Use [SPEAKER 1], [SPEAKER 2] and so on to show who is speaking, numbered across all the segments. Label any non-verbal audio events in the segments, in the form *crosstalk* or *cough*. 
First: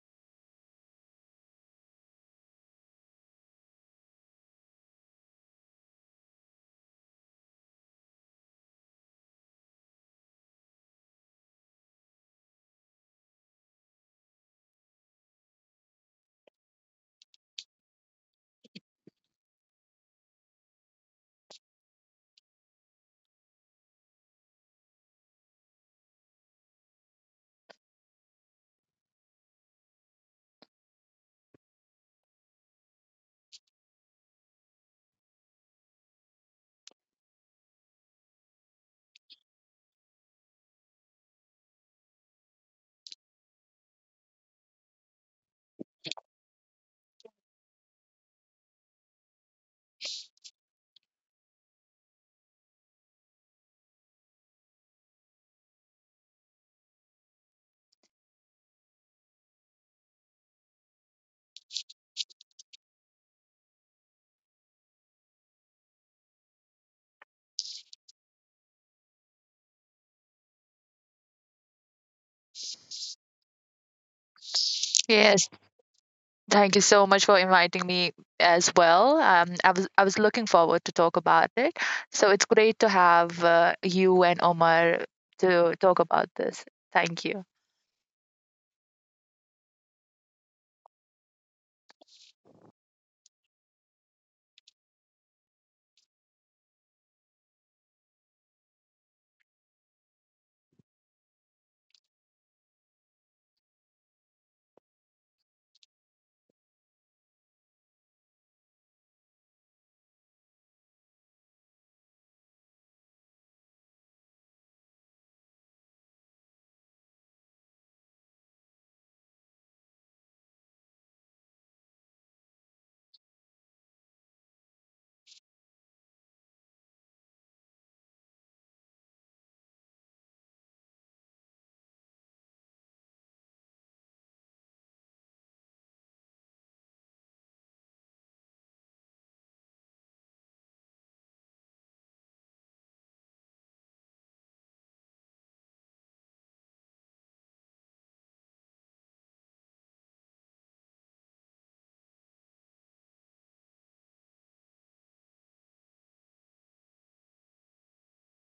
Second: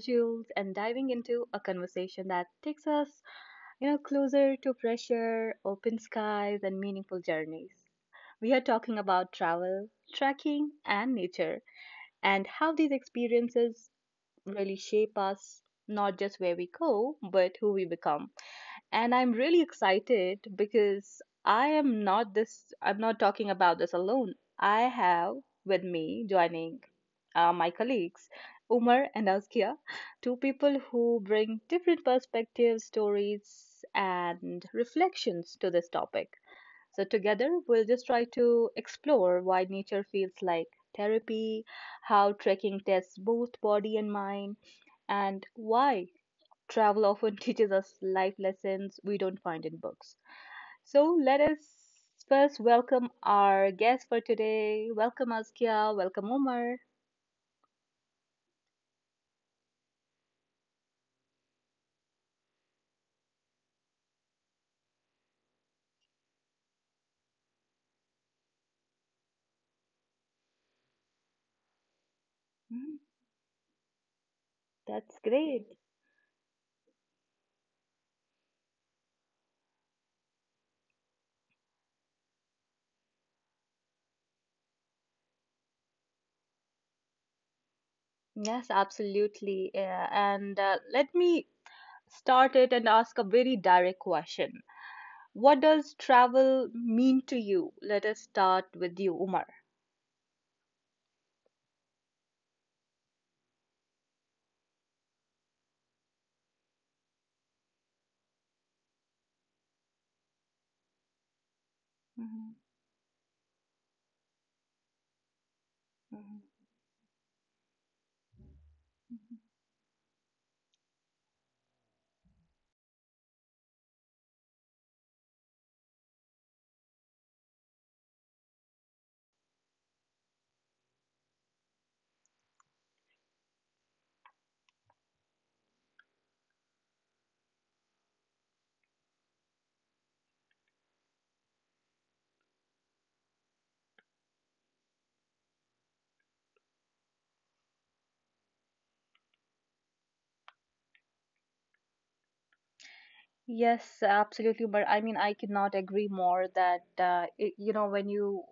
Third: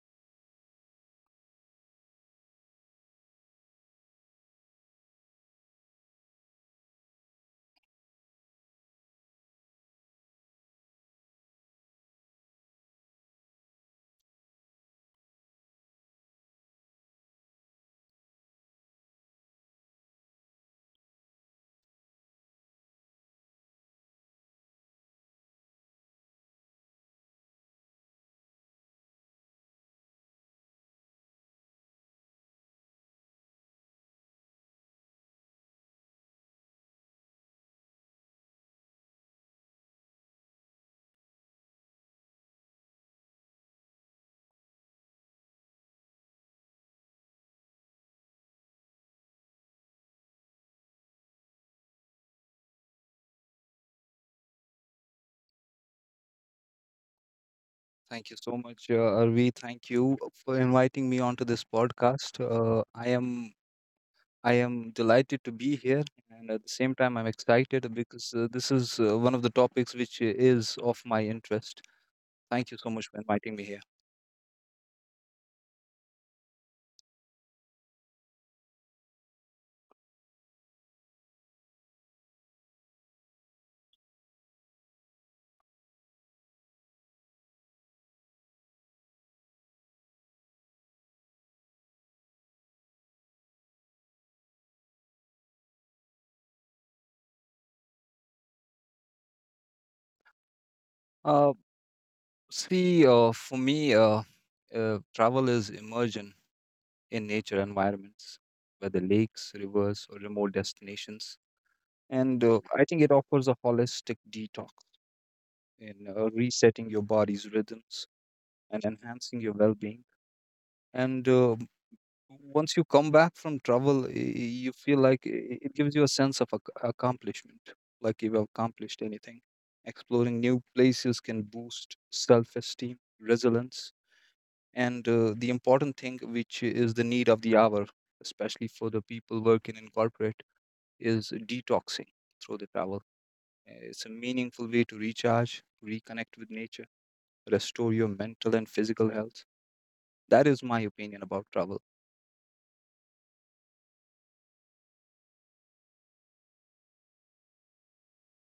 [SPEAKER 1] schedules and diving into a conversation that takes us, closer to fresher, open skies, and meaningful journeys. We are talking about travel, trekking, and nature, and how these experiences really shape us, not just where we go, but who we become. And I'm really excited because I'm not talking about this alone. I have with me joining my colleagues, Umar and Azkia, two people who bring different perspectives, stories, and reflections to this topic. So, together, we'll just try to explore why nature feels like therapy, how trekking tests both body and mind, and why travel often *laughs* teaches us life lessons we don't find in books. So let us first welcome our guest for today. Welcome Askia, welcome Omar.
[SPEAKER 2] Thank you so much, Arvi. Thank you for inviting me onto this podcast. I am delighted to be here, and at the same time, I'm excited because this is one of the topics which is of my interest. Thank you so
[SPEAKER 1] Mm.
[SPEAKER 2] much for inviting me here.
[SPEAKER 1] That's
[SPEAKER 3] Yes,
[SPEAKER 1] great.
[SPEAKER 3] thank you so much for inviting me as well. I was looking forward to talk about it. So it's great to have you and Omar to talk about this. Thank you.
[SPEAKER 1] Yes, absolutely. Yeah. And let me start it and ask a very direct question. What does travel mean to you? Let us start with you, Umar.
[SPEAKER 2] Uh, See, for me, travel is immersion in nature environments, whether lakes, rivers, or remote destinations, and
[SPEAKER 1] Mhm.
[SPEAKER 2] I think it offers a holistic detox in,
[SPEAKER 1] Mhm.
[SPEAKER 2] resetting your body's rhythms and enhancing your well-being. And once you come back from travel, you feel like it gives you a sense of accomplishment, like you've accomplished anything. Exploring new places can boost self-esteem, resilience, and the important thing, which is the need of the hour, especially for the people working in corporate, is detoxing through the travel. It's a meaningful way to recharge, reconnect with nature, restore your mental and physical health. That is my opinion about travel.
[SPEAKER 1] Yes, absolutely. But I mean, I cannot agree more that I you know, when you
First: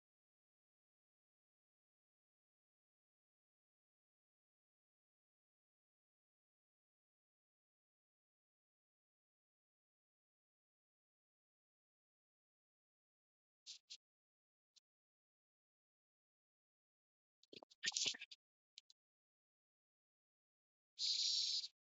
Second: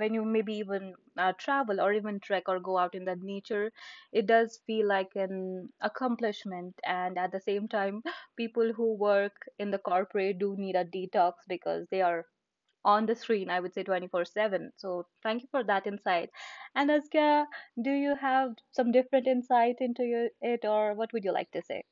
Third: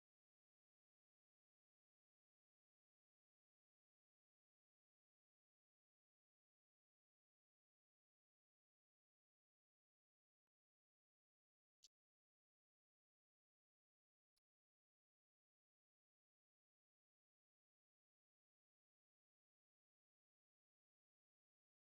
[SPEAKER 1] when you maybe even travel or even trek or go out in the nature, it does feel like an accomplishment. And at the same time, *laughs* people who work in the corporate do need a detox because they are on the screen, I would say 24/7. So thank you for that insight. And Azkia, do you have some different insight or what would you like to say?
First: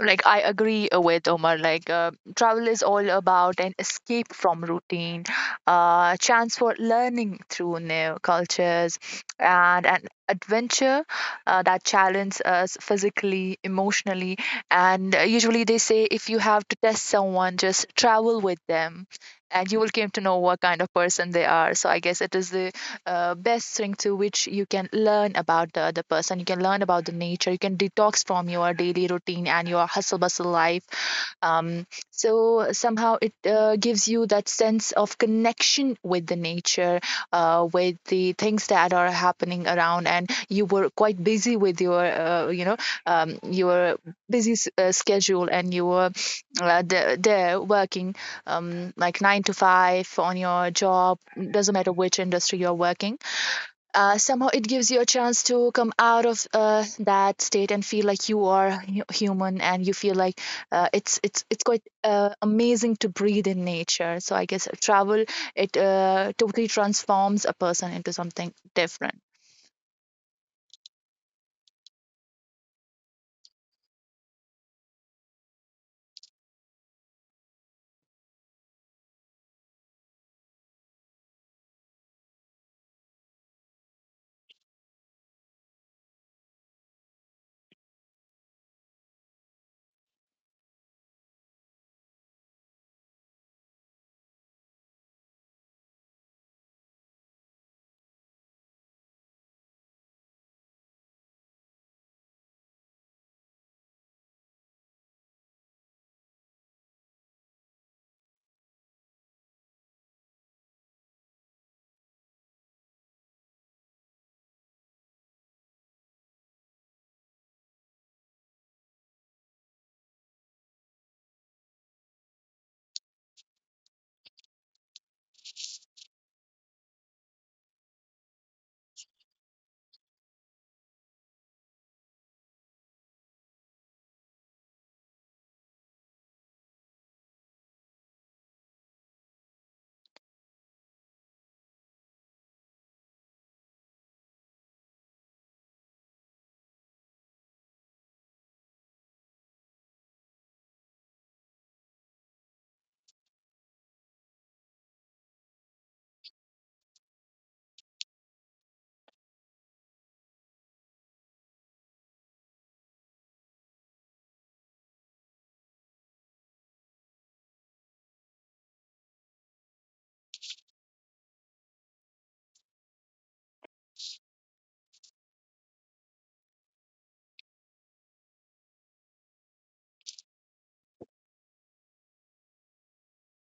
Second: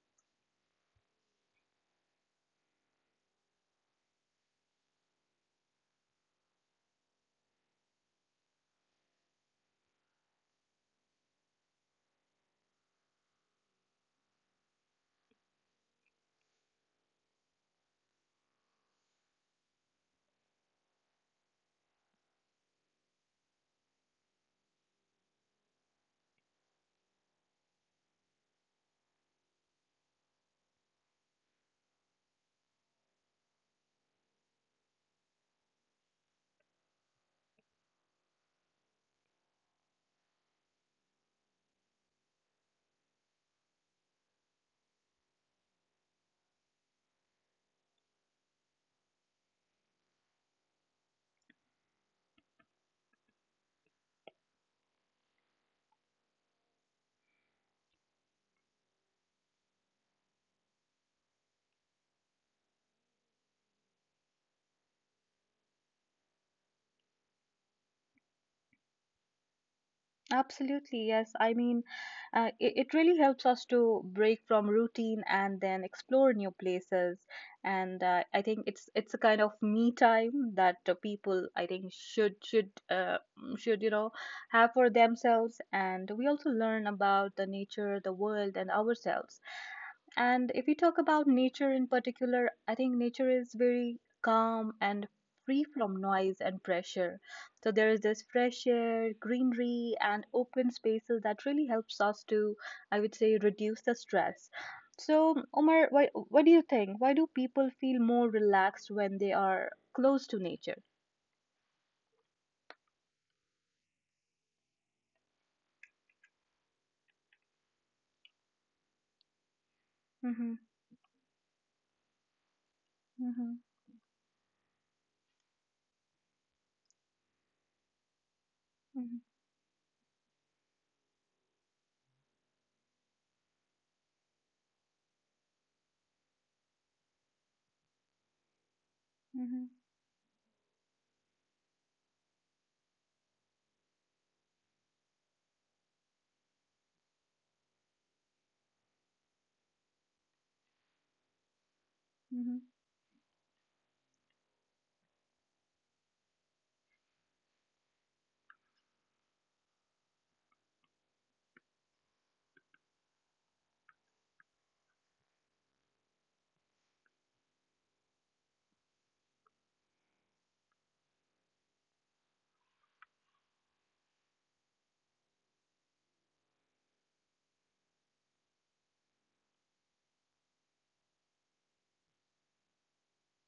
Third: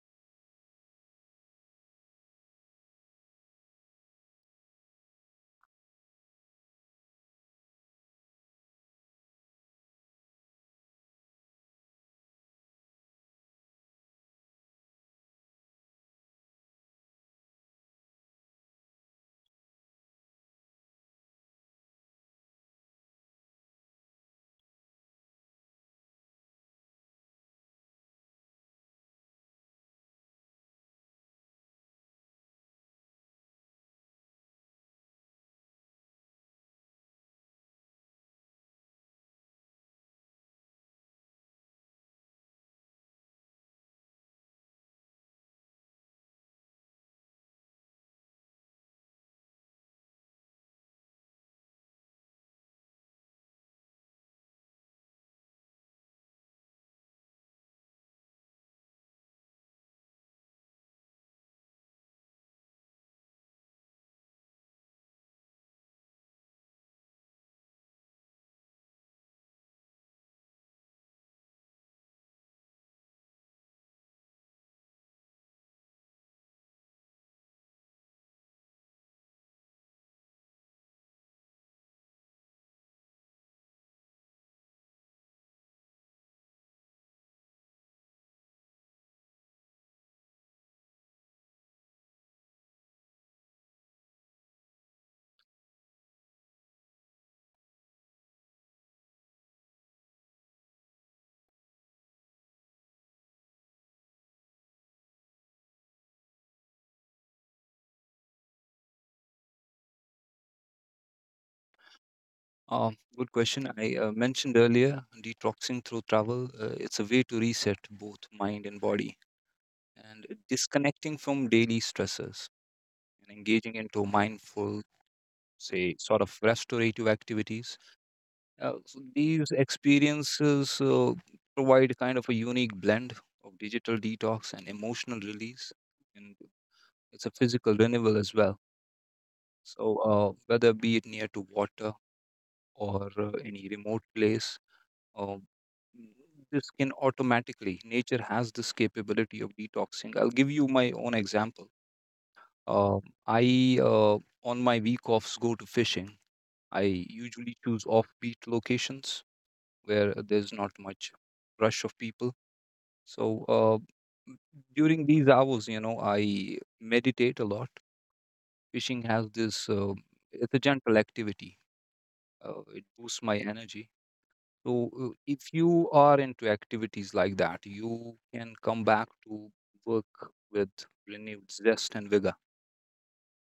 [SPEAKER 3] Like I agree with Omar. Like travel is all about an escape from routine, chance for learning through new cultures, and an adventure that challenges us physically, emotionally, and usually they say if you have to test someone, just travel with them, and you will came to know what kind of person they are. So I guess it is the best thing to which you can learn about the other person. You can learn about the nature. You can detox from your daily routine and your hustle bustle life. Um, so somehow it gives you that sense of connection with the nature, with the things that are happening around, and you were quite busy with your busy schedule, and you were there working like nine to five on your job, doesn't matter which industry you're working. Somehow it gives you a chance to come out of that state and feel like you are human, and you feel like it's quite amazing to breathe in nature. So I guess travel it totally transforms a person into something different.
[SPEAKER 1] Absolutely, yes. I mean, it really helps us to break from routine and then explore new places. And I think it's a kind of me time that people I think should have for themselves. And we also learn about the nature, the world, and ourselves. And if we talk about nature in particular, I think nature is very calm and free from noise and pressure, so there is this fresh air, greenery, and open spaces that really helps us to, I would say, reduce the stress. So, Omar, what do you think? Why do people feel more relaxed when they are close to nature?
[SPEAKER 2] Good question. I mentioned earlier detoxing through travel. It's a way to reset both mind and body, and
[SPEAKER 1] Mhm.
[SPEAKER 2] disconnecting from daily stressors and
[SPEAKER 1] Mhm.
[SPEAKER 2] engaging into mindful, say, sort of restorative activities. So
[SPEAKER 1] Mhm.
[SPEAKER 2] these experiences provide kind of a unique blend of digital detox and emotional release. And it's a physical renewal as well.
[SPEAKER 1] Mhm.
[SPEAKER 2] So, whether be it near to water or any remote place, Um, the skin automatically. Nature has this capability of detoxing. I'll give you my own example. Um, I on my week offs, go to fishing. I usually choose offbeat locations where there's not much rush of people. So, m- during these hours, I meditate a lot. Fishing has this, it's a gentle activity. It boosts my energy. So, if you are into activities like that, you can come back to work with renewed zest and vigor.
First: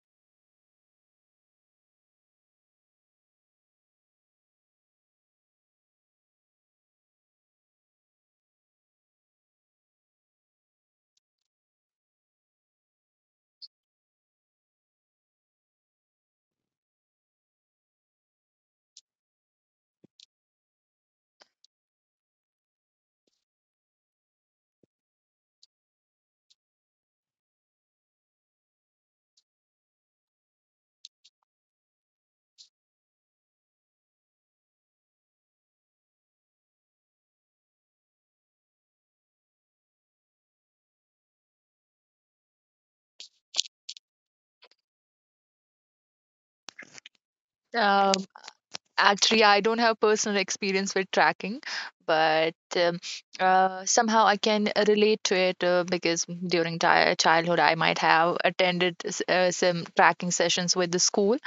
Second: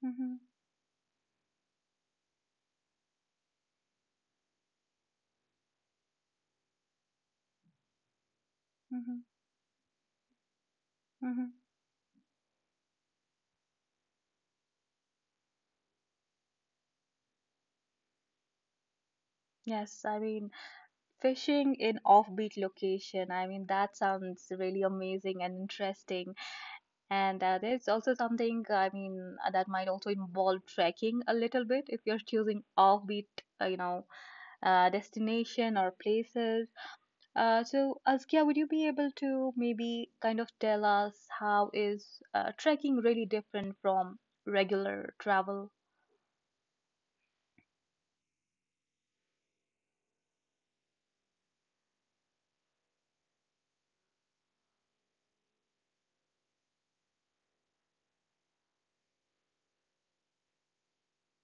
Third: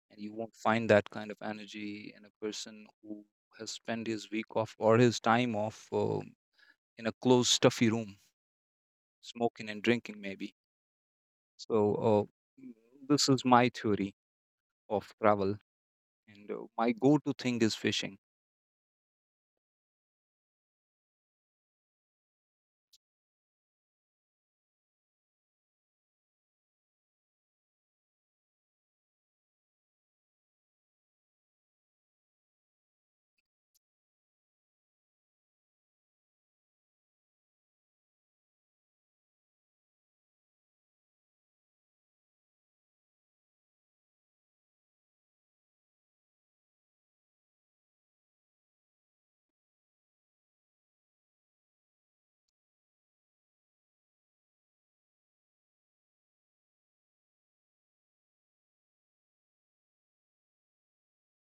[SPEAKER 1] Mhm.
[SPEAKER 2] And you
[SPEAKER 1] Mhm.
[SPEAKER 2] won't find that kind of energy in a person who has spent his week off or his time off in a closed, stuffy room,
[SPEAKER 1] Mhm.
[SPEAKER 2] smoking and drinking, maybe.
[SPEAKER 1] Mhm.
[SPEAKER 2] So, uh, mm, this is my theory of travel. And my go to thing is fishing.
[SPEAKER 1] Yes, I mean, fishing in offbeat location. I mean, that sounds really amazing and interesting. And there's also something, I mean, that might also involve trekking a little bit if you're choosing offbeat, uh, you know, destination or places. So, Askia, would you be able to maybe kind of tell us how is trekking really different from regular travel?
[SPEAKER 3] Actually, I don't have personal experience with tracking, but somehow I can relate to it because during childhood I might have attended some tracking sessions with the school.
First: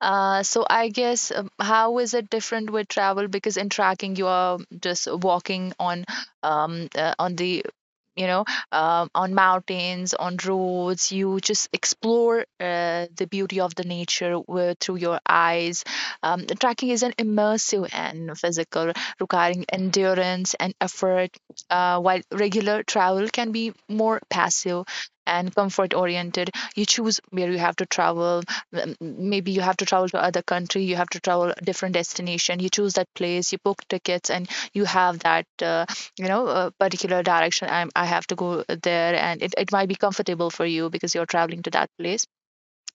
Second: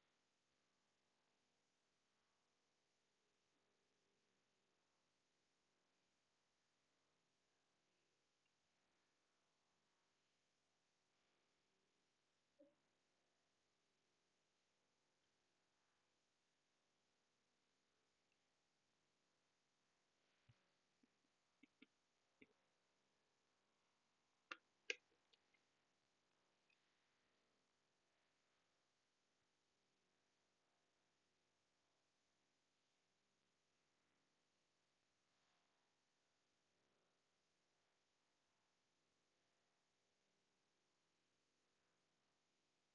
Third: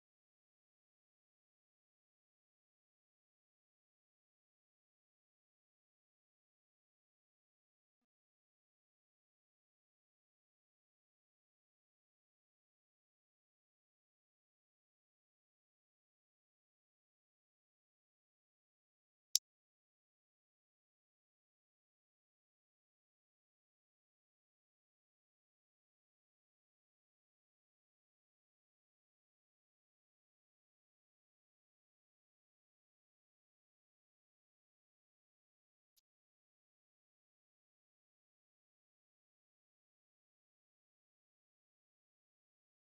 [SPEAKER 3] So I guess, how is it different with travel? Because in tracking you are just walking on the you know on mountains, on roads. You just explore the beauty of the nature through your eyes. The tracking is an immersive and physical, requiring endurance and effort, while regular travel can be more passive and comfort oriented you choose where you have to travel. m- Maybe you have to travel to other country, you have to travel different destination. You choose that place, you book tickets, and you have that a particular direction. I have to go there, and it might be comfortable for you because you're traveling to that place.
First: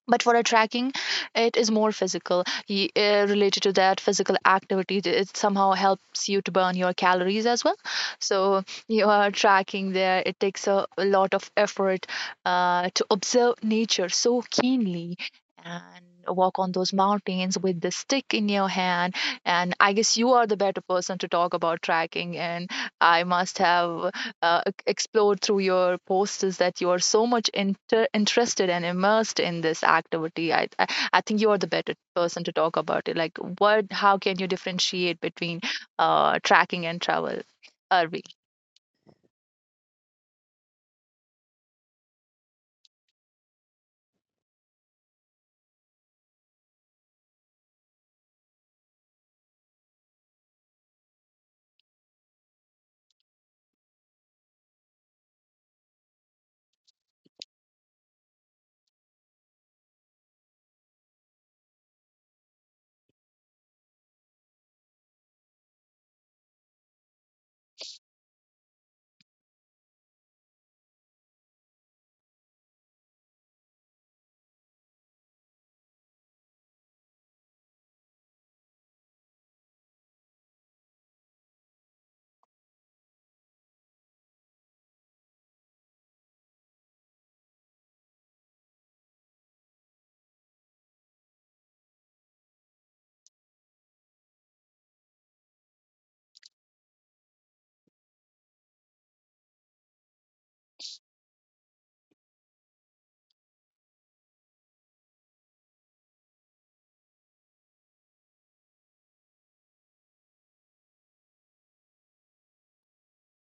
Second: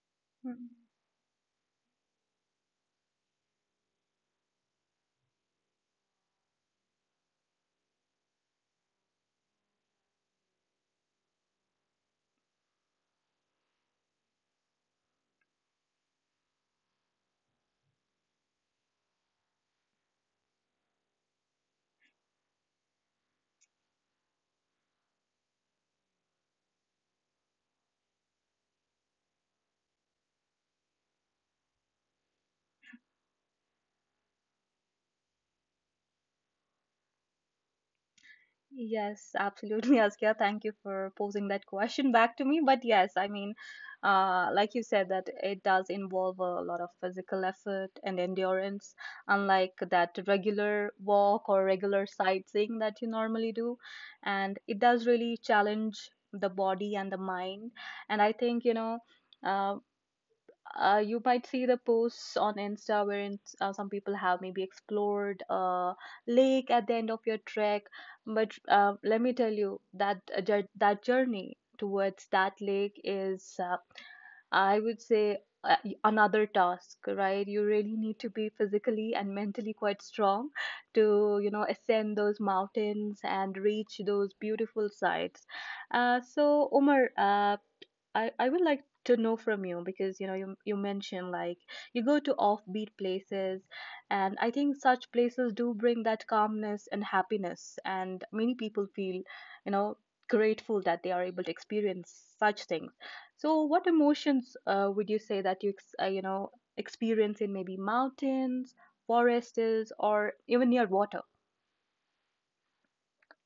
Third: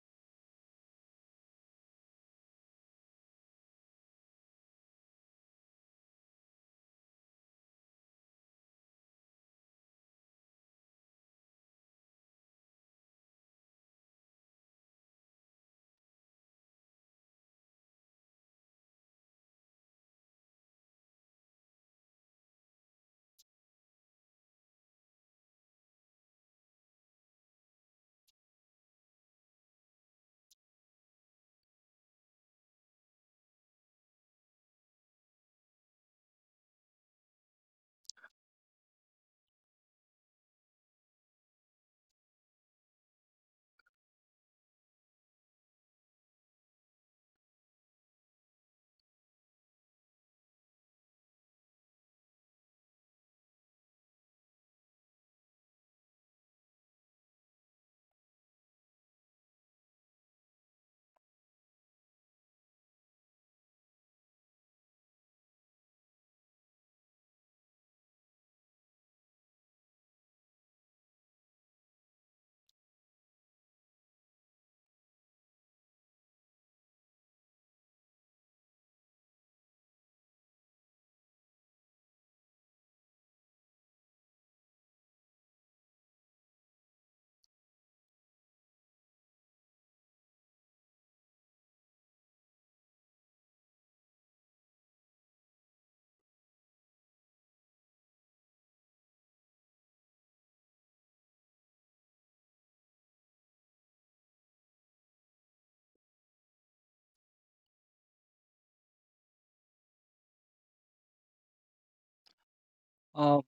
[SPEAKER 3] But for a
[SPEAKER 1] Mhm.
[SPEAKER 3] tracking, it is more physical, related to that physical activity. It somehow helps you to burn your calories as well. So you are tracking there, it takes a lot of effort to observe nature so keenly and walk on those mountains with the stick in your hand. And I guess you are the better person to talk about tracking, and I must have uh, explored through your posts, is that you are so much interested and immersed in this activity. I think you are the better person to talk about it. Like, what? How can you differentiate between tracking and travel? Arvi.
[SPEAKER 1] Yes, absolutely, *laughs* Askia. Thank you for posing that question back to me. But yes, I mean, like you said, that it does involve a lot of physical effort and endurance, unlike that regular walk or regular sightseeing that you normally do. And it does really challenge the body and the mind. And I think, uh, you might see the posts on Insta wherein some people have maybe explored a lake at the end of your trek. But let me tell you that that journey towards that lake is I would say, another task, right? You really need to be physically and mentally quite strong to, you know, ascend those mountains and reach those beautiful sites. So, Omar, I would like to know from you because you mentioned like you go to offbeat places, and I think such places do bring that calmness and happiness, and many people feel, you know, grateful that they are able to experience such things. So, what emotions would you say that you ex- you know experience in maybe mountains, forests, or even near water?
[SPEAKER 2] Uh,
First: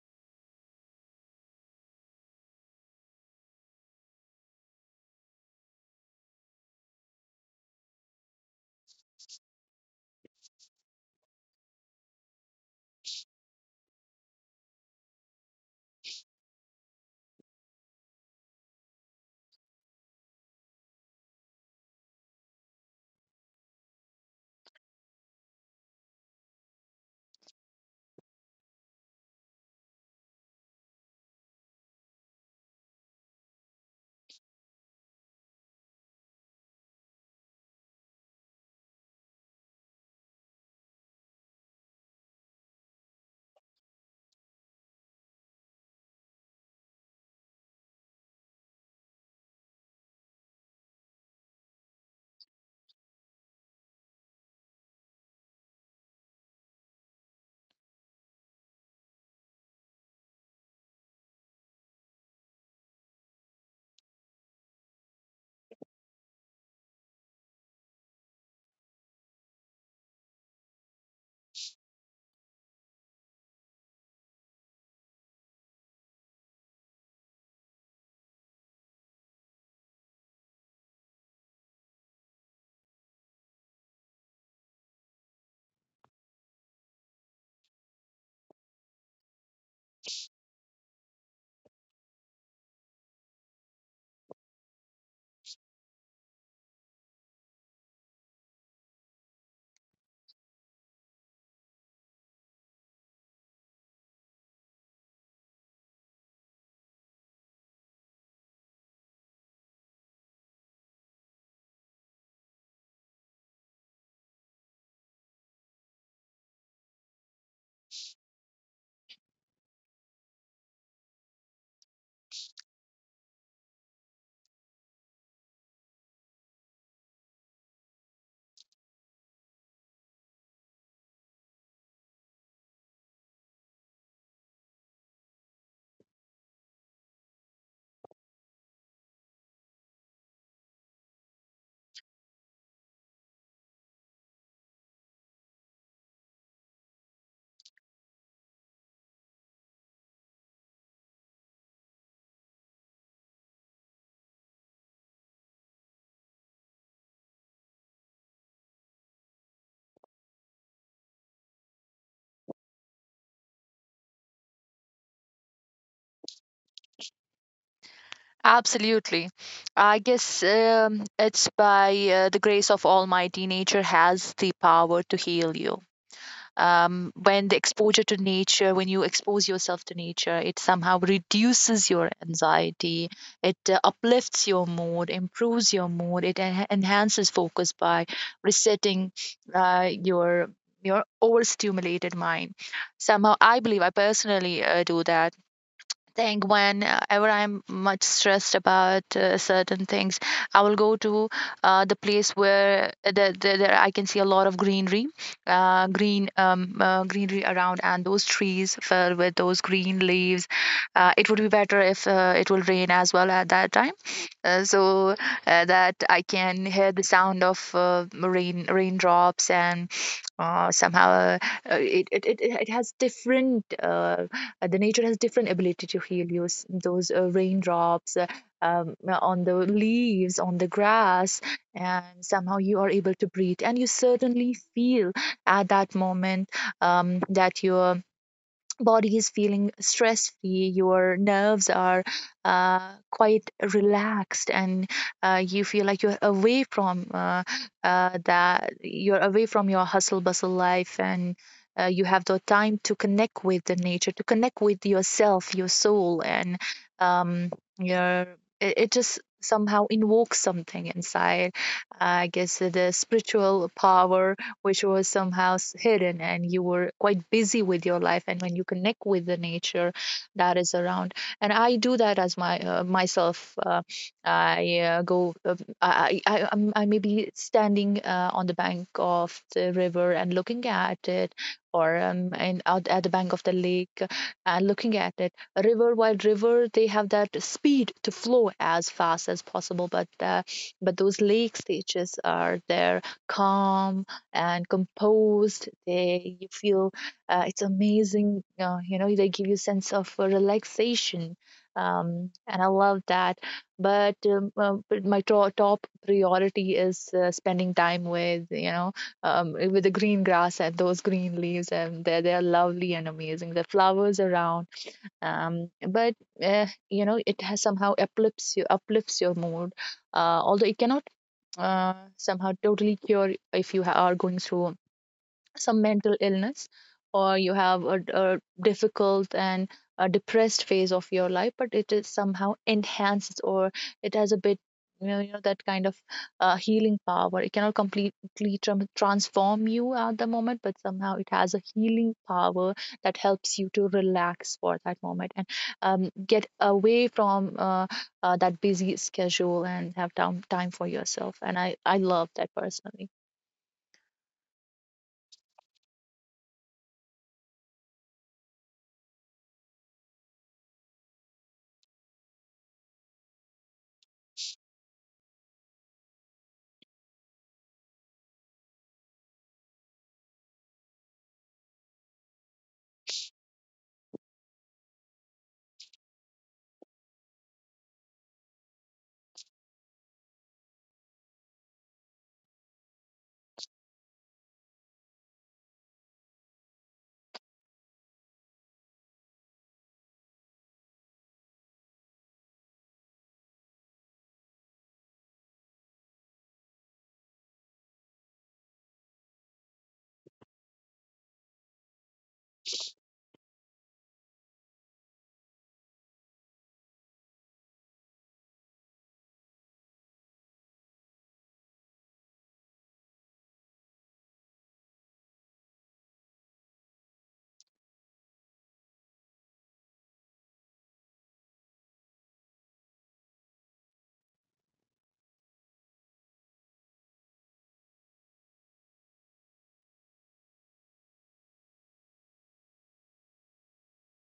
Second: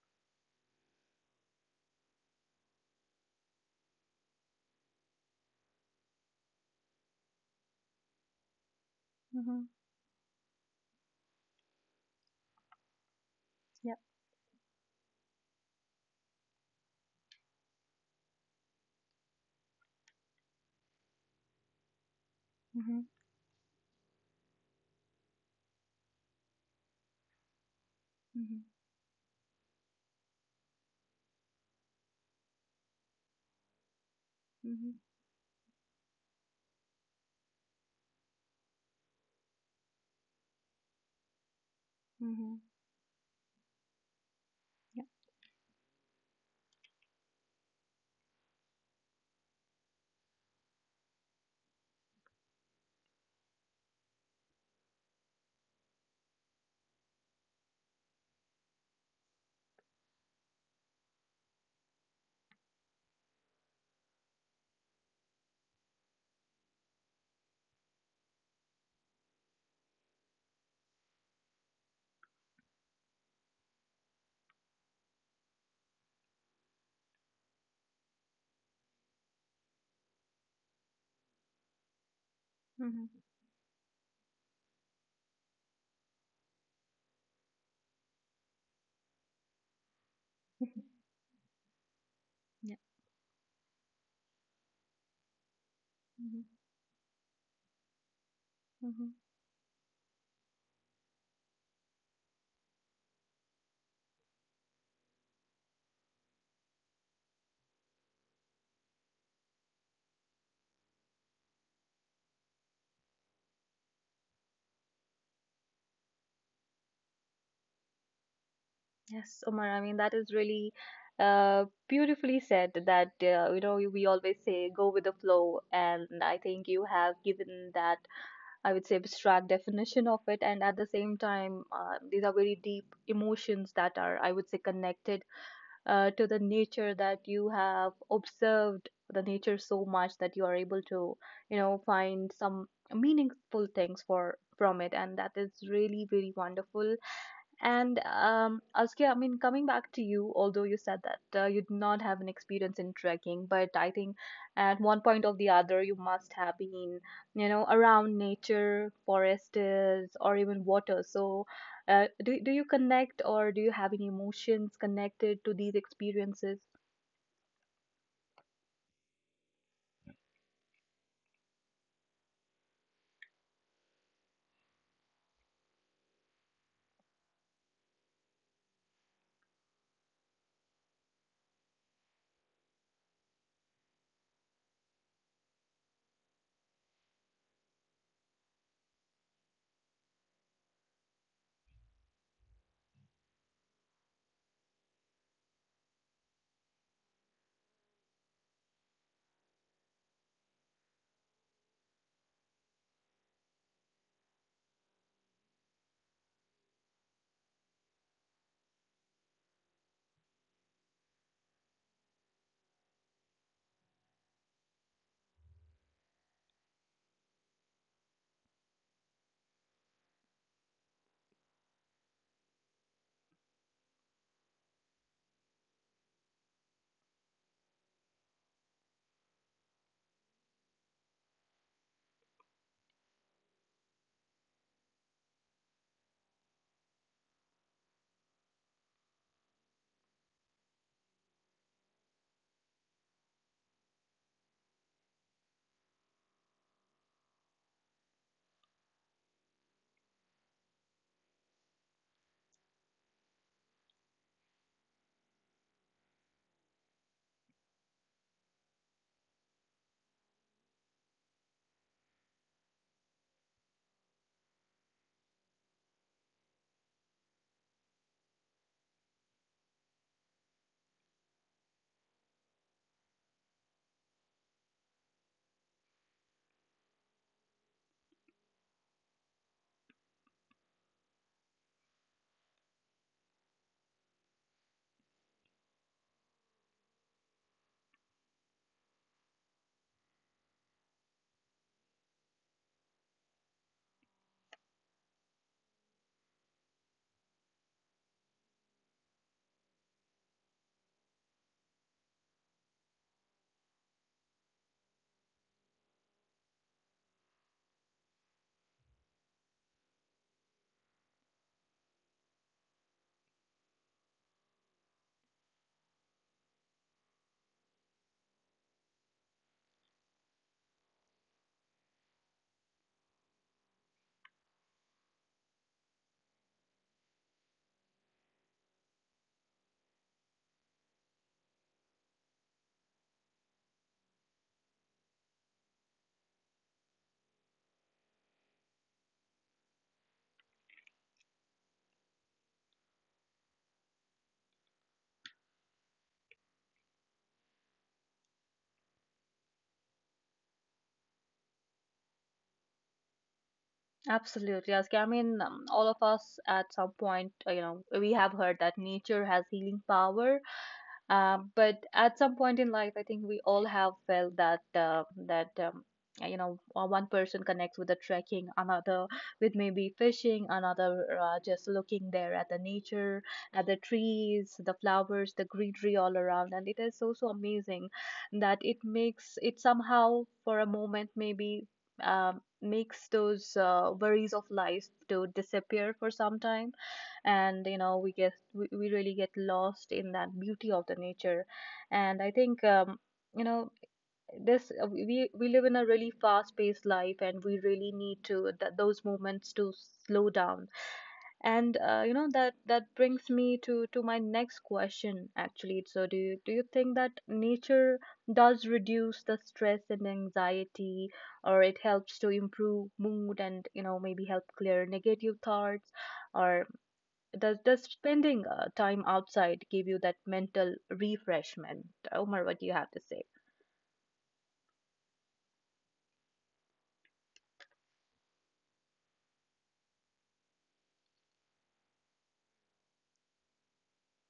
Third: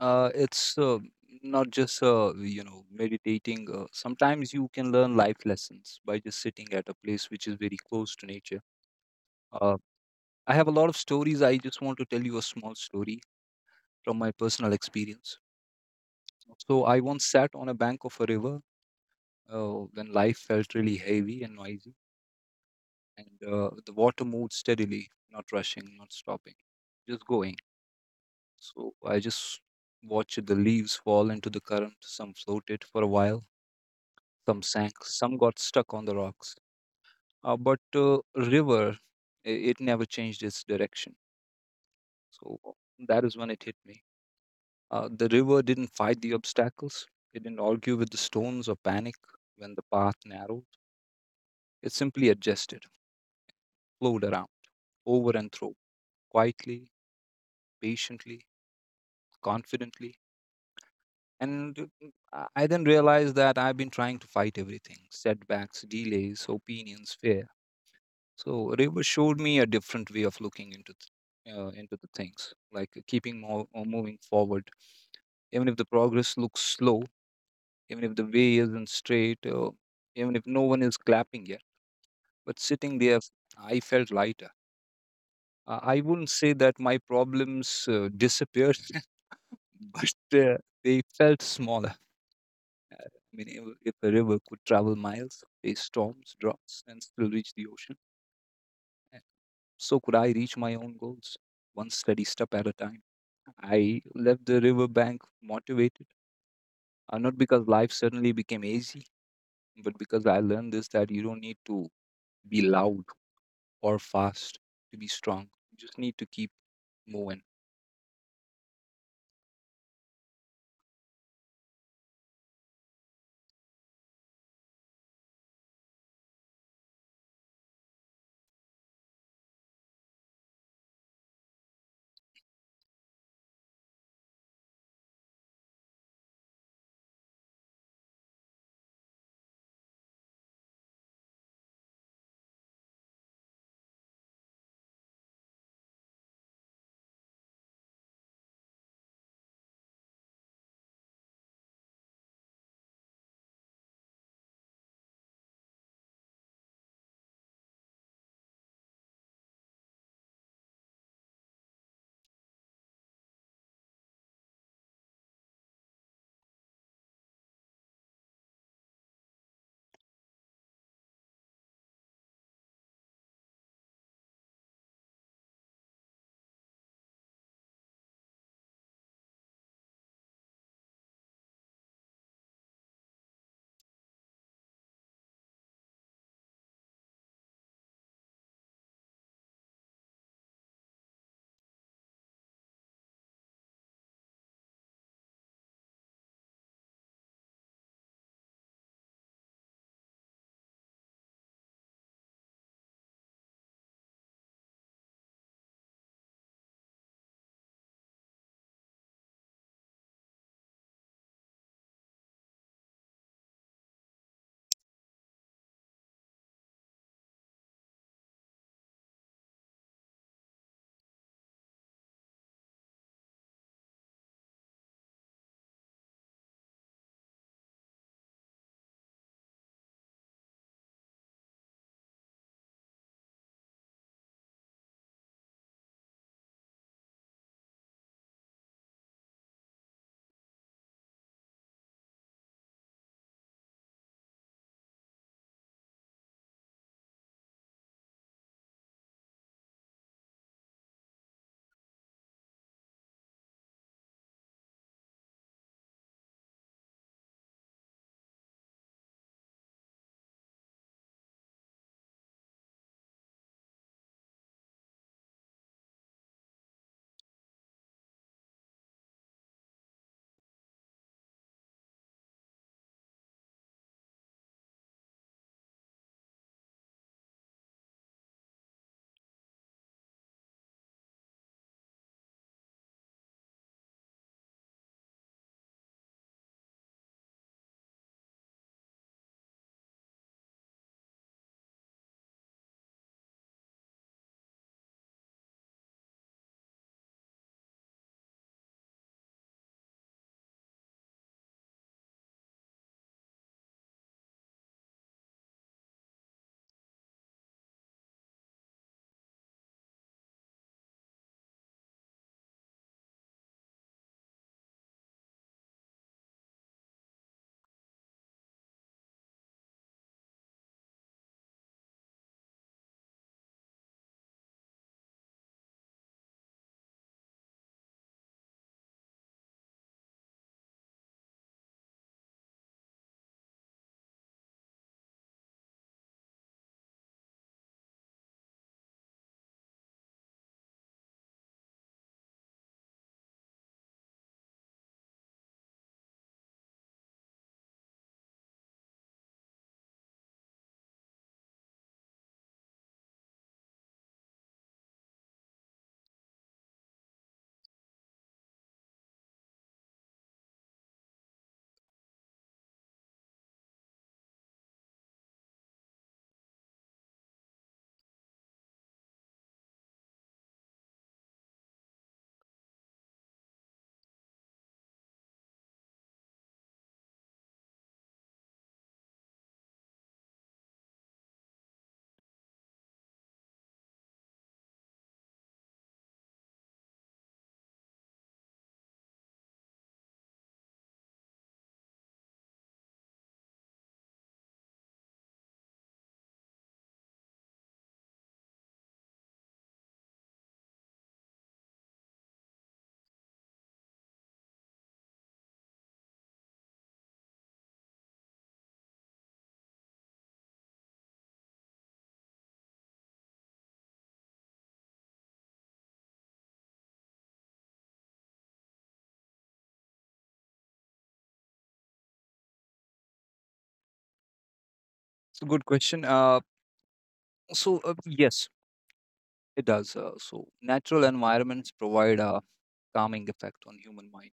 [SPEAKER 2] It's not just meditating. Sometimes you can learn life lessons by just sitting at a place which is very close to nature.
[SPEAKER 1] Mm-hmm.
[SPEAKER 2] Uh, I have a lot of stories. I just want to tell you a small story
[SPEAKER 1] Yeah.
[SPEAKER 2] from my personal experience. So I once sat on a bank of a river when life felt really heavy and noisy,
[SPEAKER 1] Mm-hmm.
[SPEAKER 2] and the water moved steadily, not rushing, not stopping, just going.
[SPEAKER 1] Mm-hmm.
[SPEAKER 2] So I just watched the leaves fall into the current. Some floated for a while. Some sank, some got stuck on the rocks. But river, it never changed its direction.
[SPEAKER 1] Mm-hmm. Mm-hmm.
[SPEAKER 2] So that is when it hit me.
[SPEAKER 1] Yeah.
[SPEAKER 2] The river didn't fight the obstacles. It didn't argue with the stones or panic when the path narrowed. It simply adjusted, flowed around, over and through, quietly, patiently, confidently. And I then realized that I've been trying to fight everything: setbacks, delays, opinions, fear. So river showed me a different way of looking into into the things, like, keeping more, or moving forward, even if the progress looks slow, even if the way isn't straight, or even if no one is clapping yet. But sitting
[SPEAKER 1] Mm-hmm.
[SPEAKER 2] there, I felt lighter. I wouldn't say that my problems disappeared, *laughs* but
[SPEAKER 1] *laughs* Mhm.
[SPEAKER 2] they felt smaller.
[SPEAKER 1] Yeah.
[SPEAKER 2] I mean, if a river could travel miles, face storms,
[SPEAKER 1] Hmm.
[SPEAKER 2] droughts, and still reach the ocean,
[SPEAKER 1] Hmm.
[SPEAKER 2] uh, so could I reach my own goals, one steady step at a time. I left the riverbank motivated, not because life suddenly became easy, but because I learned this, that you don't need to be loud or fast to be strong. You just need to keep moving.
[SPEAKER 1] Yes, Omar. I mean, that is really beautifully said. That you know, we always say go with the flow, and I think you have given that, I would say, abstract definition of it. And at the same time, these are very deep emotions that are, I would say, connected to the nature, that you have observed the nature so much that you are able to, you know, find some meaningful things for from it. And that is really, very wonderful. And Askia, I mean, coming back to you, although you said that you did not have an experience in trekking, but I think at one point or the other, you must have been, you know, around nature, forests, or even water. So, do you connect or do you have any emotions connected to these experiences?
[SPEAKER 3] Absolutely. I guess, it's by the grace of Almighty, nature has the power to heal you. When the exposure to nature, when you expose yourself to nature, it somehow reduces your anxiety, it uplifts your mood, improves your mood, it enhances focus by resetting uh, your your overstimulated mind. Somehow, I believe, I personally do that, think whenever I'm much stressed about certain things, I will go to the place where there I can see a lot of greenery, greenery around, and those trees filled with those green leaves. It would be better if it will rain as well at that time, so that I can hear the sound of raindrops. And somehow it has different. The nature has different ability to heal you. Those raindrops on the leaves, on the grass, and somehow you are able to breathe, and you certainly feel at that moment, that you body is feeling stress free, your nerves are quite relaxed, and you feel like you're away from your hustle bustle life, and you have the time to connect with the nature, to connect with yourself, your soul, and um, your it just somehow invokes something inside. I guess the spiritual power which was somehow hidden, and you were quite busy with your life, and when you connect with the nature that is around. And I do that as my myself. Uh, I go I I'm- I may be standing on the bank of the river and looking at it, or out at the bank of the lake and looking at it. A river, while river, they have that speed to flow as fast as possible. But those lake stages are there, calm and composed. They You feel it's amazing. They give you sense of relaxation. And I love that. But my top priority is spending time with you know with the green grass and those green leaves, and they're lovely and amazing, the flowers around. But it has somehow uplifts your mood. Although it cannot somehow totally cure if you are going through some mental illness, or you have a difficult and a depressed phase of your life. But it is somehow enhanced, or it has a bit, that kind of healing power. It cannot completely transform you at the moment, but somehow it has a healing power that helps you to relax for that moment, and get away from that busy schedule and have time for yourself, and I love that personally
[SPEAKER 1] Absolutely, Askia. I mean, all of us at some point, you know, we have heard that nature has healing power. But at some point in life, I think we all have felt that you know, one person connects with the trekking, another with maybe fishing, another just looking there at the nature, at the trees, the flowers, the greenery all around, and it is so so amazing that it makes it somehow for a moment maybe makes those worries of life to disappear for some time, and you know we really get lost in that beauty of the nature. And I think you know this we live in a really fast paced life, and we really need those moments to slow down. And you know, that that brings me to my next question actually. So do you think that nature does reduce the stress and anxiety, or it helps to improve mood and you know maybe help clear negative thoughts, or does spending time outside give you that mental refreshment? Omar, what do you have to say?
[SPEAKER 2] It's a good question. Yes, it does. So natural environments provide a calming effect on human mind.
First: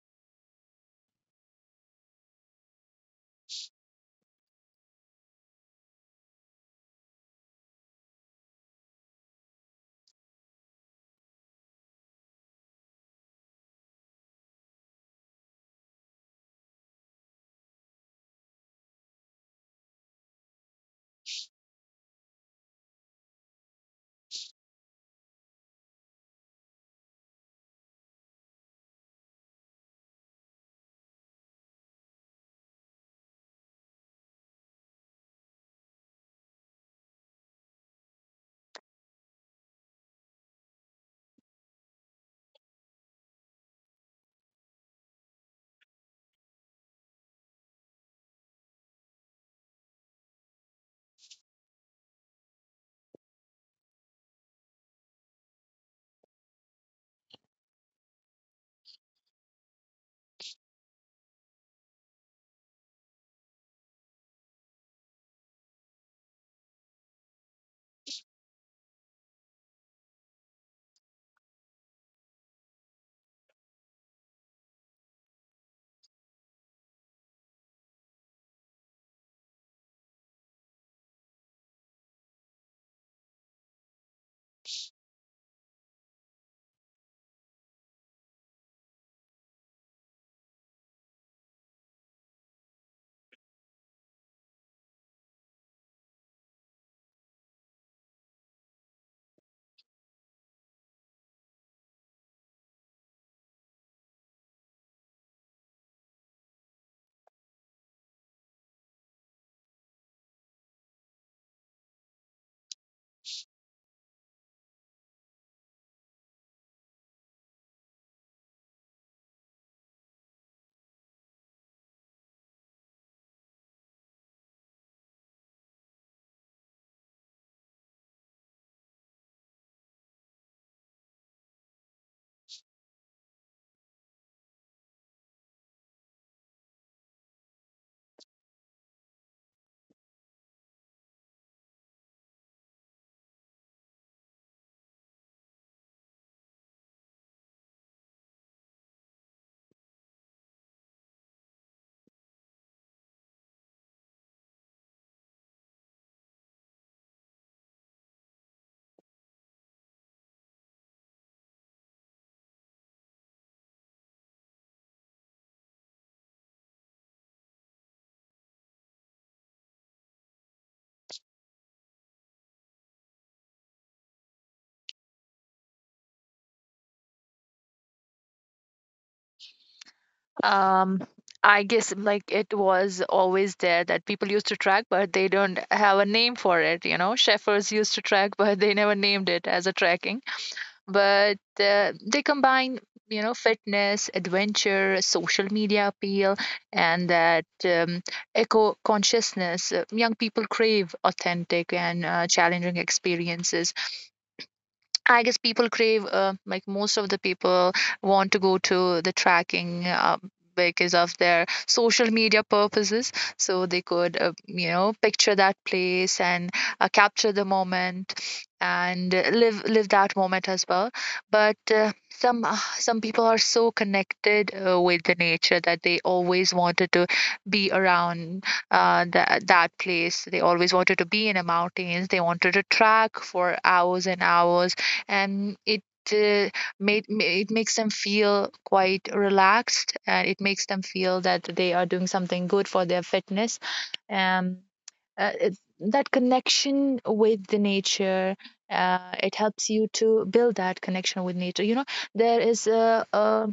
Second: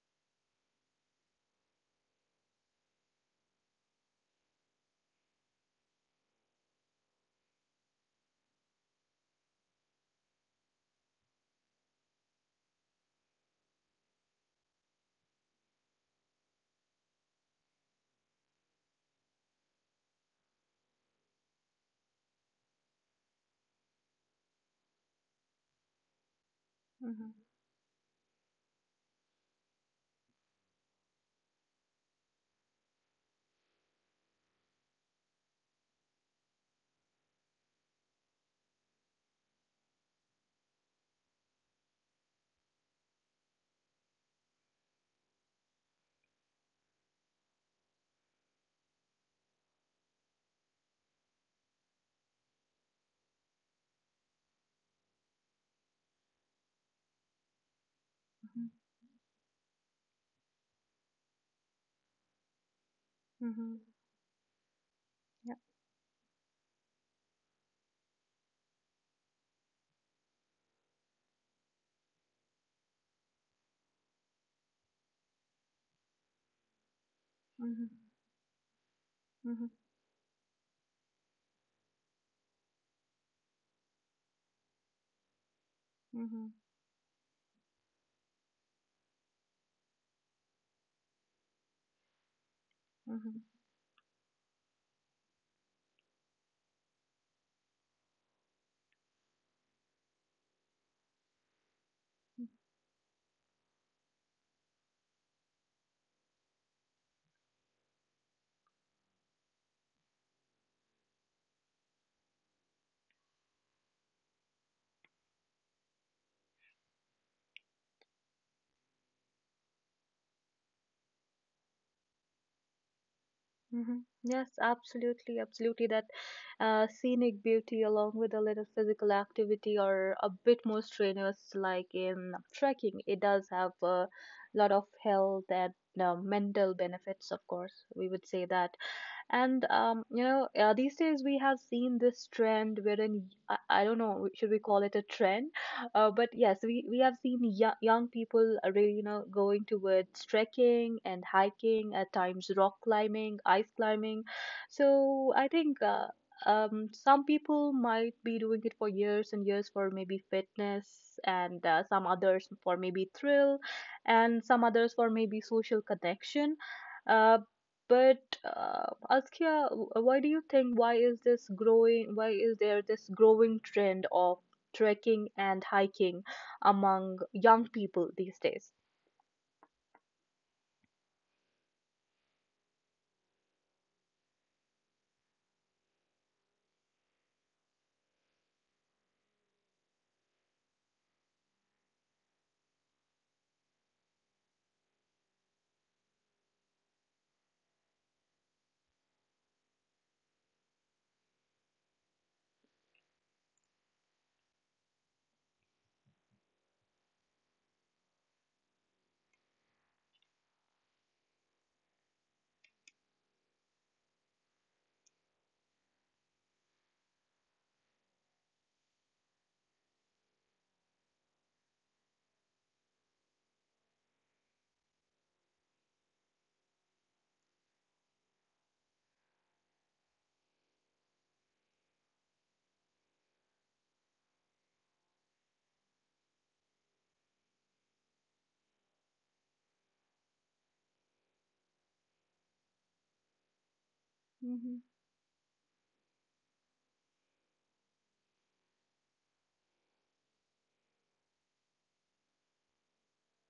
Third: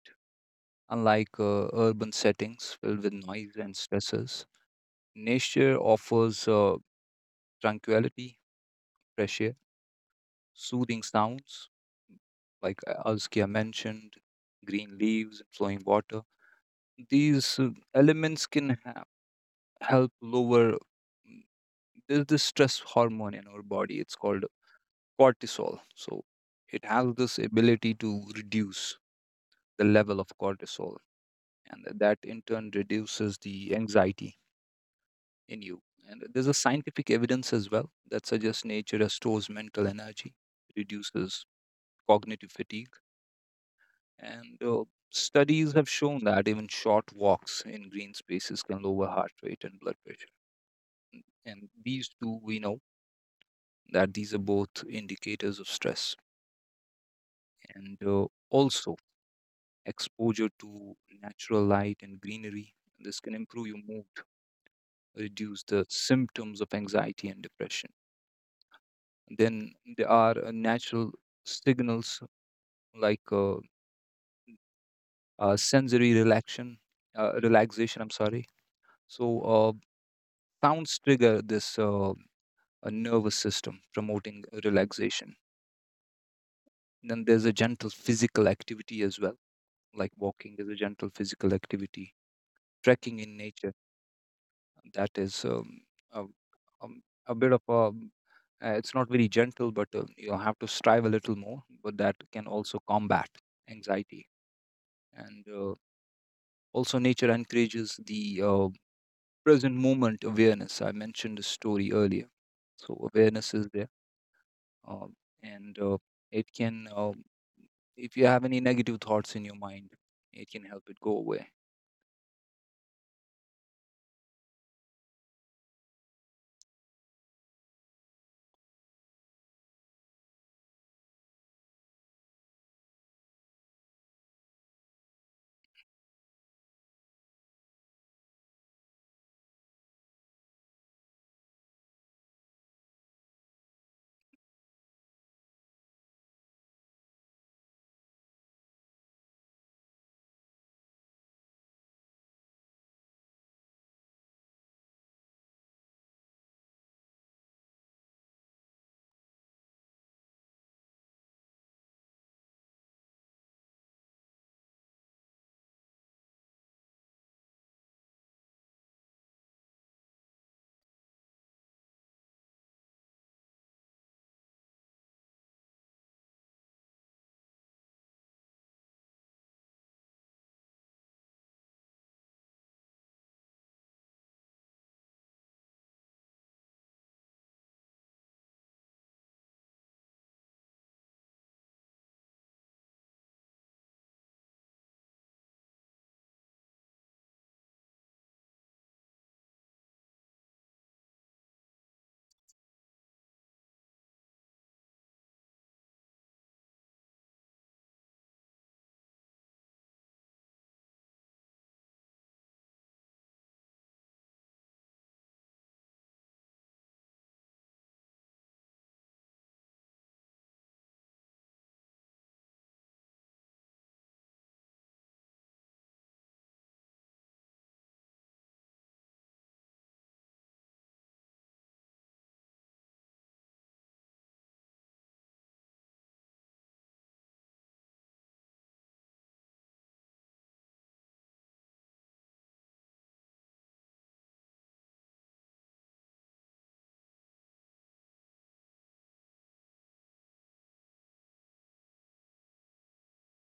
[SPEAKER 2] Unlike urban settings filled with noise and stresses, nature offers, tranquility, fresh air, soothing sounds, like Alskia mentioned, green leaves and flowing water. These elements can help lower, there's this stress hormone in our body. It's called cortisol. So it has
[SPEAKER 1] Mhm.
[SPEAKER 2] this ability to reduce the level of cortisol, and that in turn reduces the anxiety in you. And there's a scientific evidence as well that suggests nature restores mental energy, reduces cognitive fatigue. And studies have shown that even short walks in green spaces can lower heart rate and blood pressure. And these two, we know, that these are both indicators of stress. And
[SPEAKER 1] Mhm.
[SPEAKER 2] also, exposure to natural light and greenery, this can improve
[SPEAKER 1] Mhm.
[SPEAKER 2] your mood,
[SPEAKER 1] Yeah.
[SPEAKER 2] reduce the symptoms of anxiety and depression. Then there are natural signals like, sensory relaxation,
[SPEAKER 1] Mhm.
[SPEAKER 2] relaxation. I'm sorry. So.
[SPEAKER 1] Mhm.
[SPEAKER 2] Sounds trigger this, a nervous system, promoting relaxation.
[SPEAKER 1] Mhm.
[SPEAKER 2] Then there's a gentle physical activity as well, like walking is a gentle physical activity, trekking in
[SPEAKER 1] Mhm.
[SPEAKER 2] nature. That is, a, a bit of a it's not very gentle, but you have to strive a little more. But that can also combat anxiety. And also, nature encourages the, present moment awareness. I mentioned a story earlier. So, awareness is there, um, and it can if you have any negative thoughts in your mind, it can help it go away.
[SPEAKER 1] Mhm. Yes, absolutely, absolutely. That scenic beauty, along with a little physical activity or a bit more strenuous, like in trekking, it does have a lot of health and mental benefits, of course, we would say that. And these days we have seen this trend wherein I don't know, should we call it a trend? But yes, we have seen yo young people are really you know going towards trekking and hiking, at times rock climbing, ice climbing. So I think. Some people might be doing it for years and years for maybe fitness, and some others for maybe thrill, and some others for maybe social connection. Uh, but, Askia, wh- why do you think why is this growing? Why is there this growing trend of trekking and hiking among young people these days?
[SPEAKER 3] um I guess like it was always there that people used to track, but they don't have a name for it. You know, shepherds used to track, *laughs* but they never named it as a tracking. But they combine, fitness, adventure, social media appeal, and that eco consciousness. Young people crave authentic and challenging experiences. I guess people crave, like most of the people want to go to the tracking because of their social media purposes. So they could, picture that place and capture the moment, and live that moment as well. But some people are so connected with the nature that they always wanted to be around that place. They always wanted to be in the mountains. They wanted to track for hours and hours, and uh, it makes them feel quite relaxed, and it makes them feel that they are doing something good for their fitness. um
[SPEAKER 1] Mm-hmm.
[SPEAKER 3] uh, it- that connection with the nature, it helps you to build that connection with nature. There is a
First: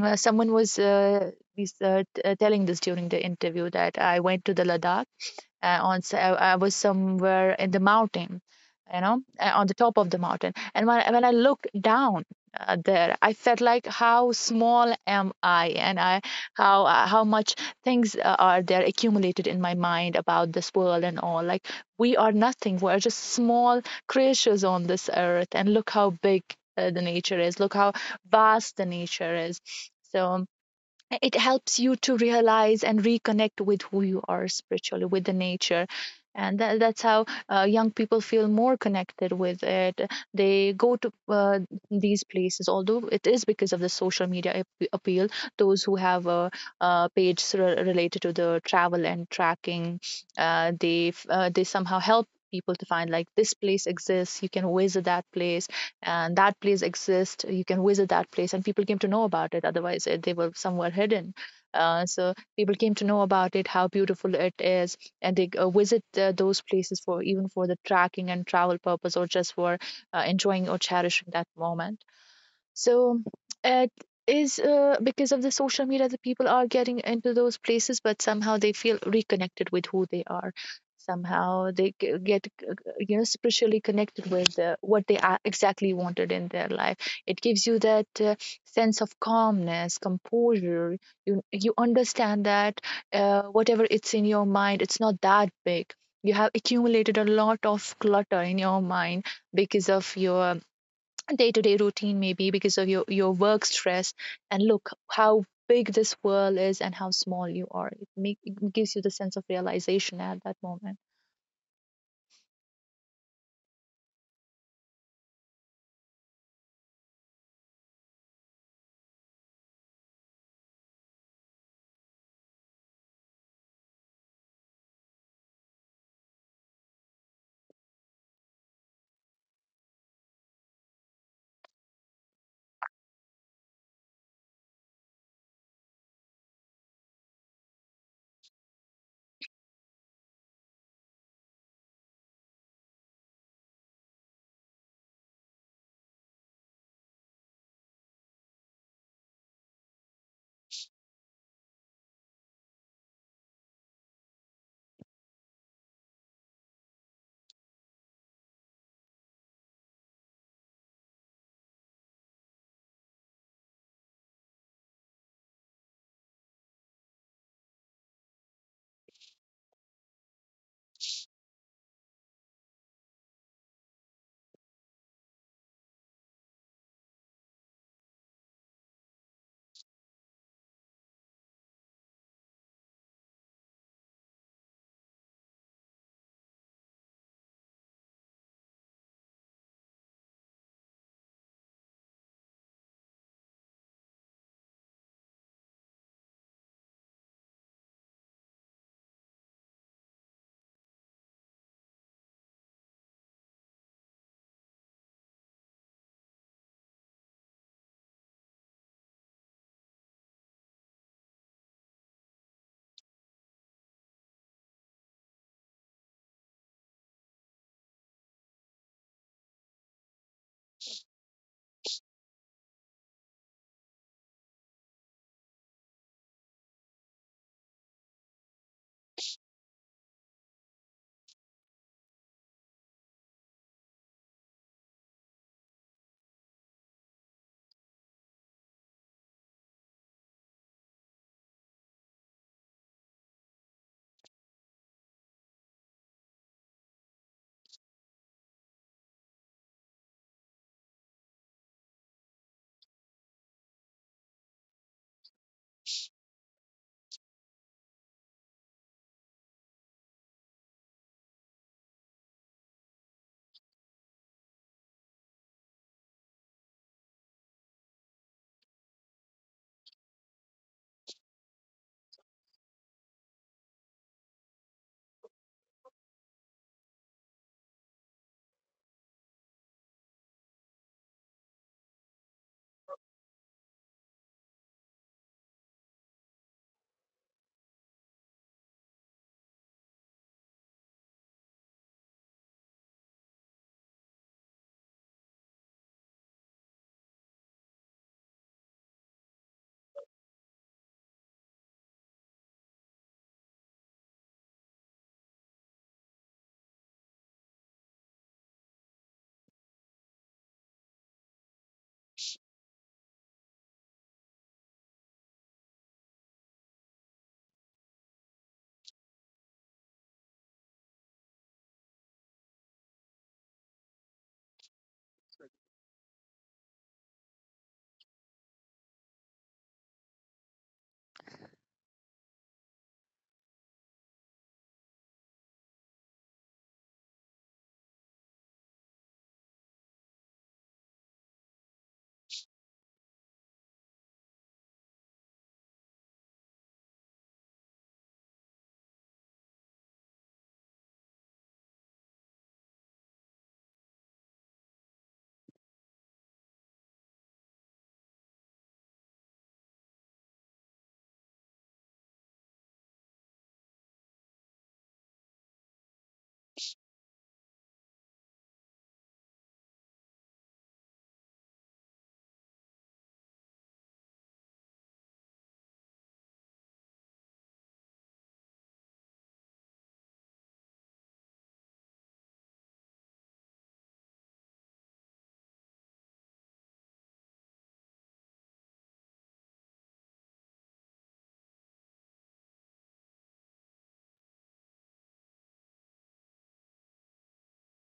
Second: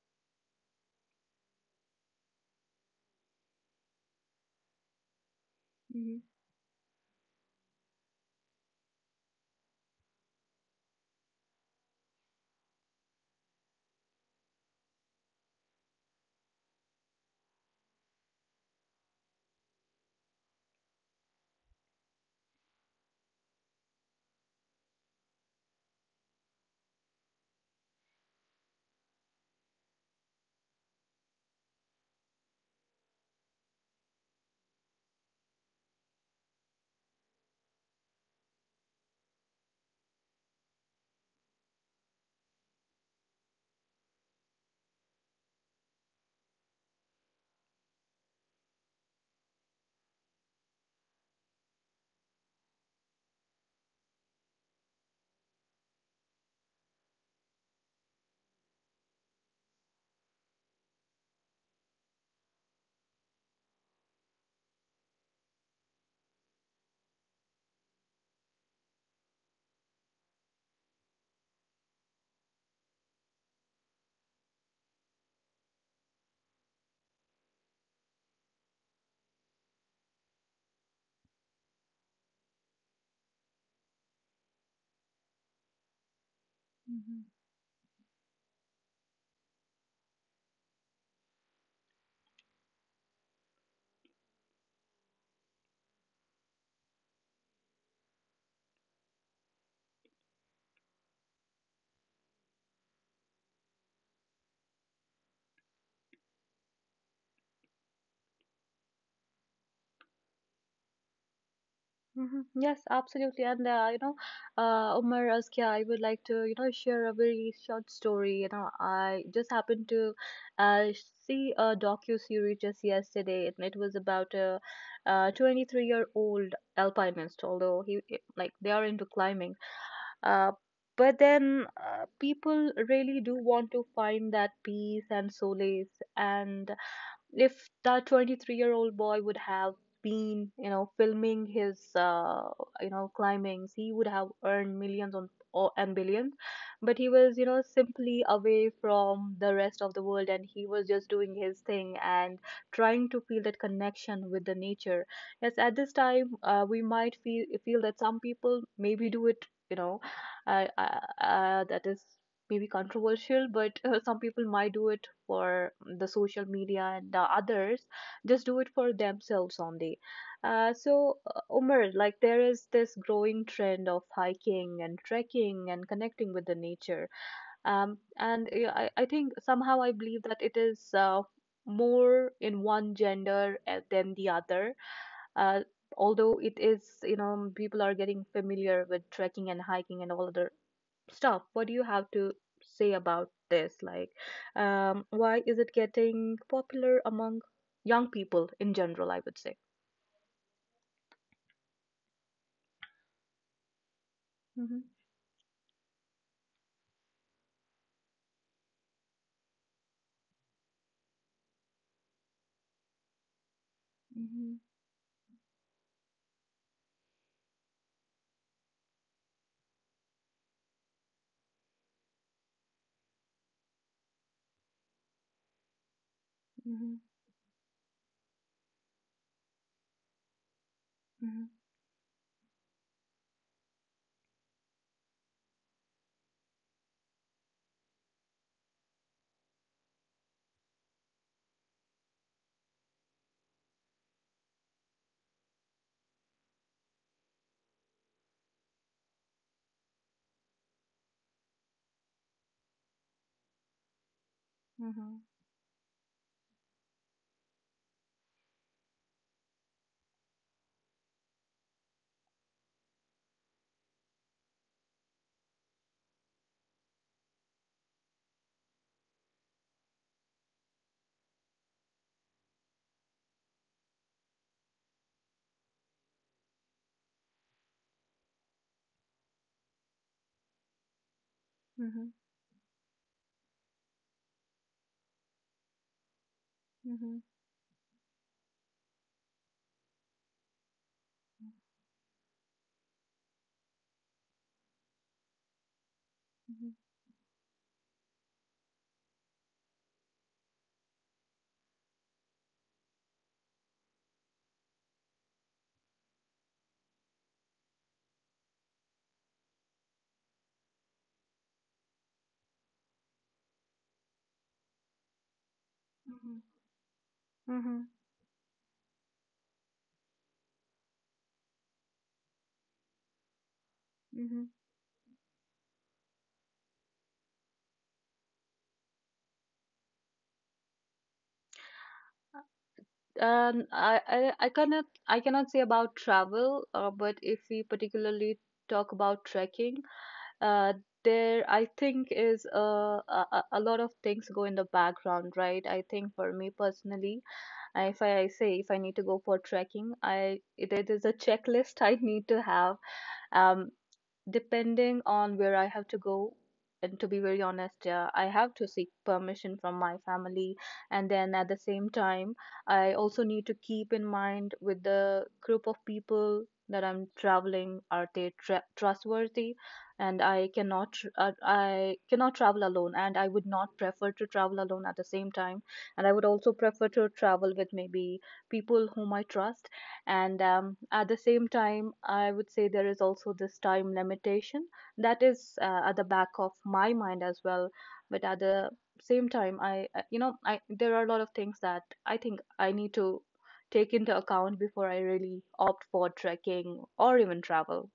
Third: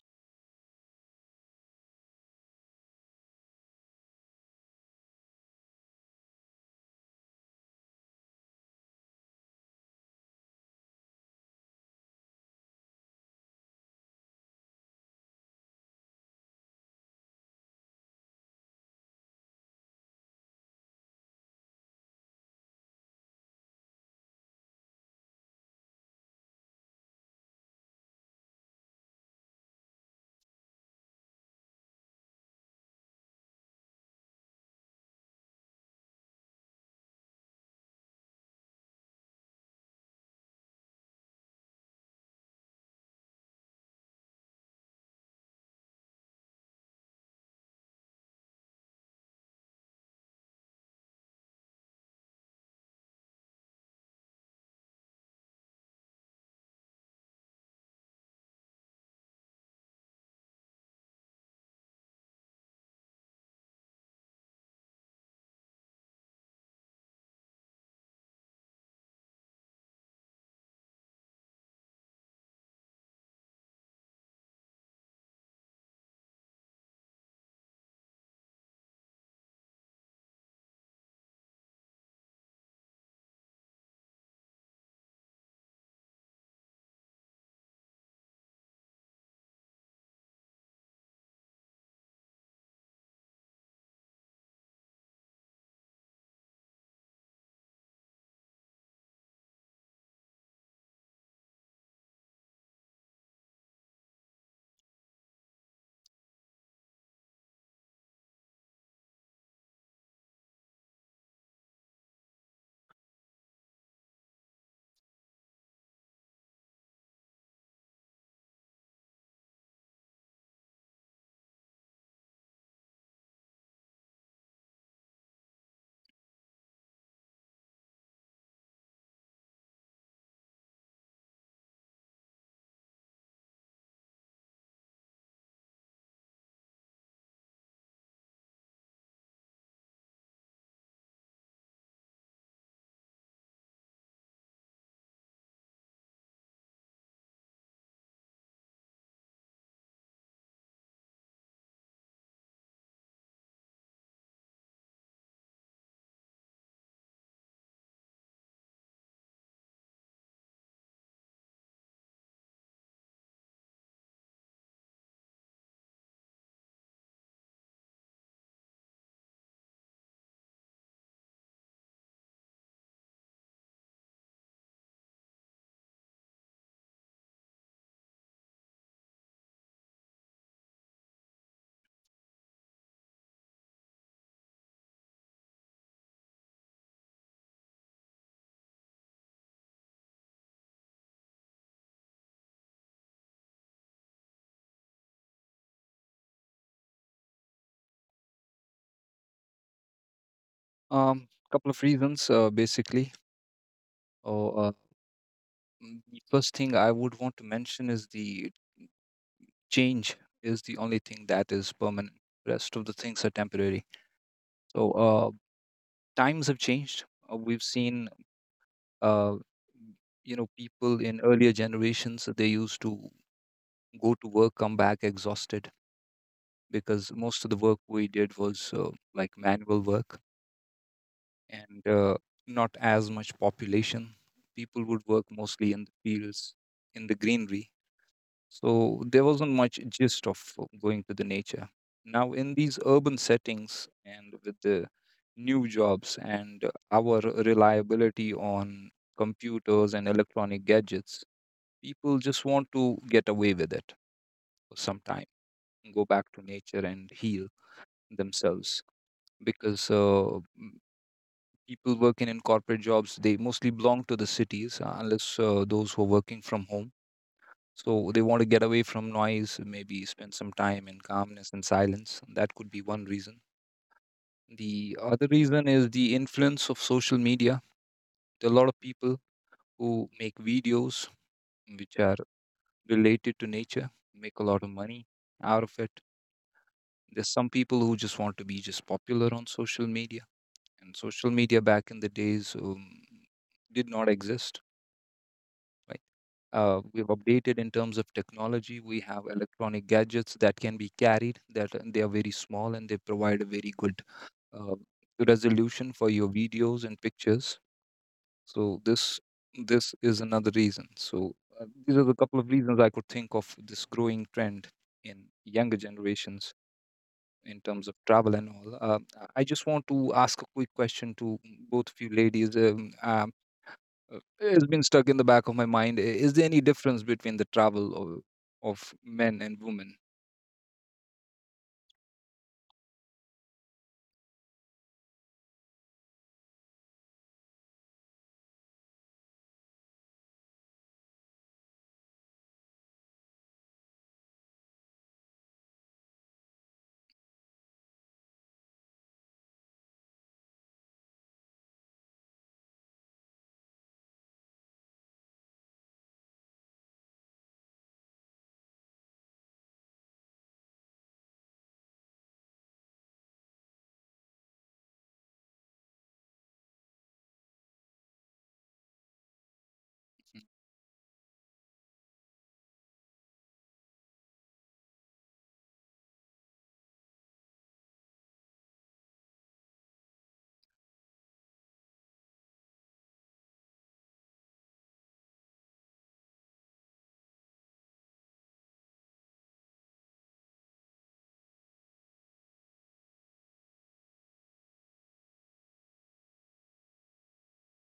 [SPEAKER 3] someone telling this during the interview that I went to the Ladakh,
[SPEAKER 1] Mm-hmm.
[SPEAKER 3] I was somewhere in the mountain, on the top of the mountain. And when I looked down, there, I felt like how small am I, and I how much things are there accumulated in my mind about this world and all. Like, we are nothing. We're just small creatures on this earth, and look how big the nature is. Look how vast the nature is. So it helps you to realize and reconnect with who you are spiritually with the nature, and that's how young people feel more connected with it. They go to these places, although it is because of the social media appeal. Those who have a page related to the travel and tracking, they somehow help people to find, like, this place exists, you can visit that place, and that place exists, you can visit that place, and people came to know about it, otherwise they were somewhere hidden. So people came to know about it, how beautiful it is, and they visit those places for, even for the tracking and travel purpose, or just for enjoying or cherishing that moment. So it is because of the social media that people are getting into those places, but somehow they feel reconnected with who they are. Somehow they get, spiritually connected with what they exactly wanted in their life.
[SPEAKER 1] Mm-hmm.
[SPEAKER 3] It gives you that sense of calmness, composure. You understand that whatever it's in your mind, it's not that big. You have accumulated a lot of clutter in your mind because of your day-to-day routine, maybe because of your work stress. And look how big this world is and how small you are. It gives you the sense of realization at that moment.
[SPEAKER 1] Mhm. Yes, absolutely. And you know, Umar, Azkia, I would like to you know share a very short story. You know, I just happened to uh, see a docu-series just yesterday, and it was about a 23-year-old alpinist. Although like they are into climbing, uh, but then people really do want to find that peace and solace. And if that 23-year-old boy would have been, you know, filming his you know climbings, he would have earned millions on or and billions, but he was, you know, simply away from the rest of the world, and he was just doing his thing and trying to feel that connection with the nature. Yes, at this time we might feel that some people maybe do it, you know that is maybe controversial, but some people might do it for the social media, and the others just do it for themselves only. So, Umar, like there is this growing trend of hiking and trekking and connecting with the nature. I think somehow I believe that it is more in one gender than the other. Uh, Although it is, you know, people are getting familiar with trekking and hiking and all other stuff, what do you have to say about this, like, why is it getting popular among young people in general, I would say?
[SPEAKER 2] Couple of reasons, basically. uh, uh,
[SPEAKER 1] Mhm.
[SPEAKER 2] the first thing I would want to mention is: the change is the only thing that is permanent, rest of the things are temporary.
[SPEAKER 1] Mhm.
[SPEAKER 2] So, times have changed. We've seen, uh, people in earlier generations, they used to go to work, come back exhausted,
[SPEAKER 1] Mhm.
[SPEAKER 2] because most of the work we did was, like manual work,
[SPEAKER 1] Mhm.
[SPEAKER 2] and not as much population. People would work mostly in the fields, in the greenery. So there wasn't much gist of going to the nature. Now, in these urban settings and with the new jobs and our reliability on computers and electronic gadgets, people just want to get away with it for some time,
[SPEAKER 1] Mhm.
[SPEAKER 2] go back to nature and heal themselves, because, people working in corporate jobs, they mostly belong to the cities, unless those who are working from home. So they want to get away from noise, maybe spend some time in calmness and silence. That could be one reason. The other reason is the influence of social media. There are a lot of people who make videos which
[SPEAKER 1] Mhm.
[SPEAKER 2] are related to nature, make a lot of money out of it.
[SPEAKER 1] Mhm.
[SPEAKER 2] There's some people who just want to be just popular on social media, and social media back in the days, did not exist, right? We've updated in terms of technology. We have electronic gadgets that can be carried, that, and they are very small and they provide a very good, uh, resolution for your videos and pictures. So this is another reason. So, these are the couple of reasons I could think of this growing trend in younger
[SPEAKER 1] Mhm.
[SPEAKER 2] generations in
[SPEAKER 1] Mhm.
[SPEAKER 2] terms
[SPEAKER 1] Mhm.
[SPEAKER 2] of travel and all. I just want to ask a quick question to both of you ladies.
[SPEAKER 1] Mhm.
[SPEAKER 2] It's been stuck in the back of my mind. Is there any difference between the travel of men and women?
[SPEAKER 1] And I cannot say about travel, but if we particularly talk about trekking, uh, there I think is a lot of things go in the background, right? I think for me personally, I- if I, I say if I need to go for trekking, I it, it is a checklist *laughs* I need to have. Um, Depending on where I have to go, and to be very honest, yeah, I have to seek permission from my family. And then at the same time, I also need to keep in mind with the group of people that I'm traveling, are they tra trustworthy? And I cannot, tr I cannot travel alone, and I would not prefer to travel alone at the same time. And I would also prefer to travel with maybe people whom I trust and at the same time I would say there is also this time limitation that is at the back of my mind as well, but at the same time I there are a lot of things that I think I need to take into account before I really opt for trekking or even travel.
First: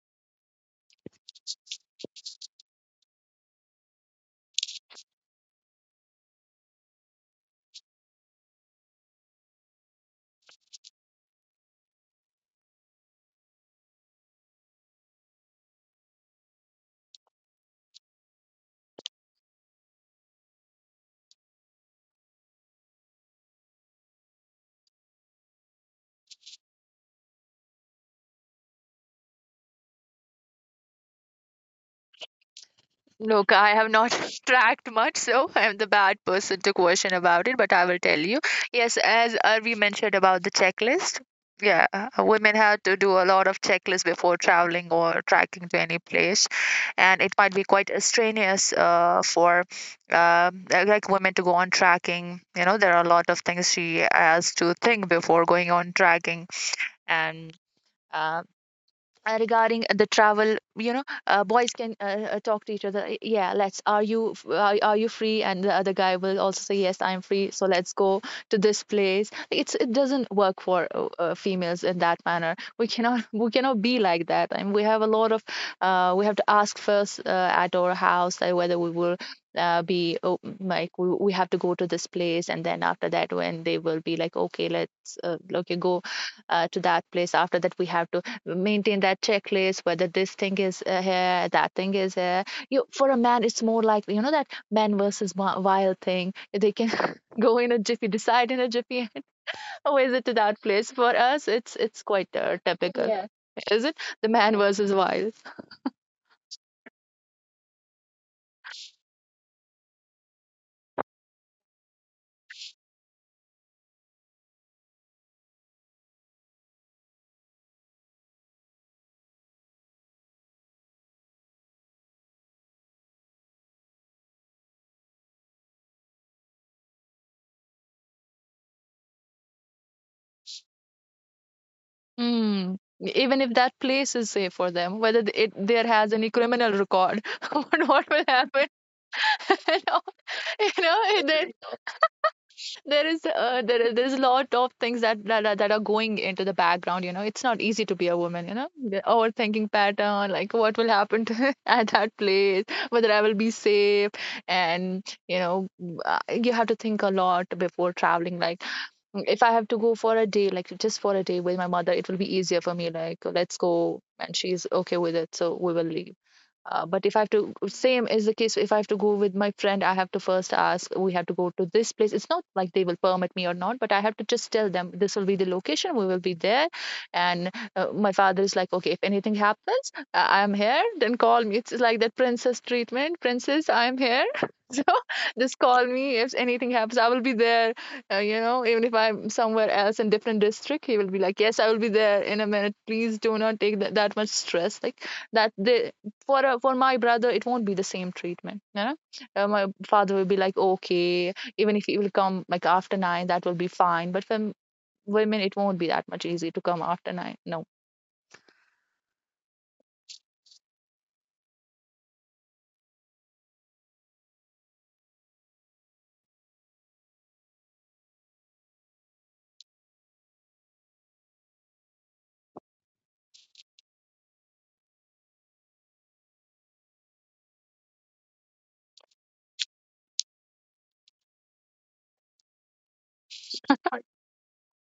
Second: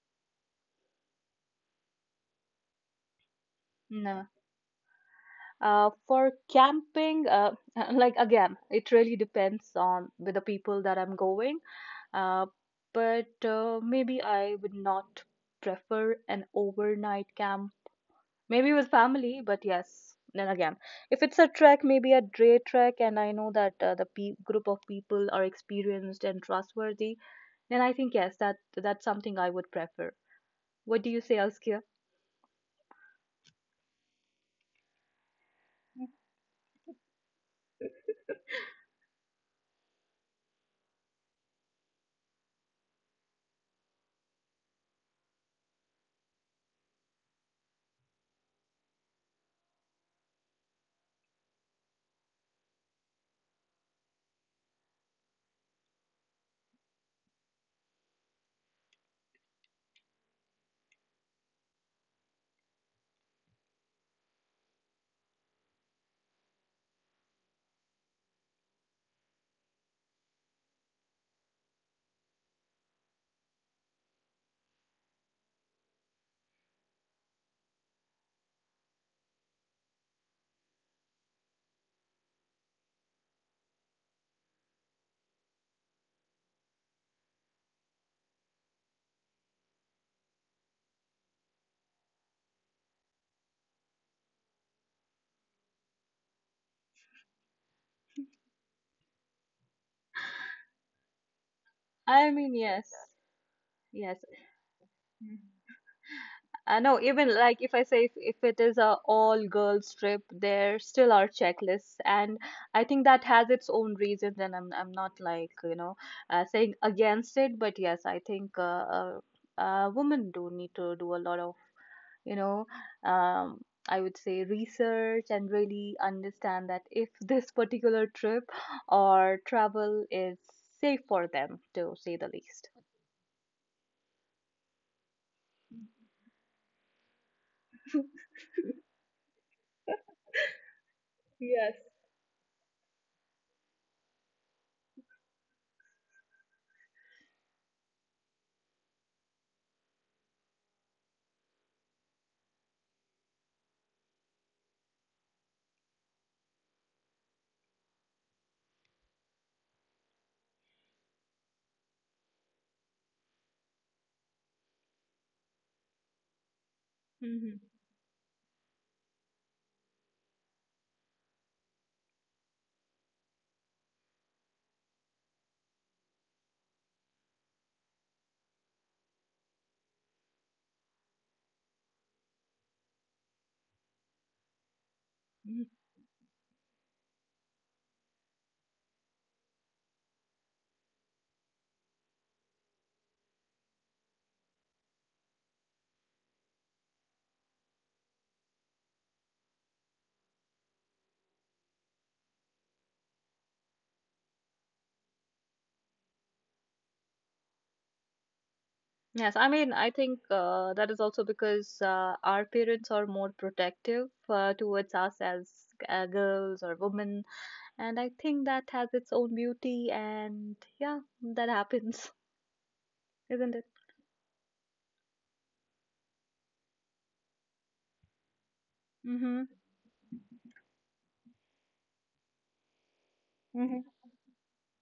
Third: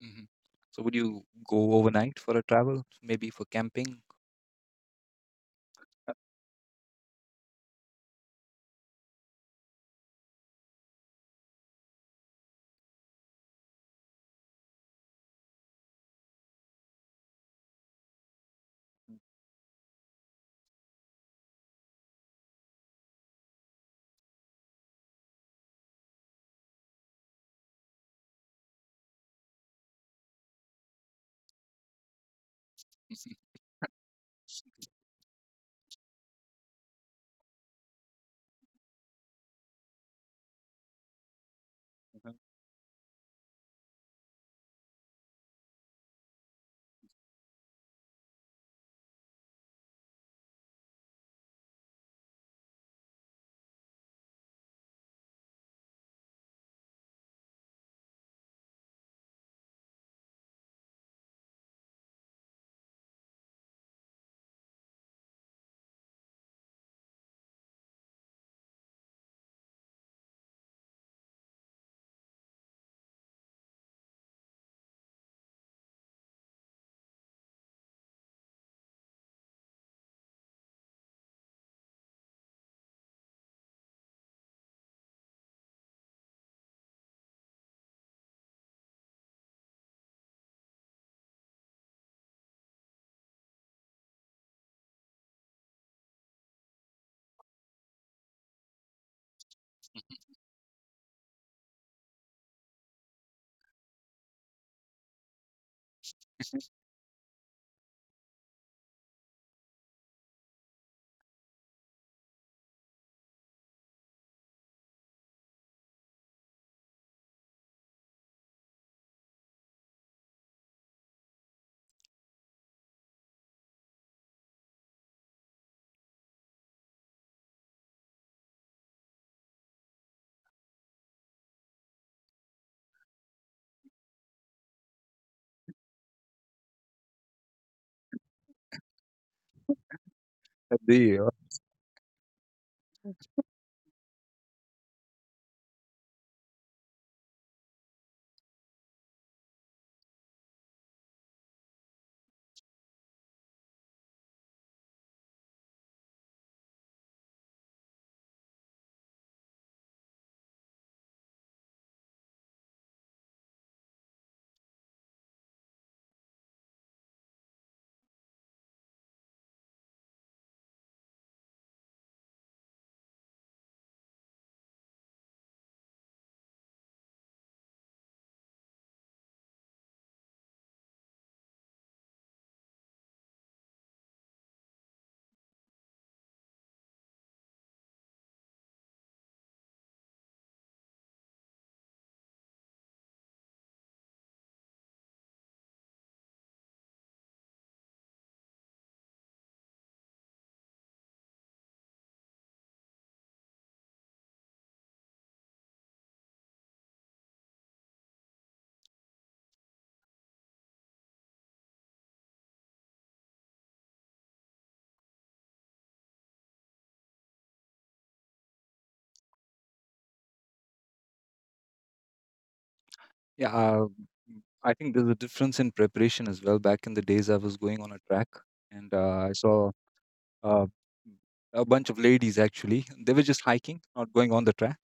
[SPEAKER 2] Hmm. So would you go overnight for a travel, maybe for camping?
[SPEAKER 1] For camping, *laughs* like again, it really depends on with the people that I'm going. Uh, but maybe I would not prefer an overnight camp. Maybe with family, but yes. Then again, if it's a trek, maybe a day trek, and I know that the group of people are experienced and trustworthy, then I think yes, that that's something I would prefer. What do you say, Askia?
[SPEAKER 3] Look, I have
[SPEAKER 2] *laughs*
[SPEAKER 3] not *laughs* tracked much, so I'm the bad person to question about it, but I will tell you. Yes, as we mentioned about the checklist, yeah,
[SPEAKER 2] Mhm.
[SPEAKER 3] women have to do a lot of checklists before traveling or tracking to any place, and it might be quite strenuous for like women to go on tracking. You know, there are a lot of things she has to think before going on tracking, and. Uh, regarding the travel, boys can talk to each other, Yeah, let's, are you free?" And the other guy will also say, "Yes, I'm free, so let's go to this place." It doesn't work for females in that manner. We cannot *laughs* we cannot be like that, and we have a lot of we have to ask first at our house whether we will be, oh, like we have to go to this place. And then after that, when they will be like, "Okay, let's okay, go to that place," after that we have to maintain that checklist, whether this thing is here, that thing is here. You For a man, it's more like, you know, that man versus wild thing. They can *laughs* go in a jiffy, decide in a jiffy, and *laughs* always it to that place. For us, it's quite
[SPEAKER 1] I mean, yes,
[SPEAKER 3] typical. Yeah. Is it
[SPEAKER 1] yes.
[SPEAKER 3] the man versus wild?
[SPEAKER 1] I know, even like if I say if it is a all girls trip, there still are checklists, and I think that has its own reasons. And I'm not like saying against it, but yes, I think women do need to do a lot of you know um, I would say research and really understand that if this particular trip or travel is safe for them, to say the least.
[SPEAKER 3] Mm.
[SPEAKER 1] *laughs*
[SPEAKER 3] Even if that place is safe for them, whether it there has any criminal record, *laughs* what will happen? *laughs* you know
[SPEAKER 2] Agree,
[SPEAKER 3] you know
[SPEAKER 1] Yes.
[SPEAKER 3] There is there's a lot of things that are going into the background. You know, it's not easy to be a woman. You know, the overthinking pattern, like what will happen to, *laughs* at that place, whether I will be safe, and you know, uh, you have to think a lot before traveling. Like, "Mm, if I have to go for a day, like just for a day with my mother, it will be easier for me. Like, let's go," and she's okay with it, so we will leave. But if I have to,
[SPEAKER 1] Hmm.
[SPEAKER 3] same is the case. If I have to go with my friend, I have to first ask, "We have to go to this place." It's not like they will permit me or not, but I have to just tell them, "This will be the location, we will be there." And my father is like, "Okay, if anything happens, I'm here, then call me." It's like that princess treatment, "Princess, I'm here." *laughs* So just call me if anything happens, I will be there. You know, even if I'm somewhere else in different district, he will be like, "Yes, I will be there in a minute. Please do not take that much stress." Like that, they, for for my brother it won't be the same treatment. My father will be like, "Okay, even if he will come like after nine, that will be fine." But for women, it won't be that much easy to come after nine, no. *laughs*
[SPEAKER 1] Yes, I mean, I think that is also because our parents are more protective towards us as girls or women, and I think that has its own beauty, and yeah, that happens, *laughs*
[SPEAKER 2] Yeah,
[SPEAKER 1] isn't it?
[SPEAKER 2] I think there's a difference in preparation as well. Back in the days, I was going on a track, and I
[SPEAKER 1] Mm-hmm.
[SPEAKER 2] saw, uh, a bunch of ladies actually. They were just hiking, not going on the track.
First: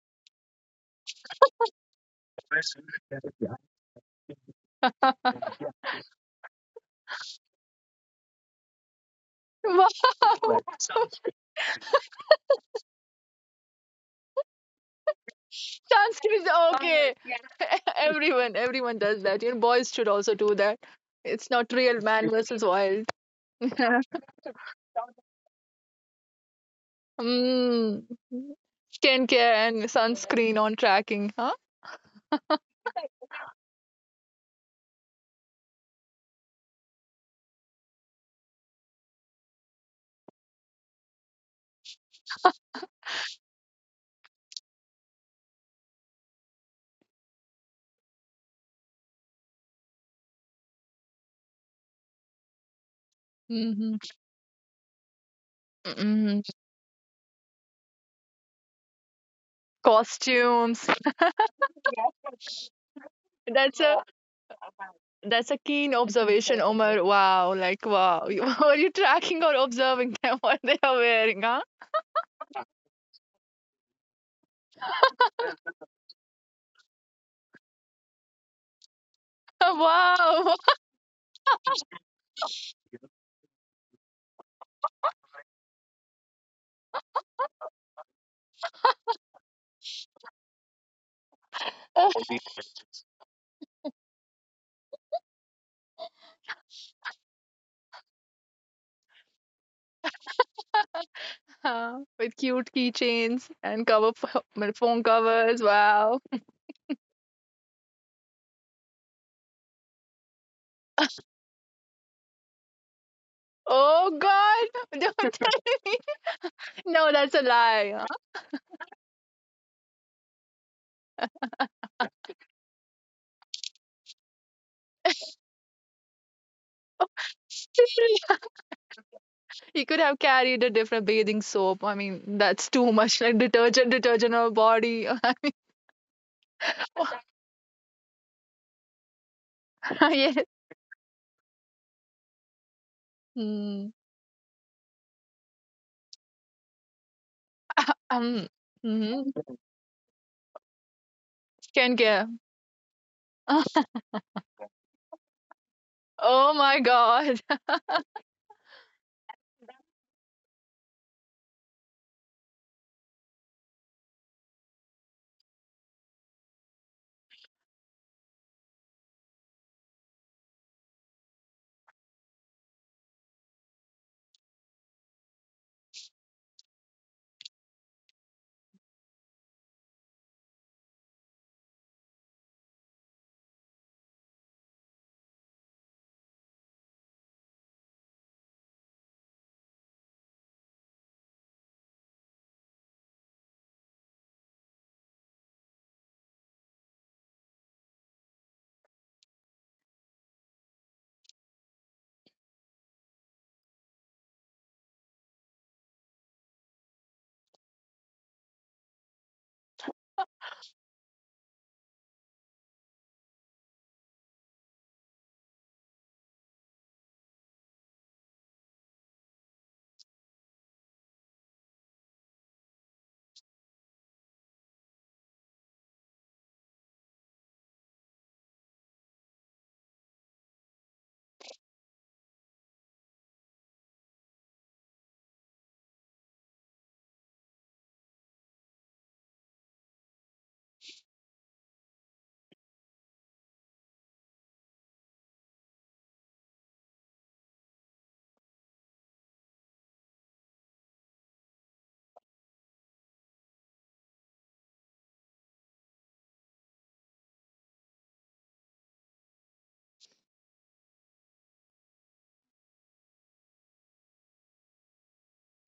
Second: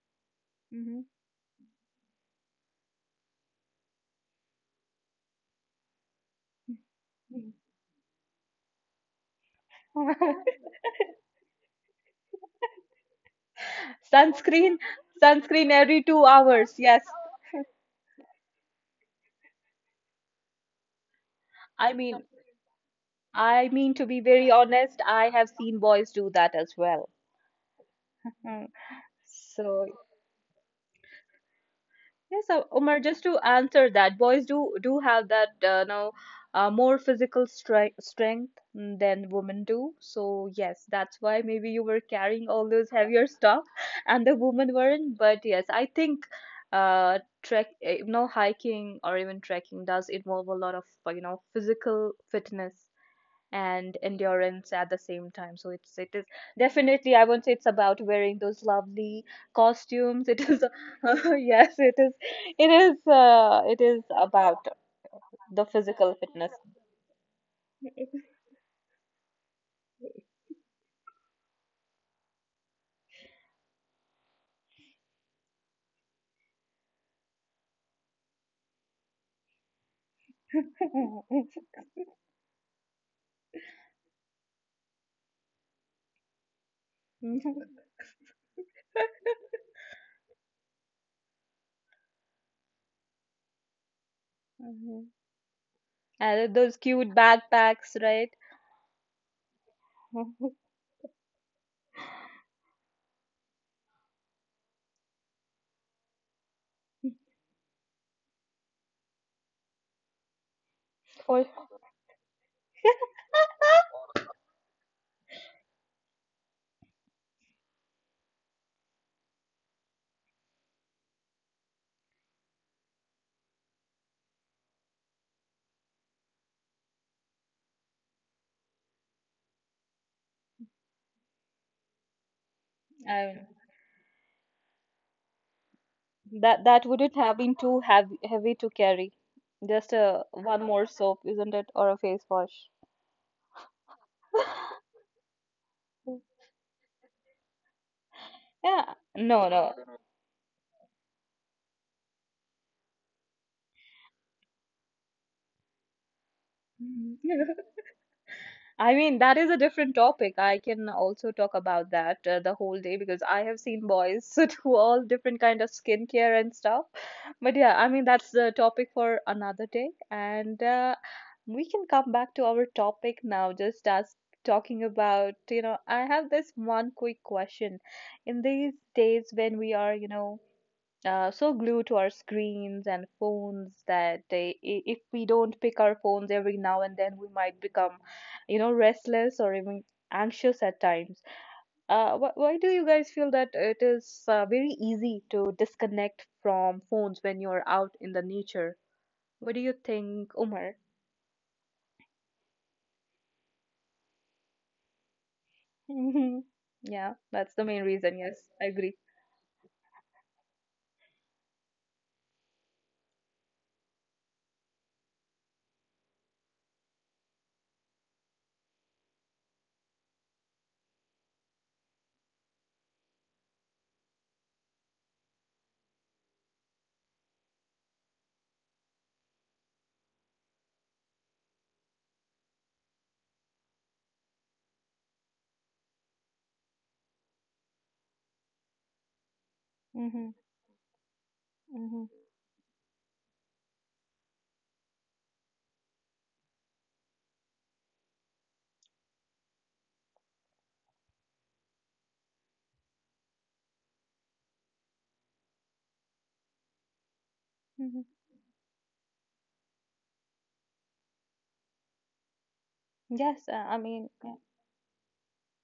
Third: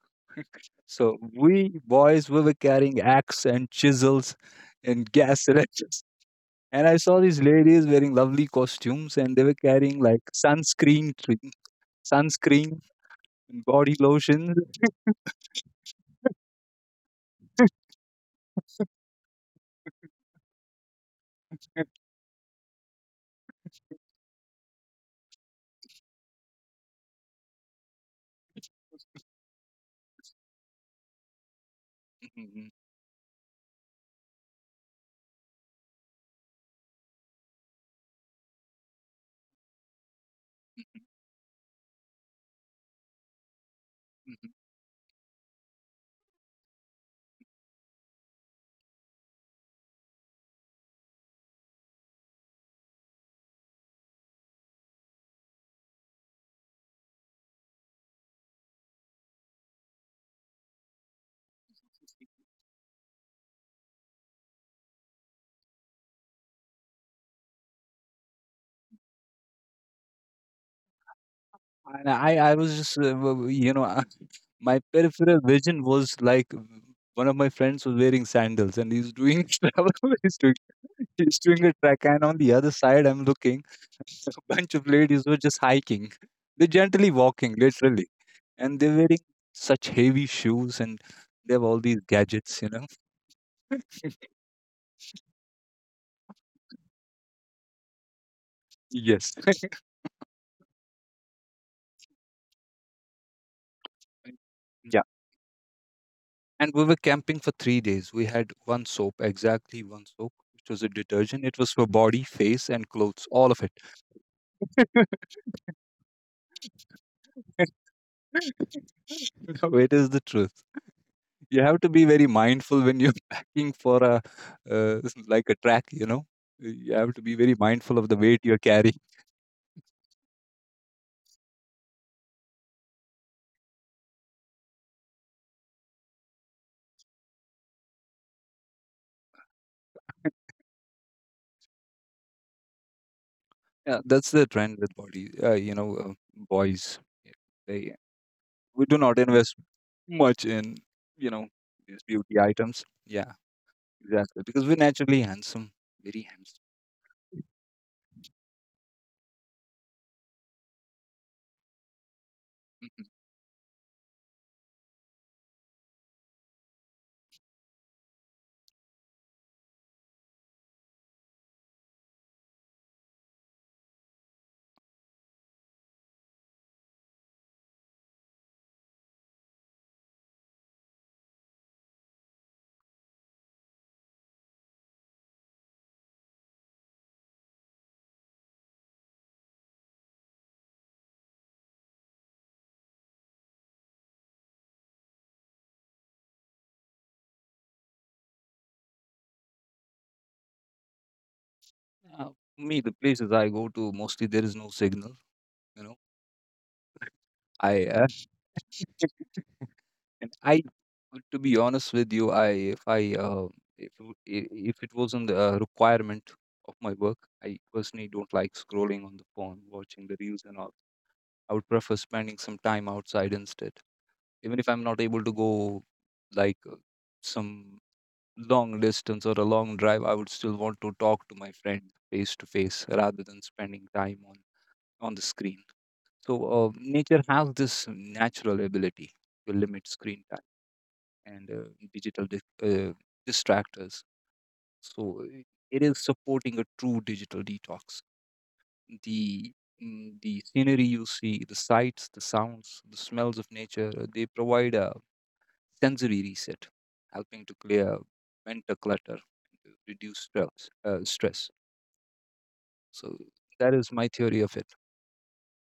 [SPEAKER 1] Mm-hmm.
[SPEAKER 2] So we boys, we were carrying axe and chisels and *laughs* gas cylinders. And I saw these ladies wearing lovely costumes, and they were
[SPEAKER 3] Well,
[SPEAKER 2] carrying like
[SPEAKER 1] Mm-hmm. *laughs*
[SPEAKER 2] sunscreen, sunscreen, and body lotions.
[SPEAKER 1] Sunscreen, sunscreen every two
[SPEAKER 3] Sanskrit is
[SPEAKER 1] hours. Yes,
[SPEAKER 3] okay. *laughs* Everyone, everyone does that. You know, boys should also do that. It's not
[SPEAKER 1] I
[SPEAKER 3] real
[SPEAKER 1] mean,
[SPEAKER 3] man versus wild.
[SPEAKER 1] I
[SPEAKER 3] *laughs*
[SPEAKER 1] mean to be very honest, I have seen boys do that as well.
[SPEAKER 3] Mm.
[SPEAKER 1] Mm.
[SPEAKER 3] Skincare and
[SPEAKER 1] So
[SPEAKER 3] sunscreen on tracking, huh?
[SPEAKER 1] yes,
[SPEAKER 2] *laughs*
[SPEAKER 1] Umar, just to answer that, boys do do have that now more physical stri strength, than women do. So yes, that's why maybe you were carrying all those heavier stuff *laughs* and the women weren't. But yes, I think trek you know, hiking or even trekking does involve a lot of you know, physical fitness
[SPEAKER 3] Hmm.
[SPEAKER 1] and endurance at the same time. So it is
[SPEAKER 3] Hmm.
[SPEAKER 1] definitely, I won't say it's about wearing those lovely costumes. It is
[SPEAKER 3] Costumes.
[SPEAKER 1] *laughs* yes,
[SPEAKER 3] *laughs* That's
[SPEAKER 1] it
[SPEAKER 3] a
[SPEAKER 1] is about
[SPEAKER 3] That's a
[SPEAKER 1] the
[SPEAKER 3] keen
[SPEAKER 1] physical fitness.
[SPEAKER 3] observation, Omar. Wow, like, wow. *laughs* Are you tracking or observing them *laughs* what they are wearing, huh?
[SPEAKER 2] And I was just, my peripheral vision was like, one of my friends was wearing sandals and he's doing *laughs* travel. he's, doing,
[SPEAKER 3] *laughs* Wow.
[SPEAKER 2] he's
[SPEAKER 1] *laughs*
[SPEAKER 2] doing a track. And on the other side, I'm looking, *laughs* a bunch of ladies were just hiking. They're gently walking,
[SPEAKER 1] Mhm.
[SPEAKER 2] literally. And they're wearing such heavy shoes and they have all these
[SPEAKER 3] *laughs*
[SPEAKER 2] gadgets.
[SPEAKER 1] Mhm. And those cute backpacks, right?
[SPEAKER 2] Yes. *laughs*
[SPEAKER 1] *laughs*
[SPEAKER 3] Huh, with cute keychains and cover *laughs* my
[SPEAKER 2] Yeah.
[SPEAKER 3] phone covers. Wow.
[SPEAKER 2] And we were camping for 3 days. We had one soap, exactly one soap, which was a detergent.
[SPEAKER 1] Or
[SPEAKER 2] It was for body, face, and clothes, all of it.
[SPEAKER 3] Oh God! *laughs* Don't tell me. No, that's a lie.
[SPEAKER 2] *laughs* It is the truth. You have to be very mindful when you're *laughs* packing for a, like a track, you know. You have to be very mindful of the
[SPEAKER 3] Huh?
[SPEAKER 2] weight
[SPEAKER 3] *laughs*
[SPEAKER 2] you're carrying.
[SPEAKER 3] You could have carried a different bathing soap. I mean, that's too much. Like,
[SPEAKER 1] um,
[SPEAKER 3] detergent, detergent or body. *laughs*
[SPEAKER 1] that that wouldn't have been too heavy to carry. Just a
[SPEAKER 3] Yes.
[SPEAKER 1] one more soap, isn't it, or a face wash?
[SPEAKER 3] Mm.
[SPEAKER 2] Yeah, that's the trend with
[SPEAKER 1] *laughs*
[SPEAKER 2] body. Boys, yeah, they
[SPEAKER 3] Um.
[SPEAKER 2] we
[SPEAKER 1] Yeah,
[SPEAKER 2] do not
[SPEAKER 3] Mm-hmm.
[SPEAKER 1] no,
[SPEAKER 2] invest
[SPEAKER 1] no.
[SPEAKER 2] much in you know these
[SPEAKER 3] Skincare.
[SPEAKER 2] beauty items. Yeah,
[SPEAKER 3] *laughs*
[SPEAKER 2] exactly, because we're naturally handsome, very
[SPEAKER 3] Oh
[SPEAKER 2] handsome.
[SPEAKER 3] my
[SPEAKER 1] Mhm.
[SPEAKER 3] God.
[SPEAKER 1] *laughs* I mean, that is a different topic. I can also talk about that the whole day because I have seen boys *laughs* do all different kind of skincare and stuff. But yeah, I mean, that's the topic for another day. And we can come back to our topic now, just as talking about, you know, I have this one quick question. In these days when we are, you know, so glued to our screens and phones that if we don't pick our phones every now and then, we might become, you know, restless or even anxious at times. Wh- why do you guys feel that it is very easy to disconnect from phones when you're out in the nature? What do you think, Umar?
[SPEAKER 2] Mm-hmm. Me, the places I go to, mostly there is no signal. You know,
[SPEAKER 1] Hmm. *laughs* Yeah, that's the main
[SPEAKER 2] I uh,
[SPEAKER 1] reason. Yes, I agree.
[SPEAKER 2] And I, to be honest with you, I if w- I- if it wasn't a requirement of my work, I personally don't like scrolling on the phone, watching the reels and all. I would prefer spending some time outside instead, even if I'm not able to go like some long distance or a long drive. I would still want to talk to my friend face to face rather than spending time on the screen. So nature has this natural ability to limit screen
[SPEAKER 1] Mm-hmm,
[SPEAKER 2] time and uh,
[SPEAKER 1] mm-hmm,
[SPEAKER 2] digital dis- uh, distractors. So it is supporting a true digital detox. The the scenery you see, the sights, the sounds, the smells of nature, they provide a sensory reset, helping to clear
[SPEAKER 1] mm-hmm.
[SPEAKER 2] mental clutter, reduce stress. Stress. So
[SPEAKER 1] Yes,
[SPEAKER 2] that
[SPEAKER 1] I
[SPEAKER 2] is my
[SPEAKER 1] mean,
[SPEAKER 2] theory
[SPEAKER 1] yeah.
[SPEAKER 2] of it.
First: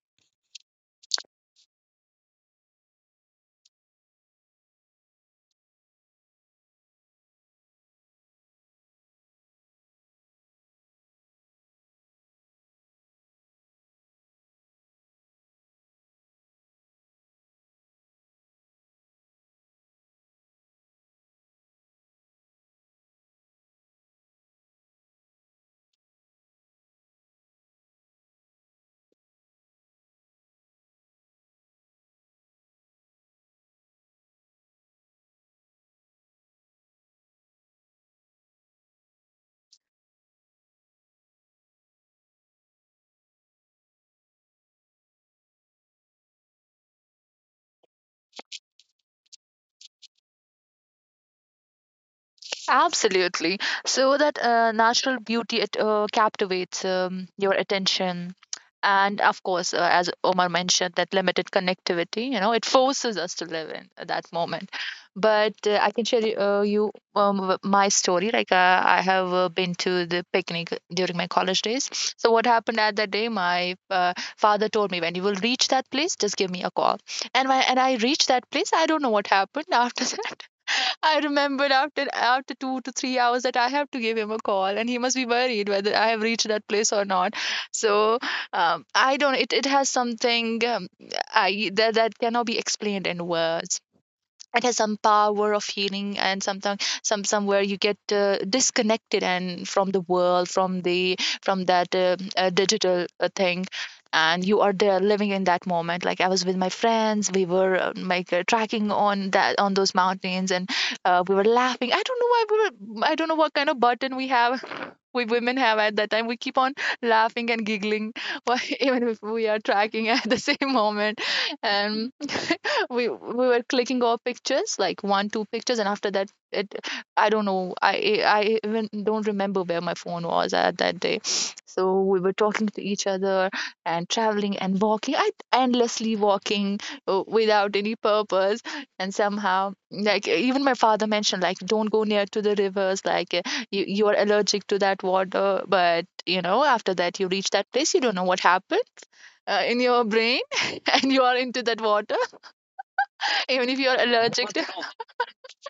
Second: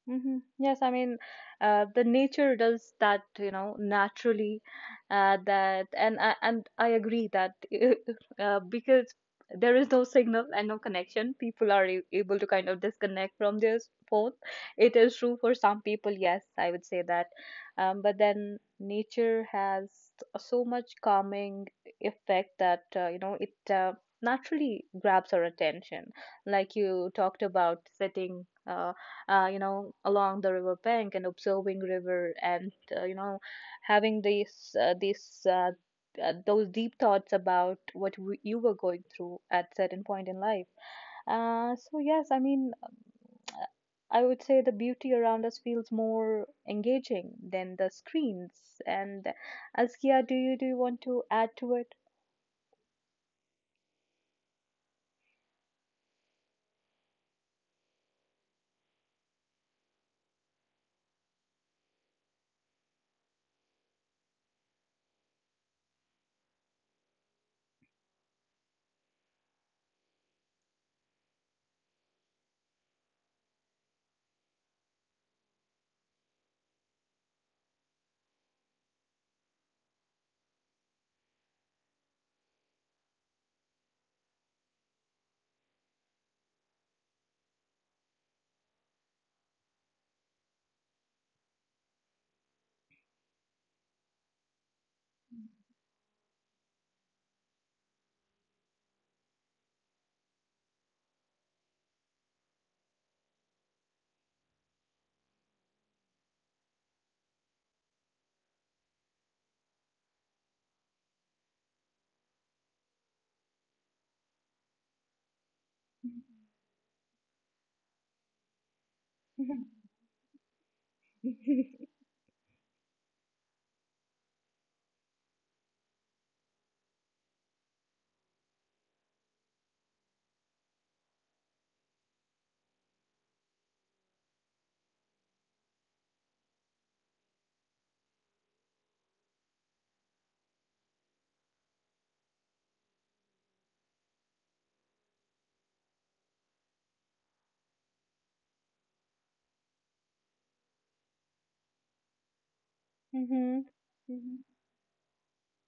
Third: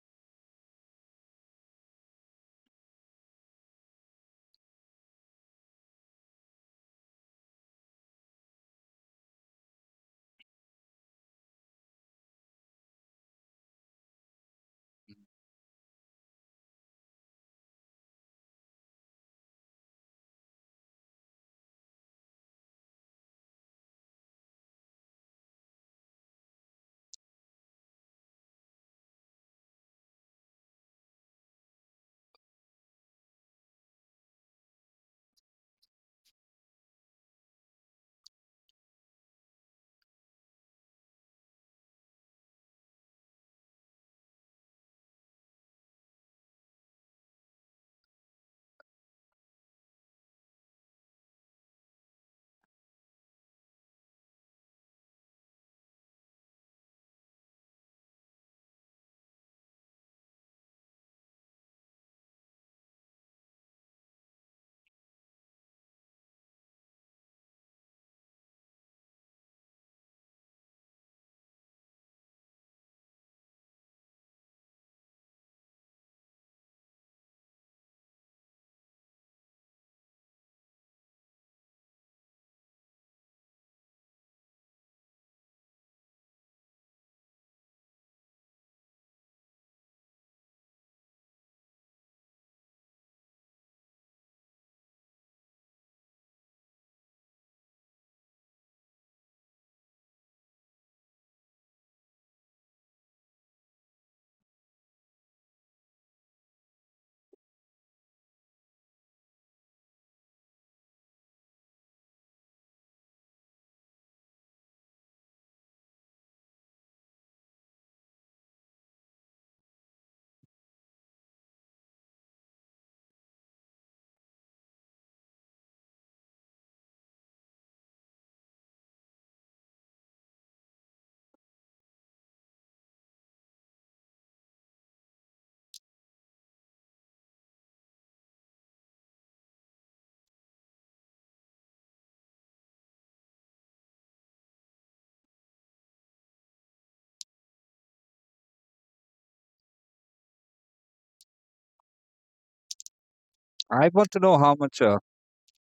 [SPEAKER 1] Hmm. Yes, I mean, the nature does that, you know, naturally. That and I agree that *laughs* because there is no signal and no connection, people are able to kind of disconnect from their phone. It is true for some people, yes, I would say that. But then nature has so much calming effect that you know it naturally grabs our attention, like you talked about, sitting. You know, along the river bank and observing river and you know, having these those deep thoughts about what you were going through at certain point in life. So yes, I mean, uh, I would say the beauty around us feels more engaging than the screens. And Askia, do you want to add to it?
[SPEAKER 3] Absolutely. So that natural beauty, it captivates your attention. And of course, as Omar mentioned, that limited connectivity, it forces us to live in that moment. But I can share you, my story. Like, I have been to the picnic during my college days. So, what happened at that day? My father told me, "When you will reach that place, just give me a call." And I reached that place, I don't know what happened *laughs* after that. I remembered after 2 to 3 hours that I have to give him a call, and he must be worried whether I have reached that place or not. So I don't. It has something, I that that cannot be explained in words. It has some power of healing, and sometimes, somewhere you get disconnected, and from the world, from that digital thing, and you are there living in that moment. Like, I was with my friends, we were like tracking on that on those mountains, and we were laughing. I don't know why we were, I don't know what kind of button we have, *laughs* we women have at that time. We keep on laughing and giggling, *laughs* even if we are tracking at the *laughs* same moment. And. *laughs* We were clicking our pictures like one two pictures, and after that, it, I don't know, I even don't remember where my phone was at that day. So we were talking to each other, and traveling and walking, I endlessly walking without any purpose. And somehow, like, even my father mentioned, like, "Don't go near to the rivers, like you, are allergic to that water." But you know, after that you reach that place, you don't know what happened in your brain, *laughs* and you are into that water
[SPEAKER 1] Mm-hmm.
[SPEAKER 3] even if
[SPEAKER 2] Mhm. I
[SPEAKER 3] you're
[SPEAKER 2] want to know
[SPEAKER 3] allergic
[SPEAKER 2] how
[SPEAKER 3] to.
[SPEAKER 2] much.
[SPEAKER 3] *laughs*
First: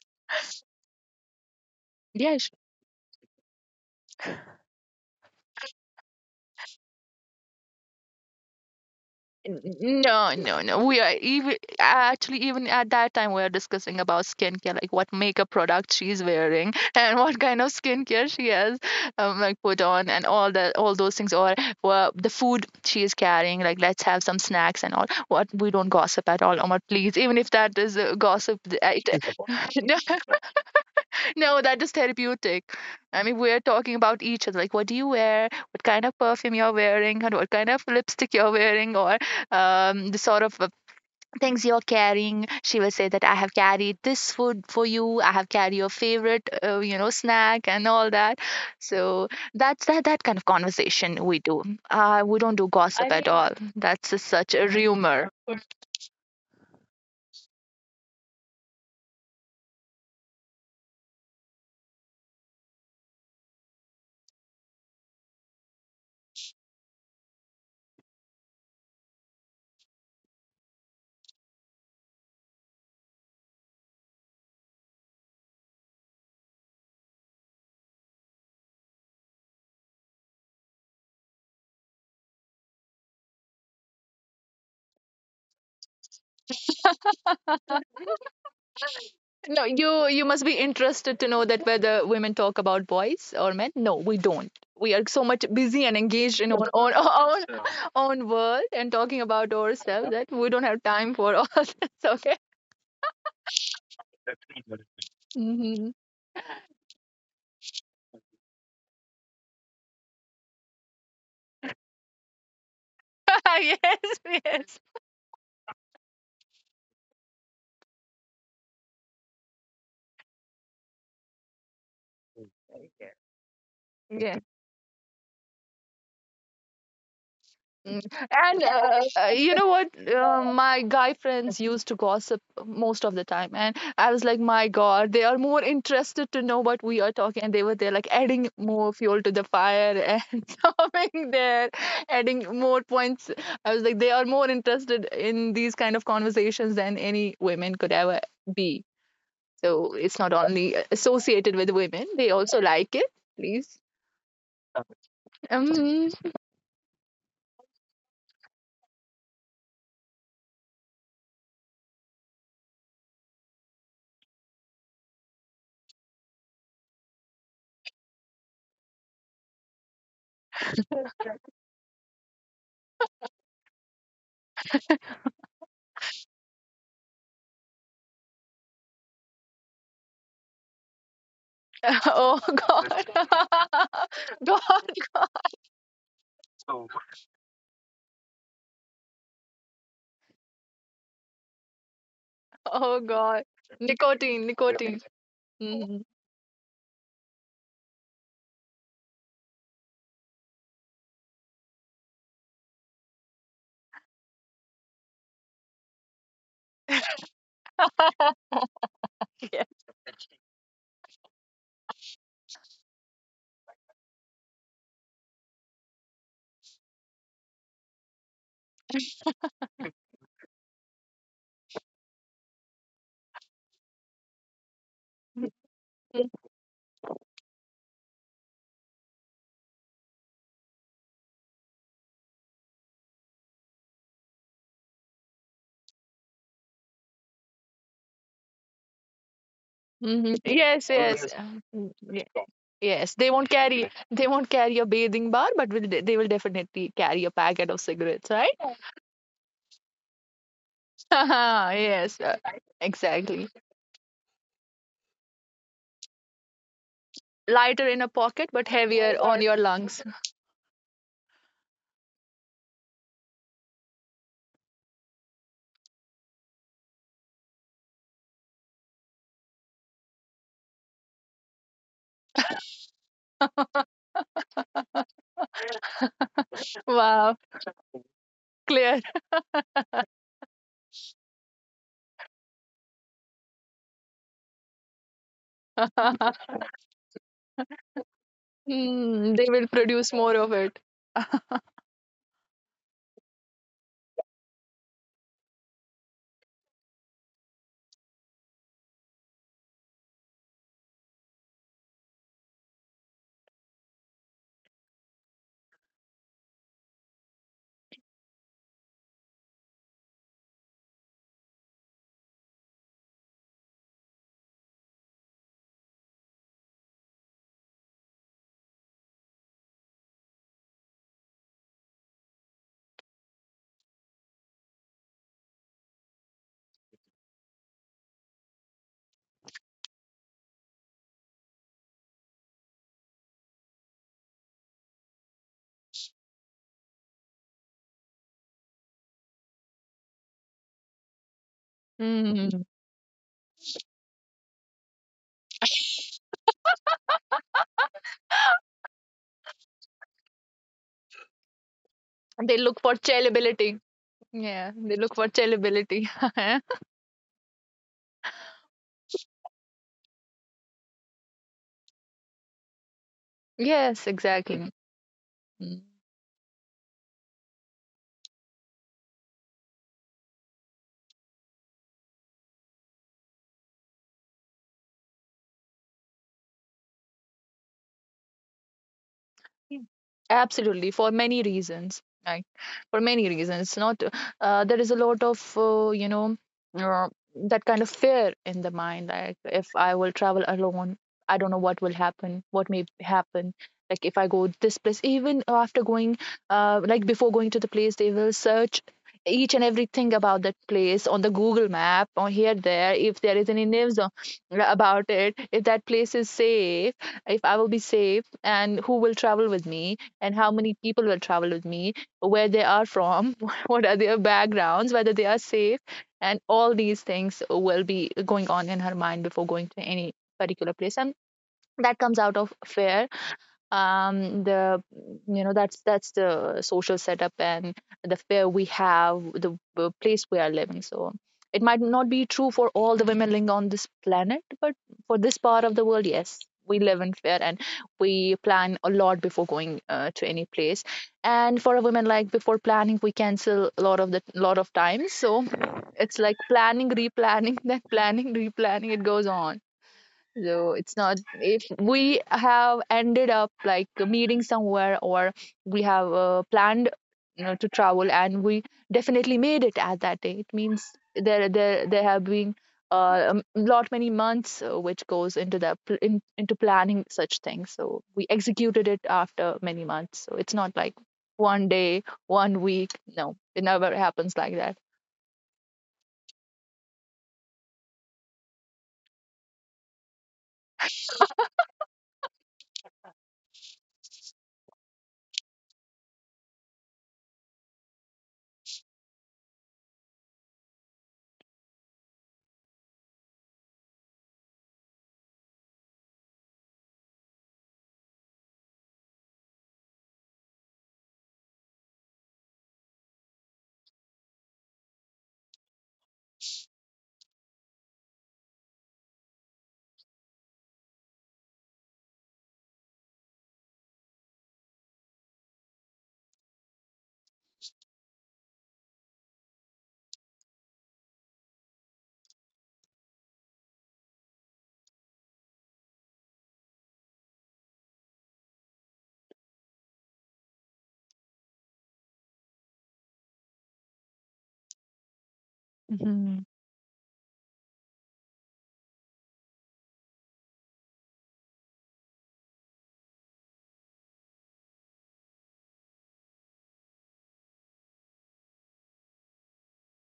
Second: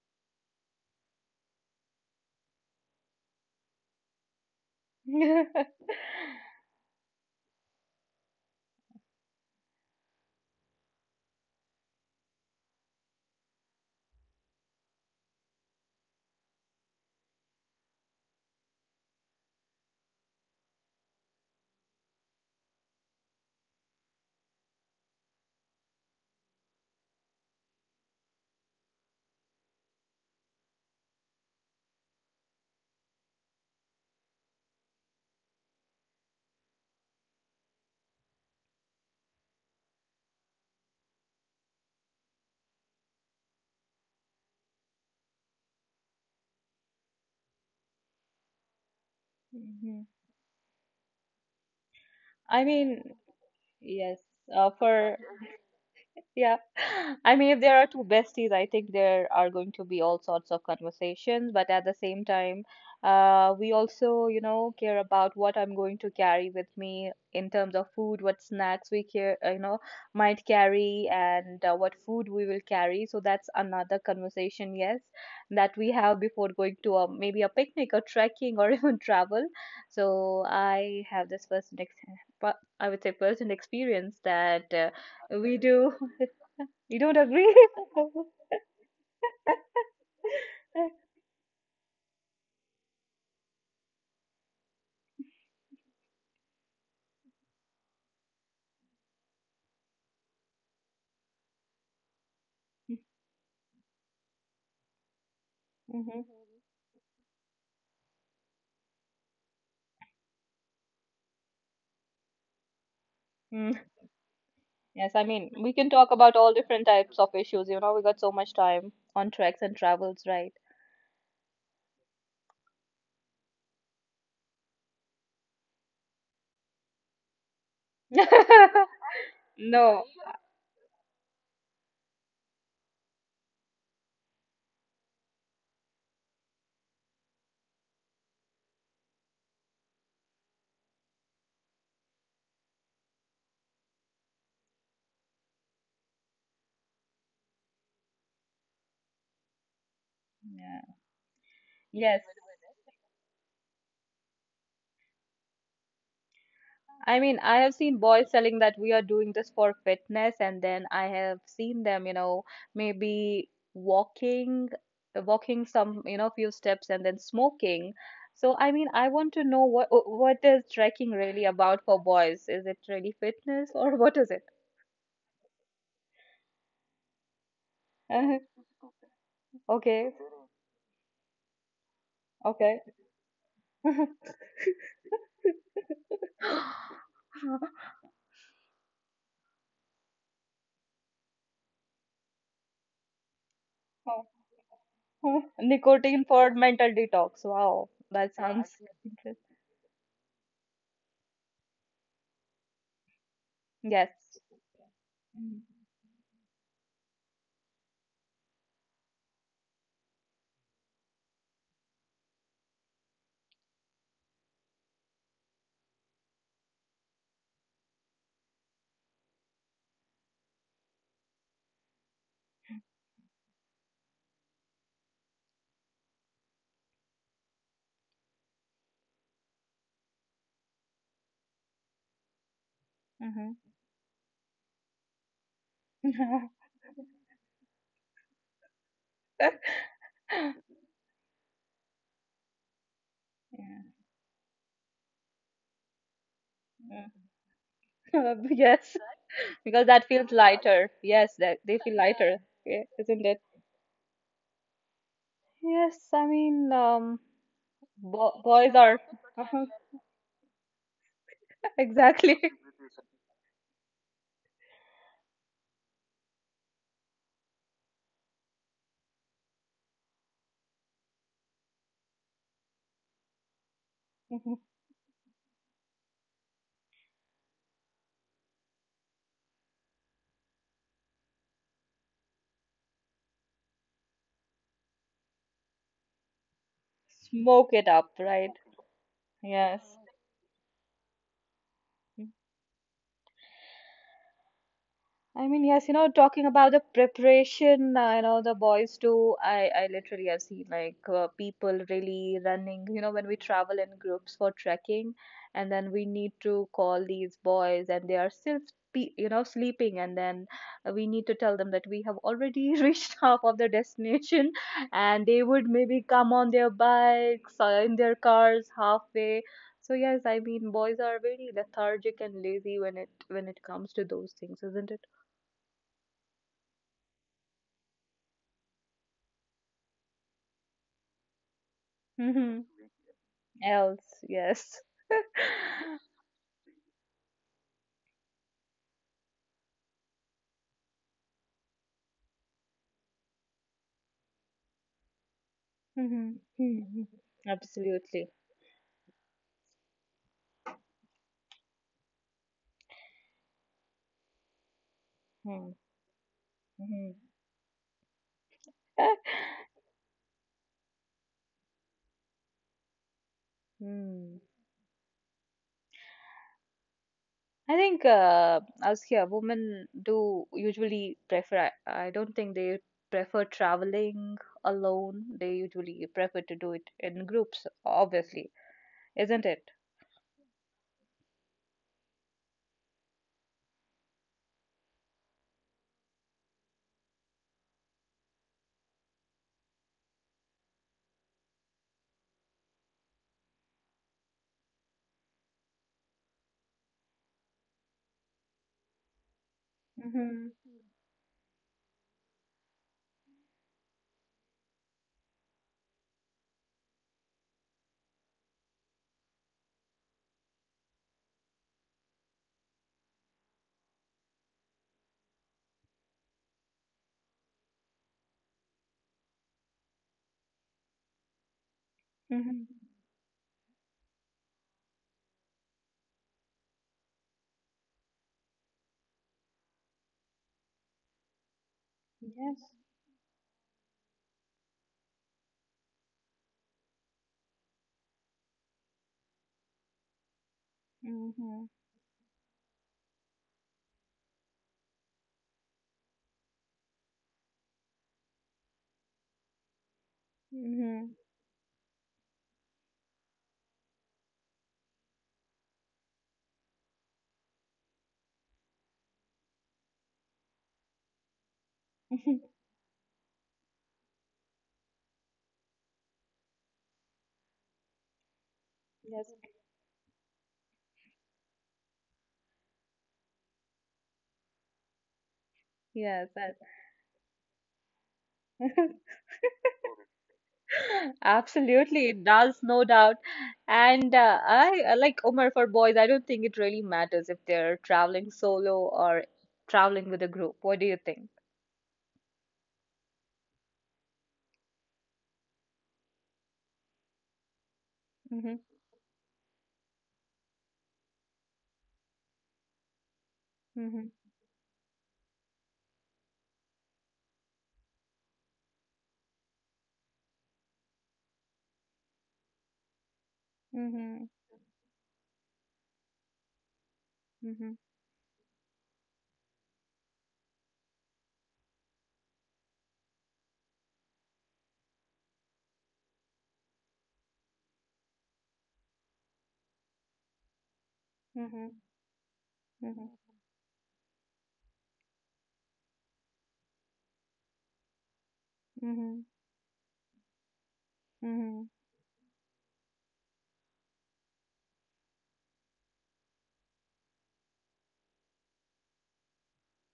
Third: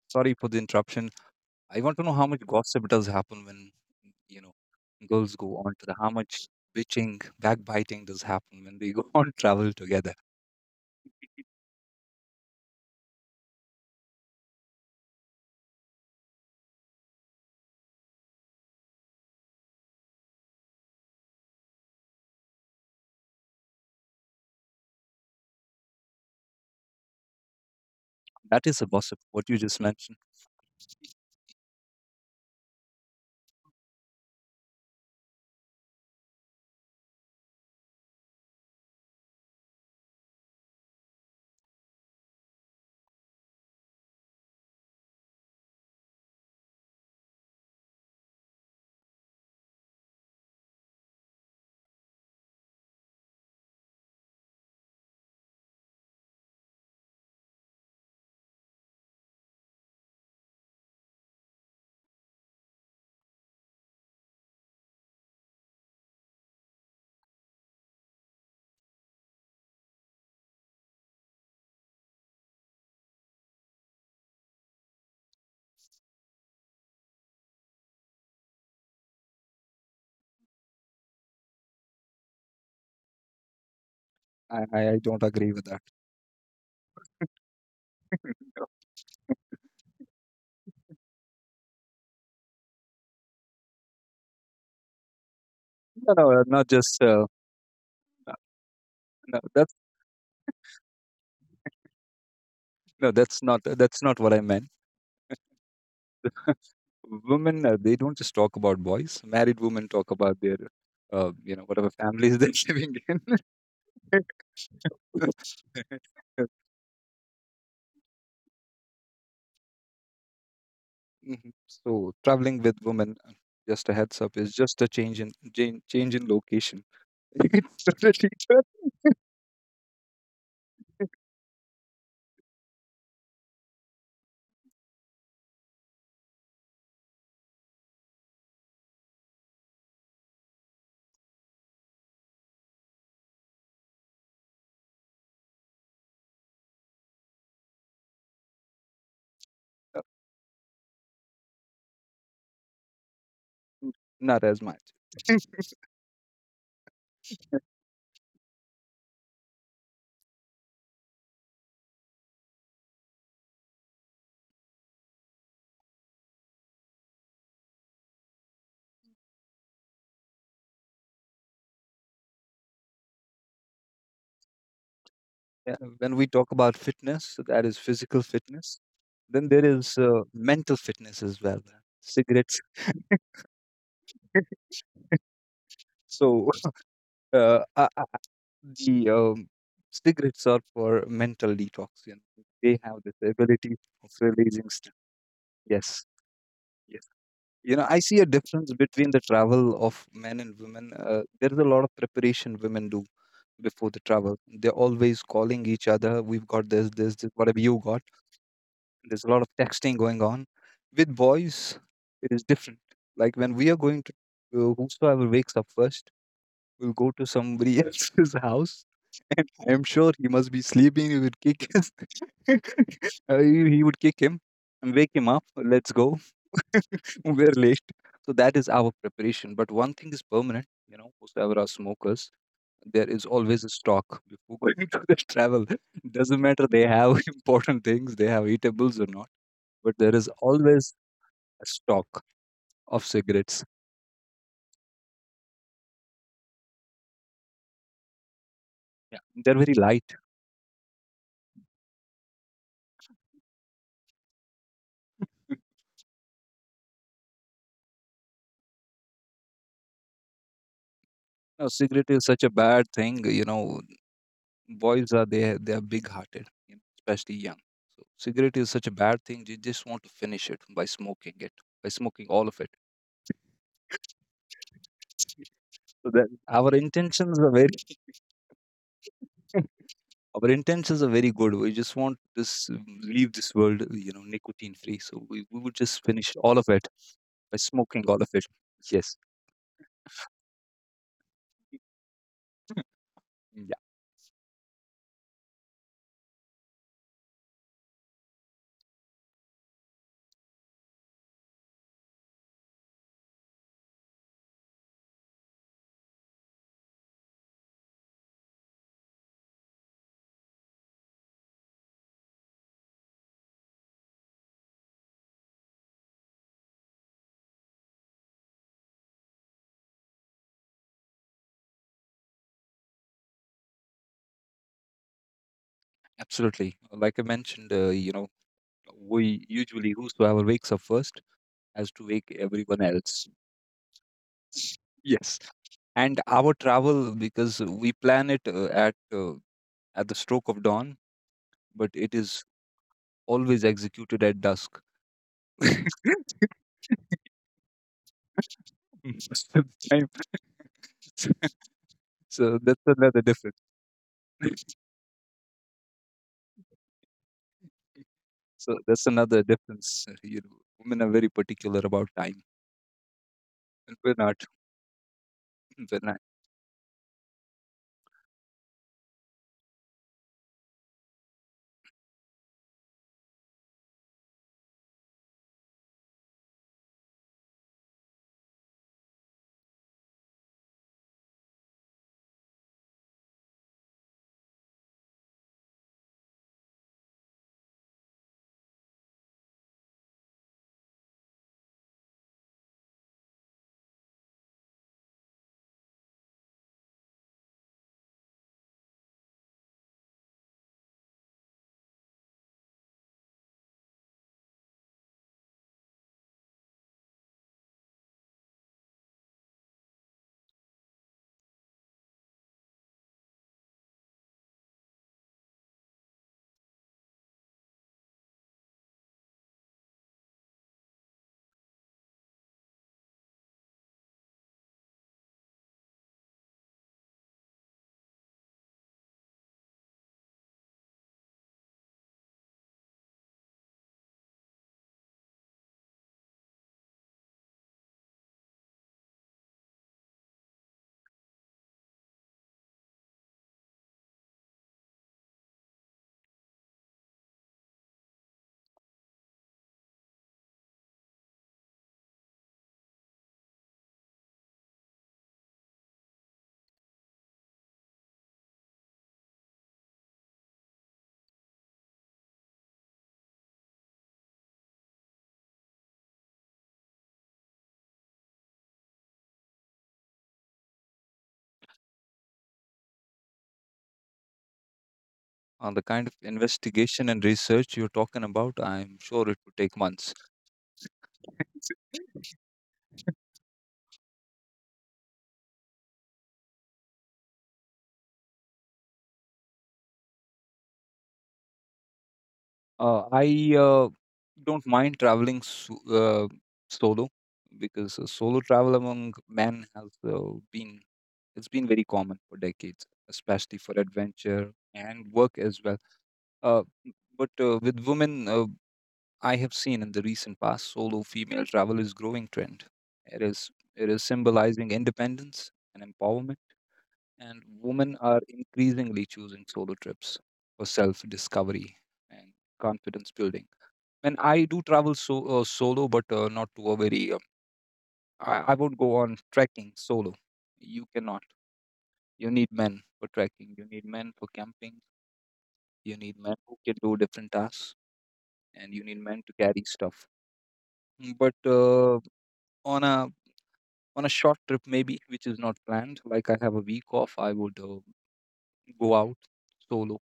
[SPEAKER 2] Sorry for the interruption. I want to know how much
[SPEAKER 3] Yes.
[SPEAKER 2] gossip does happen when, you know, girls
[SPEAKER 1] Mm-hmm.
[SPEAKER 2] go on
[SPEAKER 1] *laughs*
[SPEAKER 2] to the how much bitching, backbiting does happen when they go *laughs* on
[SPEAKER 3] N-
[SPEAKER 2] travel together.
[SPEAKER 3] no, no, no, we are. Even actually, even at that time, we are discussing about skincare, like what makeup product she's wearing, *laughs* and what kind of skincare she has like put on and all those things. Or, well, the food she is carrying, like, "Let's have some snacks and all." What, we don't gossip at all, Omar, please. Even if that is gossip,
[SPEAKER 2] That is a gossip. What you
[SPEAKER 3] *laughs*
[SPEAKER 2] just
[SPEAKER 3] no,
[SPEAKER 2] mentioned,
[SPEAKER 3] no, that is therapeutic. I mean, we're talking about each other. Like, what do you wear? What kind of perfume you're wearing? And what kind of *laughs* lipstick you're wearing? Or the sort of things you're carrying. She will say that, "I have carried this food for you. I have carried your favorite, snack and all that." So that's
[SPEAKER 1] Mhm.
[SPEAKER 3] that that kind of conversation we do. We don't
[SPEAKER 1] I
[SPEAKER 3] do, I
[SPEAKER 1] mean,
[SPEAKER 3] gossip at mean, all. That's
[SPEAKER 1] yes,
[SPEAKER 3] just such a
[SPEAKER 1] for
[SPEAKER 3] rumor.
[SPEAKER 1] yeah. *laughs* I mean, if there are two besties, I think there are going to be all sorts of conversations, but at the same time, we also, you know, care about what I'm going to carry with me in terms of food, what snacks we care, you know, might carry, and what food we will carry. So that's another conversation, yes, that we have before going to a, maybe a picnic or trekking or *laughs* even travel. So I have this first, I would say, personal experience
[SPEAKER 2] I
[SPEAKER 1] that.
[SPEAKER 2] don't agree with that.
[SPEAKER 1] We do. You don't agree?
[SPEAKER 2] *laughs*
[SPEAKER 1] *laughs*
[SPEAKER 2] no,
[SPEAKER 3] No, you must be interested to know that whether women talk about boys or men. No, we don't. We are so much busy and
[SPEAKER 2] no,
[SPEAKER 3] engaged in
[SPEAKER 2] not
[SPEAKER 3] our own *laughs*
[SPEAKER 2] just
[SPEAKER 3] our own world, and talking
[SPEAKER 2] no.
[SPEAKER 3] about
[SPEAKER 2] That's
[SPEAKER 3] ourselves that we don't have time for all *laughs* this. Okay.
[SPEAKER 2] no, that's not what I meant.
[SPEAKER 3] Hmm.
[SPEAKER 1] Hmm.
[SPEAKER 2] Women, they don't just talk about boys. Married women talk about their, whatever families they're *laughs* living
[SPEAKER 3] *laughs*
[SPEAKER 1] Mm.
[SPEAKER 3] Yes.
[SPEAKER 2] in.
[SPEAKER 3] Yes.
[SPEAKER 1] Yes, I mean, we can talk about
[SPEAKER 2] *laughs*
[SPEAKER 1] all different types of issues. You know, we got so much time on treks and travels, right?
[SPEAKER 2] hmm So traveling with women, just a heads up,
[SPEAKER 3] Yes.
[SPEAKER 2] is just a change in location. *laughs* It's
[SPEAKER 3] Mm.
[SPEAKER 2] totally
[SPEAKER 3] And
[SPEAKER 2] different.
[SPEAKER 1] *laughs*
[SPEAKER 3] you know what?
[SPEAKER 1] No.
[SPEAKER 3] My guy friends used to gossip most of the time, and I was like, "My God, they are more interested to know what we are talking," and they were there, like, adding more fuel to the fire and *laughs* coming there, adding more points. I was like, they are more interested in these kind of conversations than any women could ever be. So
[SPEAKER 2] Uh,
[SPEAKER 3] it's not only
[SPEAKER 1] Yeah.
[SPEAKER 3] associated with women;
[SPEAKER 1] Yes.
[SPEAKER 3] they also like it. Please.
[SPEAKER 2] n- Not as much.
[SPEAKER 3] Um,
[SPEAKER 1] I mean, I have seen boys telling that we are doing this for fitness, and then I have seen them, you know, maybe walking, walking some, you know, few steps and then smoking. So, I mean, I want to know what is trekking really about for boys? Is it really fitness or *laughs* what is it?
[SPEAKER 2] Yeah. When we talk about fitness, so that is physical
[SPEAKER 1] *laughs*
[SPEAKER 2] fitness. Then there is
[SPEAKER 1] Okay,
[SPEAKER 2] mental fitness as well.
[SPEAKER 3] *laughs* oh
[SPEAKER 2] Cigarettes.
[SPEAKER 1] okay.
[SPEAKER 3] God.
[SPEAKER 1] *laughs*
[SPEAKER 3] *laughs* God.
[SPEAKER 2] So *laughs* uh, uh, uh, the cigarettes are for mental detox. You know? They have
[SPEAKER 3] Oh
[SPEAKER 2] this
[SPEAKER 3] God.
[SPEAKER 2] ability of
[SPEAKER 3] Nicotine,
[SPEAKER 2] releasing stress.
[SPEAKER 3] nicotine. Hmm.
[SPEAKER 2] Yes,
[SPEAKER 1] Nicotine for mental
[SPEAKER 2] yes.
[SPEAKER 1] detox.
[SPEAKER 2] You know,
[SPEAKER 1] Wow,
[SPEAKER 2] I see a
[SPEAKER 1] that sounds
[SPEAKER 2] difference between the travel of men and women. There's a lot of preparation women do before the
[SPEAKER 1] yes.
[SPEAKER 2] travel. They're always calling each other. We've got this, whatever you got. There's a lot of texting going on. With boys, it is different. Like when we are going to, whosoever wakes up first will go to somebody *laughs* else's house, and I'm sure he must be sleeping. He would kick his *laughs* he would kick him and wake him up. Let's go, *laughs* we're late. So that is our preparation. But one thing is permanent, you know, whosoever are smokers, there is
[SPEAKER 1] Mm-hmm.
[SPEAKER 2] always a stock before going *laughs* to the travel. Doesn't
[SPEAKER 1] *laughs*
[SPEAKER 2] matter they have *laughs* important things, they have eatables or not, but there is
[SPEAKER 3] Hmm. Yes,
[SPEAKER 2] always
[SPEAKER 3] yes,
[SPEAKER 2] a stock of
[SPEAKER 3] yes. They won't
[SPEAKER 2] cigarettes.
[SPEAKER 3] carry, they won't carry a bathing bar, but they will definitely
[SPEAKER 1] Yeah.
[SPEAKER 3] carry a packet of cigarettes,
[SPEAKER 1] *laughs*
[SPEAKER 3] right?
[SPEAKER 1] Yes,
[SPEAKER 2] Yeah. They're very
[SPEAKER 1] because that
[SPEAKER 2] light.
[SPEAKER 1] feels lighter. Yes, that
[SPEAKER 3] *laughs*
[SPEAKER 1] they feel
[SPEAKER 3] Yes,
[SPEAKER 1] lighter, yeah, isn't it?
[SPEAKER 3] exactly.
[SPEAKER 1] Yes, I mean,
[SPEAKER 3] Lighter in a
[SPEAKER 1] bo
[SPEAKER 3] pocket, but
[SPEAKER 1] boys are
[SPEAKER 3] heavier on your lungs.
[SPEAKER 2] No,
[SPEAKER 1] *laughs*
[SPEAKER 2] cigarette is
[SPEAKER 1] exactly
[SPEAKER 2] such a bad thing. You know, boys are they are big hearted, you know, especially young. So cigarette is such a bad thing. They just want to finish it, by smoking all of it. So that
[SPEAKER 3] Wow, clear.
[SPEAKER 2] our intentions are very good. We just want this, leave this world, you know, nicotine free. So we would just finish
[SPEAKER 3] *laughs*
[SPEAKER 2] all of it
[SPEAKER 1] *laughs*
[SPEAKER 2] by
[SPEAKER 1] smoke it
[SPEAKER 2] smoking
[SPEAKER 1] up,
[SPEAKER 2] all of it.
[SPEAKER 1] right?
[SPEAKER 2] Yes,
[SPEAKER 3] Mm, they will
[SPEAKER 1] Yes.
[SPEAKER 3] produce more of it.
[SPEAKER 2] yeah,
[SPEAKER 1] I mean, yes, you know, talking about the preparation, you know, the boys do. I literally have seen like people really running, you know, when we travel in groups for trekking, and then we need to call these boys, and they are still, you know, sleeping, and then we need to tell them that we have already *laughs* reached half of the destination, and they would maybe come on their bikes or in their cars halfway. So yes, I mean, boys are very lethargic and lazy when it comes to those things, isn't it?
[SPEAKER 2] absolutely. Like I mentioned, you know, we usually whosoever wakes up first has to wake
[SPEAKER 1] Hmm.
[SPEAKER 2] everyone else.
[SPEAKER 1] Else, yes.
[SPEAKER 2] Yes,
[SPEAKER 1] *laughs*
[SPEAKER 2] and our travel, because we plan it at the stroke of dawn, but it is
[SPEAKER 3] Mm.
[SPEAKER 2] always executed at dusk. *laughs* Most
[SPEAKER 1] Mm-hmm. Absolutely.
[SPEAKER 2] of the time. *laughs* So
[SPEAKER 3] They
[SPEAKER 2] that's
[SPEAKER 3] look for
[SPEAKER 2] another difference.
[SPEAKER 3] chillability. Yeah, they look for chillability. *laughs*
[SPEAKER 1] Mm-hmm.
[SPEAKER 2] So that's
[SPEAKER 1] *laughs*
[SPEAKER 2] another difference. You know, women are very particular about time, and
[SPEAKER 3] Yes,
[SPEAKER 2] we're
[SPEAKER 1] Mm.
[SPEAKER 2] not.
[SPEAKER 3] exactly. Hmm.
[SPEAKER 2] *laughs* We're not.
[SPEAKER 1] I think as here, women do usually prefer. I don't think they prefer traveling alone. They usually prefer to do it in groups, obviously, isn't it?
[SPEAKER 3] Absolutely, for many reasons. Right, for many reasons. Not there is a lot of uh, that kind of fear in the mind. Like, if I will travel alone, I don't know what will happen, what may happen. Like, if I go this place, even after going, like before going to the place, they will search each and everything about that
[SPEAKER 1] Mm-hmm.
[SPEAKER 3] place on the Google map or here there. If there is any news on about it, if that place is safe, if I will be safe and who will travel with me and how many people will travel with me where they are from *laughs* what are their backgrounds whether they are safe, and all these things will be going on in her mind before going to any particular place, and that comes out of
[SPEAKER 1] Mm-hmm.
[SPEAKER 3] fear. Um the you know that's that's the social setup, and the fare we have, the place we are living, so it might not be true for
[SPEAKER 1] Yes.
[SPEAKER 3] all the women living on this planet, but for this part of the world, yes, we live in fair. And we plan a lot before going to any place. And for a
[SPEAKER 1] Mm-hmm.
[SPEAKER 3] woman, like before planning we cancel a lot of the lot of times. So it's like planning, replanning, *laughs* then planning, replanning, it goes on. So it's not
[SPEAKER 1] Mm-hmm.
[SPEAKER 3] if we have ended up like meeting somewhere, or we have planned, to travel, and we definitely made it at that day. It means there have been
[SPEAKER 1] *laughs*
[SPEAKER 3] lot many months which goes into the into planning such things. So we executed it after
[SPEAKER 1] Yes.
[SPEAKER 3] many months. So it's not like one day, one week. No, it never happens like that.
[SPEAKER 2] On the kind of
[SPEAKER 1] Yes.
[SPEAKER 2] investigation and research you're talking about, I'm sure
[SPEAKER 1] that-
[SPEAKER 2] it would take months.
[SPEAKER 1] *laughs* Absolutely, it does, no doubt. And I like Omar for boys, I don't think it really matters if they're traveling solo or traveling with a group. What do you think?
[SPEAKER 2] I don't mind traveling solo, because solo travel
[SPEAKER 1] Mm-hmm,
[SPEAKER 2] among men has been, it's been very common for decades, especially for
[SPEAKER 1] mm-hmm,
[SPEAKER 2] adventure and work as well. Uh, but with women, I have seen in the recent past solo female travel is growing trend. It is it is
[SPEAKER 1] mm-hmm,
[SPEAKER 2] symbolizing independence and empowerment, and women
[SPEAKER 1] mm-hmm,
[SPEAKER 2] are increasingly choosing solo trips for self discovery and confidence building. And I do travel solo, but not to a very. I won't go on trekking solo. You cannot.
[SPEAKER 1] mm-hmm,
[SPEAKER 2] You need men for trekking.
[SPEAKER 1] mm-hmm,
[SPEAKER 2] You need men for camping. You need men
[SPEAKER 3] Mhm.
[SPEAKER 2] who can do different tasks, and you need men to
[SPEAKER 1] mm-hmm,
[SPEAKER 2] carry stuff. But
[SPEAKER 1] mm-hmm.
[SPEAKER 2] on a on a short trip maybe which is not planned, like I have a week off, I would go out solo,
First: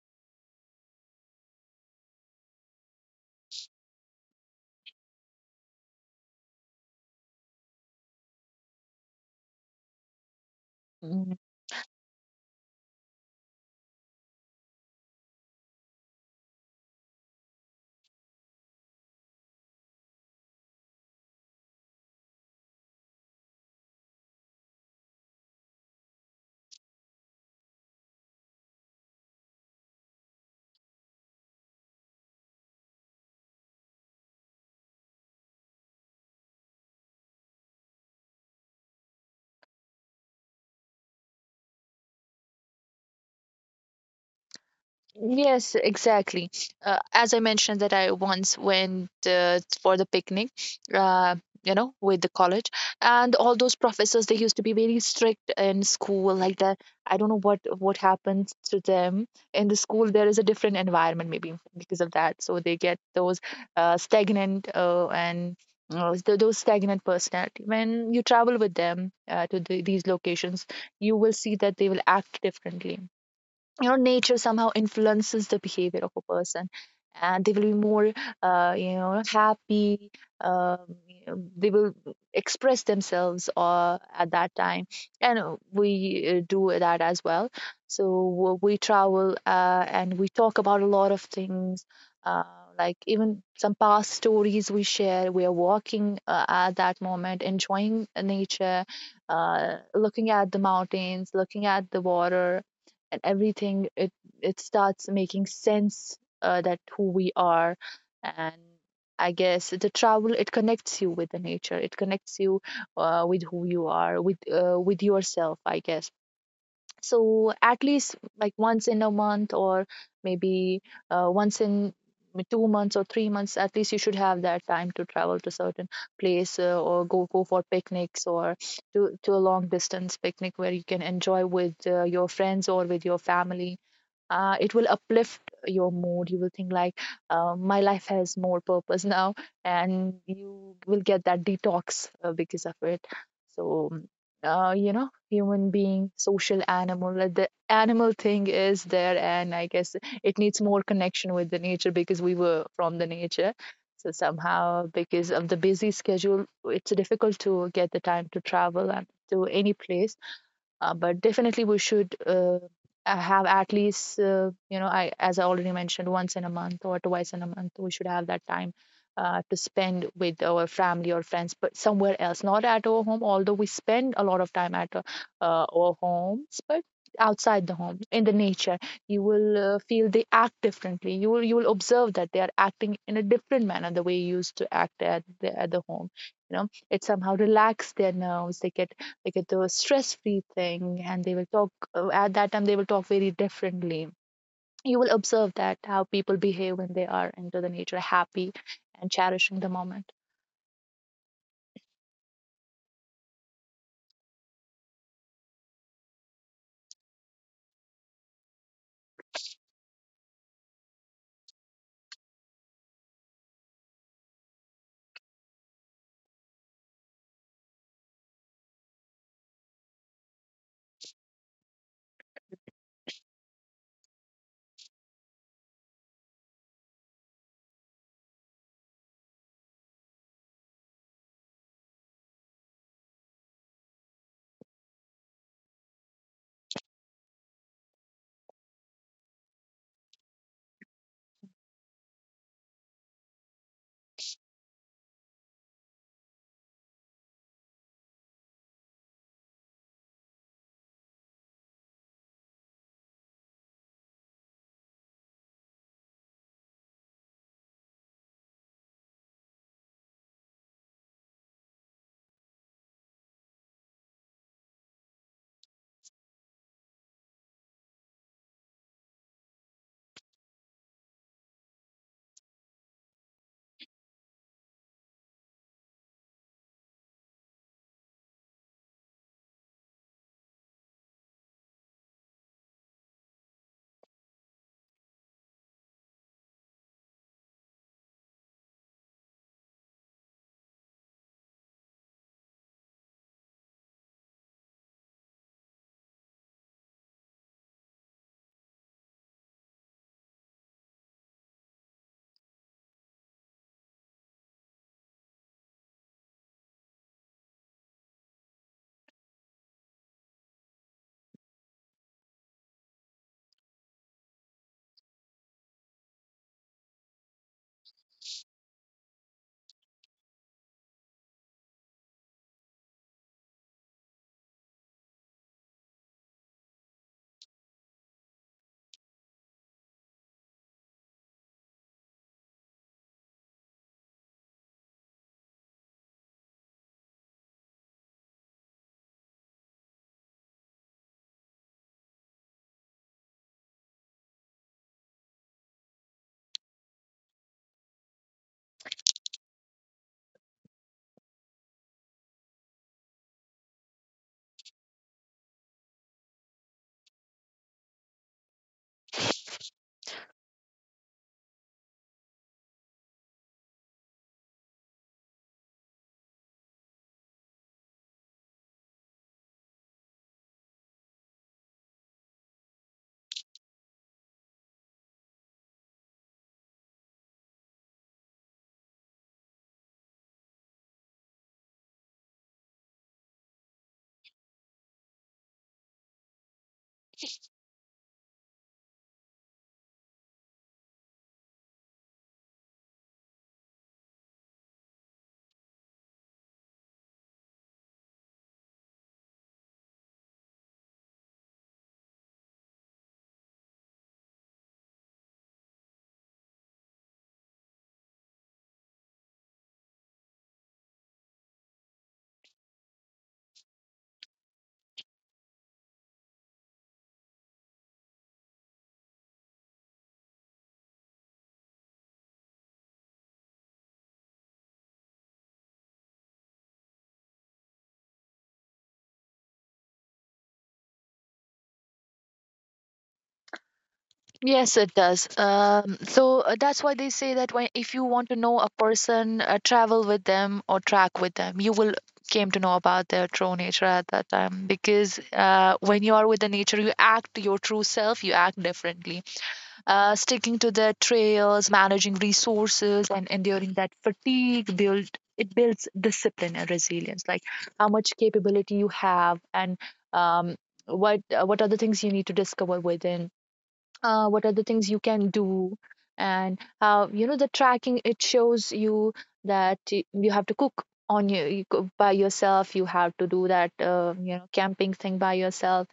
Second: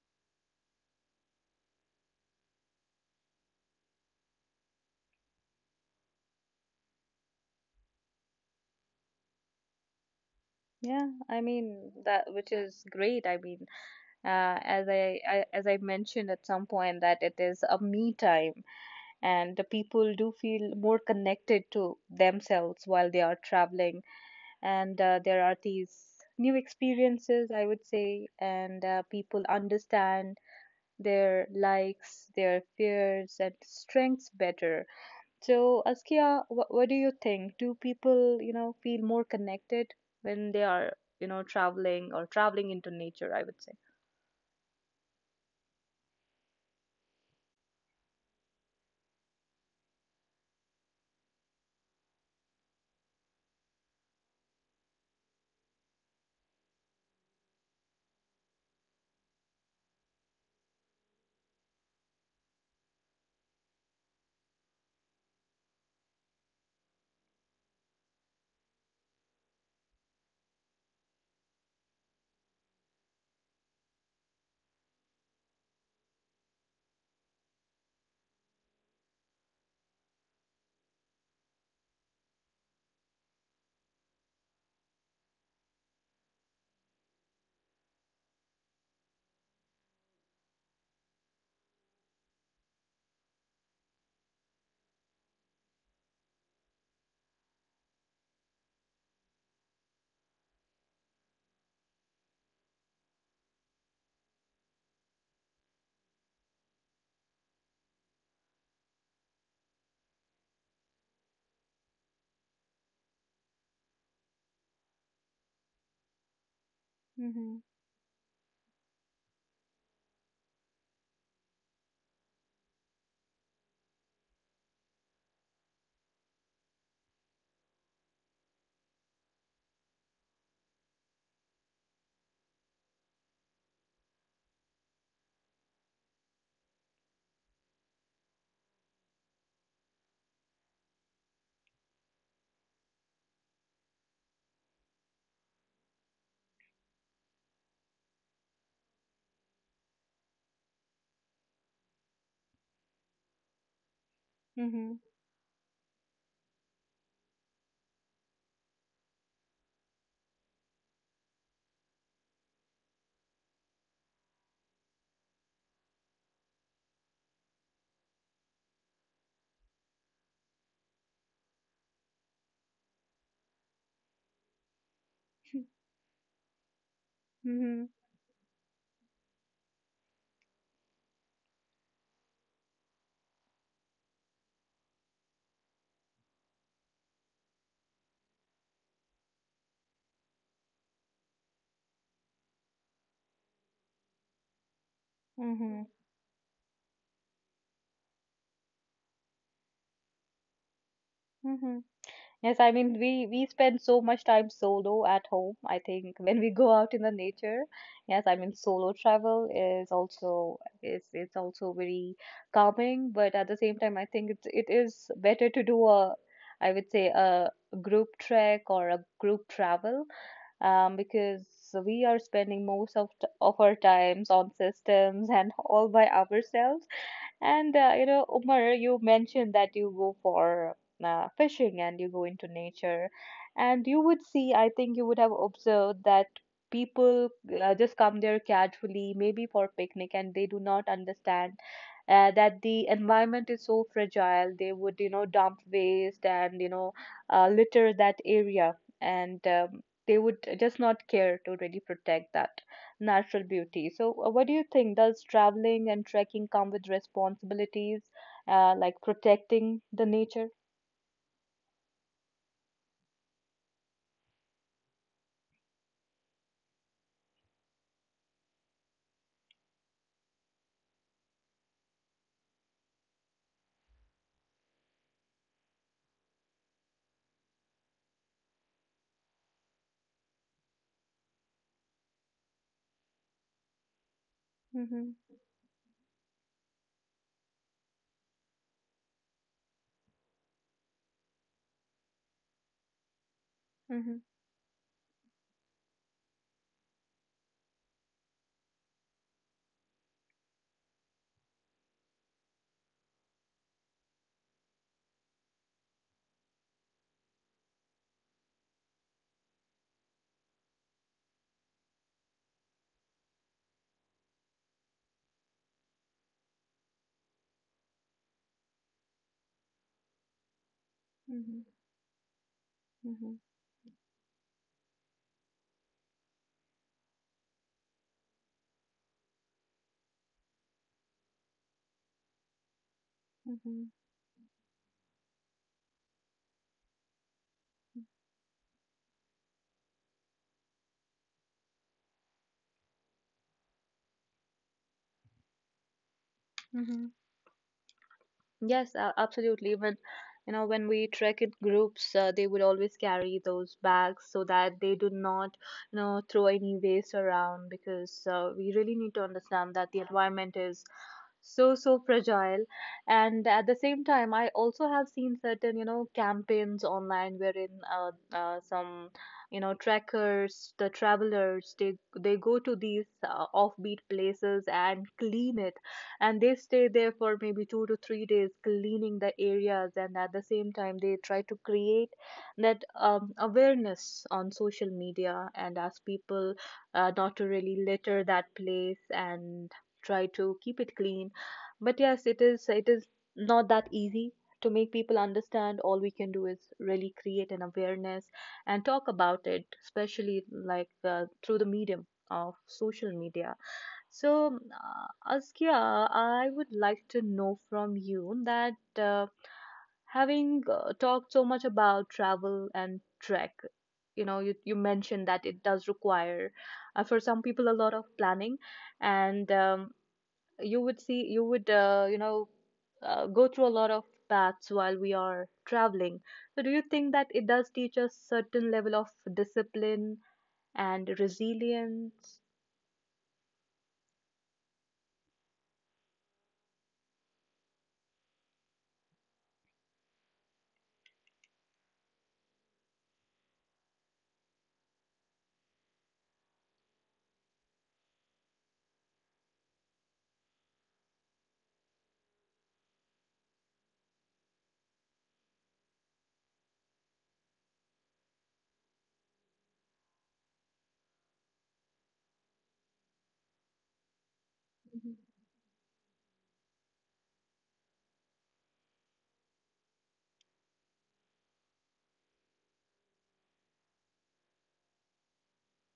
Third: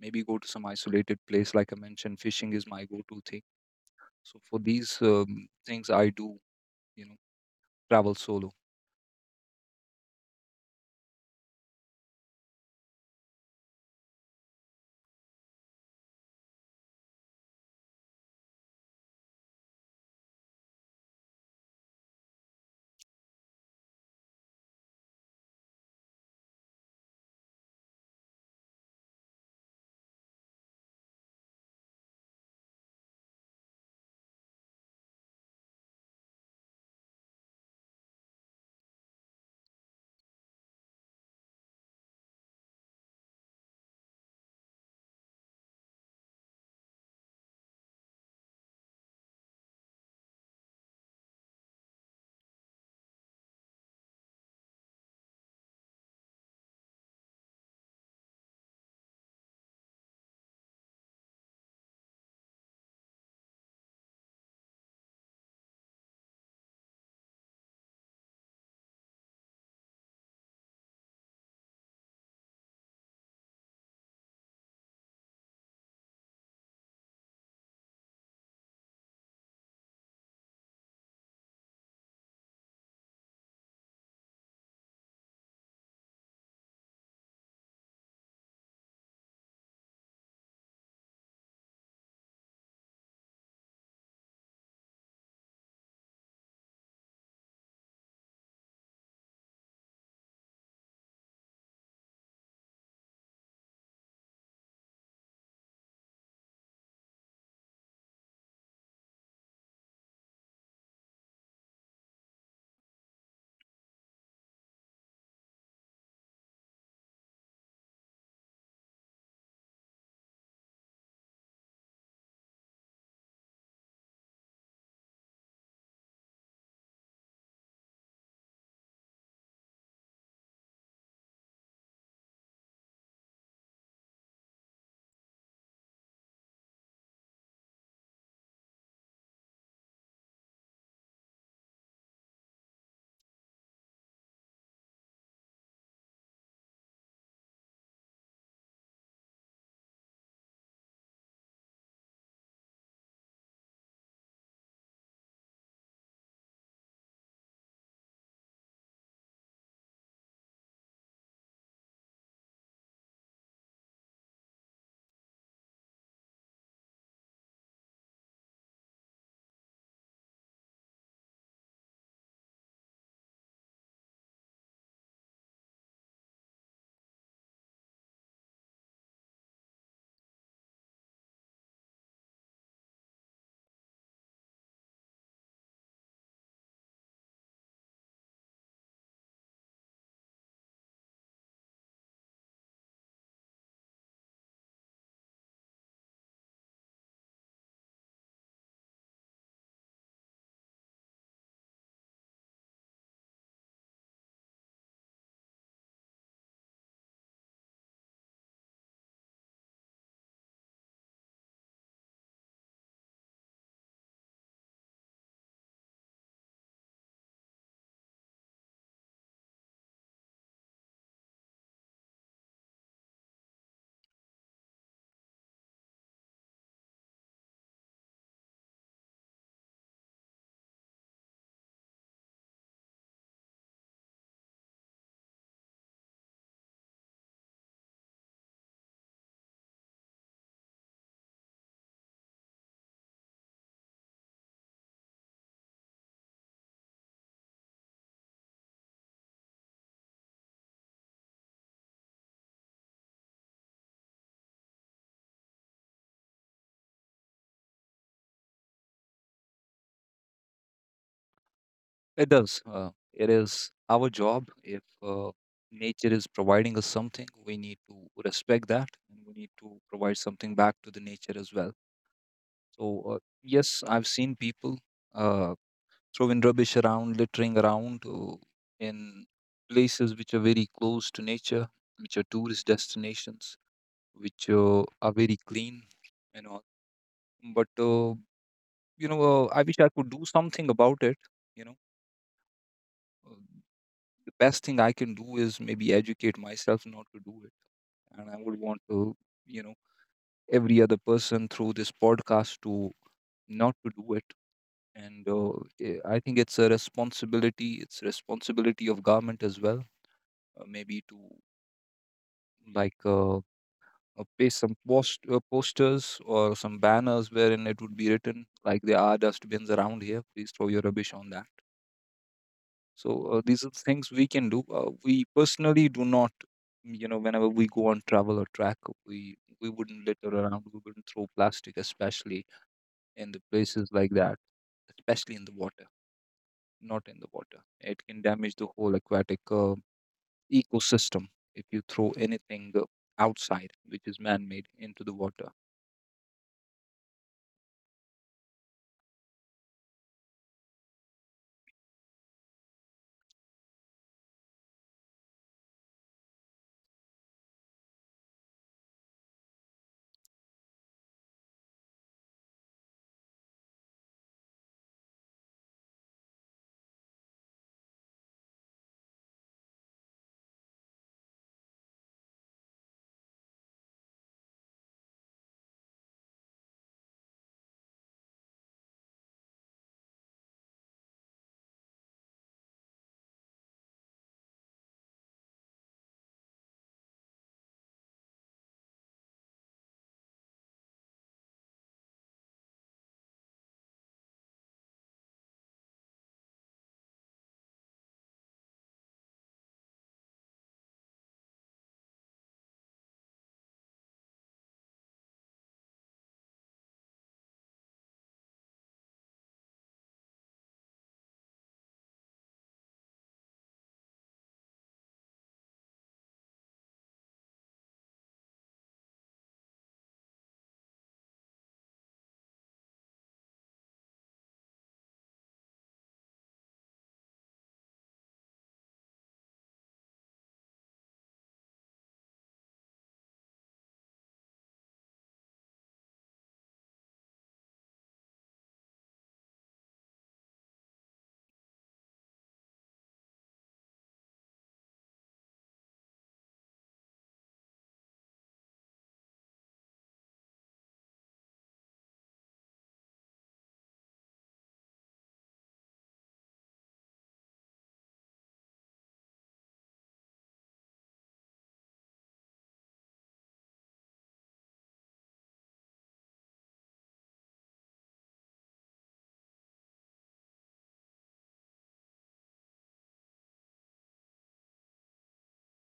[SPEAKER 2] maybe go to some isolated place. Like I mentioned, fishing is my go to thing. So for these things I do, you know, travel solo.
[SPEAKER 1] Yeah, I mean that, which is great. I mean, as I mentioned at some point that it is a me time, and the people do feel more connected to themselves while they are traveling and there are these new experiences, I would say, and people understand their likes, their fears and strengths better. So Askia, what do you think? Do people, you know, feel more connected when they are, you know, traveling or traveling into nature, I would say.
[SPEAKER 3] Yes, exactly. As I mentioned, that I once went for the picnic, uh, with the college, and all those professors, they used to be very strict in school like that. I don't know what happens to them in the school. There is a different environment, maybe because of that, so they get uh, stagnant uh, and those stagnant personality. When you travel with them to these locations, you will see that they will act differently. You know, nature somehow influences the behavior of a person, and they will be more happy. um, they will express themselves at that time. And we do that as well. So we travel and we talk about a lot of things. uh, like even some past stories we share, we are walking at that moment enjoying nature, looking at the mountains, looking at the water, and everything. It starts making sense, that who we are. And I guess the travel, it connects you with the nature, it connects you with who you are, with yourself, I guess. So
[SPEAKER 1] Mhm,
[SPEAKER 3] at least like once in a month, or maybe once in 2 months or 3 months, at least you should have that time to travel to certain place, or go for picnics, or to a long distance picnic where you can enjoy with your friends or with your family. It will uplift your mood. You will think like, my life has more purpose *laughs* now, and you will get that detox because of it. So human being, social animal, the animal thing is there, and I guess it needs more connection with the nature, because we were from the nature. So somehow,
[SPEAKER 1] mhm,
[SPEAKER 3] because of the busy schedule, it's difficult to get the time to travel and to any place, but definitely we should have at least, you know I as I already mentioned, once in a month or twice in a month we should have that time to spend with our family or friends, but somewhere else, not at our home. Although we spend a lot of time at our homes, but outside the
[SPEAKER 1] mhm,
[SPEAKER 3] home, in the nature, you will feel they act differently. You will observe that they are acting in a different manner, the way you used to act at the home. You know, it somehow relaxes their nerves. They get, like, it's a stress-free thing, and they will talk at that time, they will talk very differently. You will observe
[SPEAKER 1] mhm,
[SPEAKER 3] that how people behave when they are into the nature, happy and cherishing the moment.
[SPEAKER 1] mhm. Yes, I mean, we spend so much time solo at home. I think *laughs* when we go out in the nature, yes, I mean, solo travel is also, is it's also very calming, but at the same time I think it is better to do a, I would say, a group trek or a group travel, because we are spending most of t of our times on systems *laughs* and all by ourselves. And you know, Umar, you mentioned that you go for fishing and you go into nature, and you would see, I think you would have observed that people just come there casually, maybe for picnic, and they do not understand that the environment is so fragile. They would, you know, dump waste and, you know, litter that area, and they would just not care to really protect that natural beauty. So, what do you think? Does traveling and trekking come with responsibilities, like protecting the nature?
[SPEAKER 2] It does, it is our job. If nature is providing us something, we need to respect that, and we need to provide something back to the nature as well. So uh, yes, I've seen people uh, throwing rubbish around, littering around in places which are very close to nature, which are tourist destinations, which
[SPEAKER 1] Hmm,
[SPEAKER 2] are very clean and all. But, I wish I could do something about it. You know, uh,
[SPEAKER 1] hmm,
[SPEAKER 2] the best thing I can do is maybe educate myself not to do it. And I would want to, you know, every other person through this podcast to not to do it. And I think it's a responsibility. It's responsibility of government as well, maybe to like uh, uh, paste some posters or some banners wherein it would be written like there are dustbins around here, please throw your rubbish on that.
[SPEAKER 1] hmm,
[SPEAKER 2] So
[SPEAKER 1] hmm,
[SPEAKER 2] these are things we can do. We personally do not, you know, whenever we go on travel or track, we wouldn't litter around, we wouldn't throw plastic, especially in the
[SPEAKER 1] hmm,
[SPEAKER 2] places like that, especially in the water. Not in the water, it can damage the whole aquatic ecosystem if you throw anything outside which is man-made into the water.
[SPEAKER 1] hmm. Yes, absolutely. When, you know, when we trek in groups, they would always carry those bags so that they do not, you know, throw any waste around because we really need to understand that the environment is so so fragile. And at the same time, I also have seen certain, you know, campaigns online wherein some, you know, trekkers, the travelers, they go to these offbeat places and clean it, and they stay there for maybe 2 to 3 days cleaning the areas, and at the same time they try to create that awareness on social media and ask people not to really litter that place and try to keep it clean. But yes, it is not that easy to make people understand. All we can do is really create an awareness and talk about it, especially like through the medium of social media. So, Askia, I would like to know from you that having talked so much about travel and trek, you know, you mentioned that it does require for some people a lot of planning, and you would see, you would, you know, go through a lot of paths while we are traveling. So, do you think that it does teach us certain level of discipline and resilience?
[SPEAKER 3] Yes, it does. That's why they say that, when if you want to know a person, travel with them or track with them, you will came to know about their true nature at that time, because when you are with the nature, you act your true self, you act differently, sticking to their trails, managing resources, and enduring that fatigue builds discipline and resilience. Like how much capability you have, and um, what are the things you need to discover within. What are the things you can do, and how, you know, the tracking, it shows you that you have to cook by yourself. You have to do that camping thing by yourself.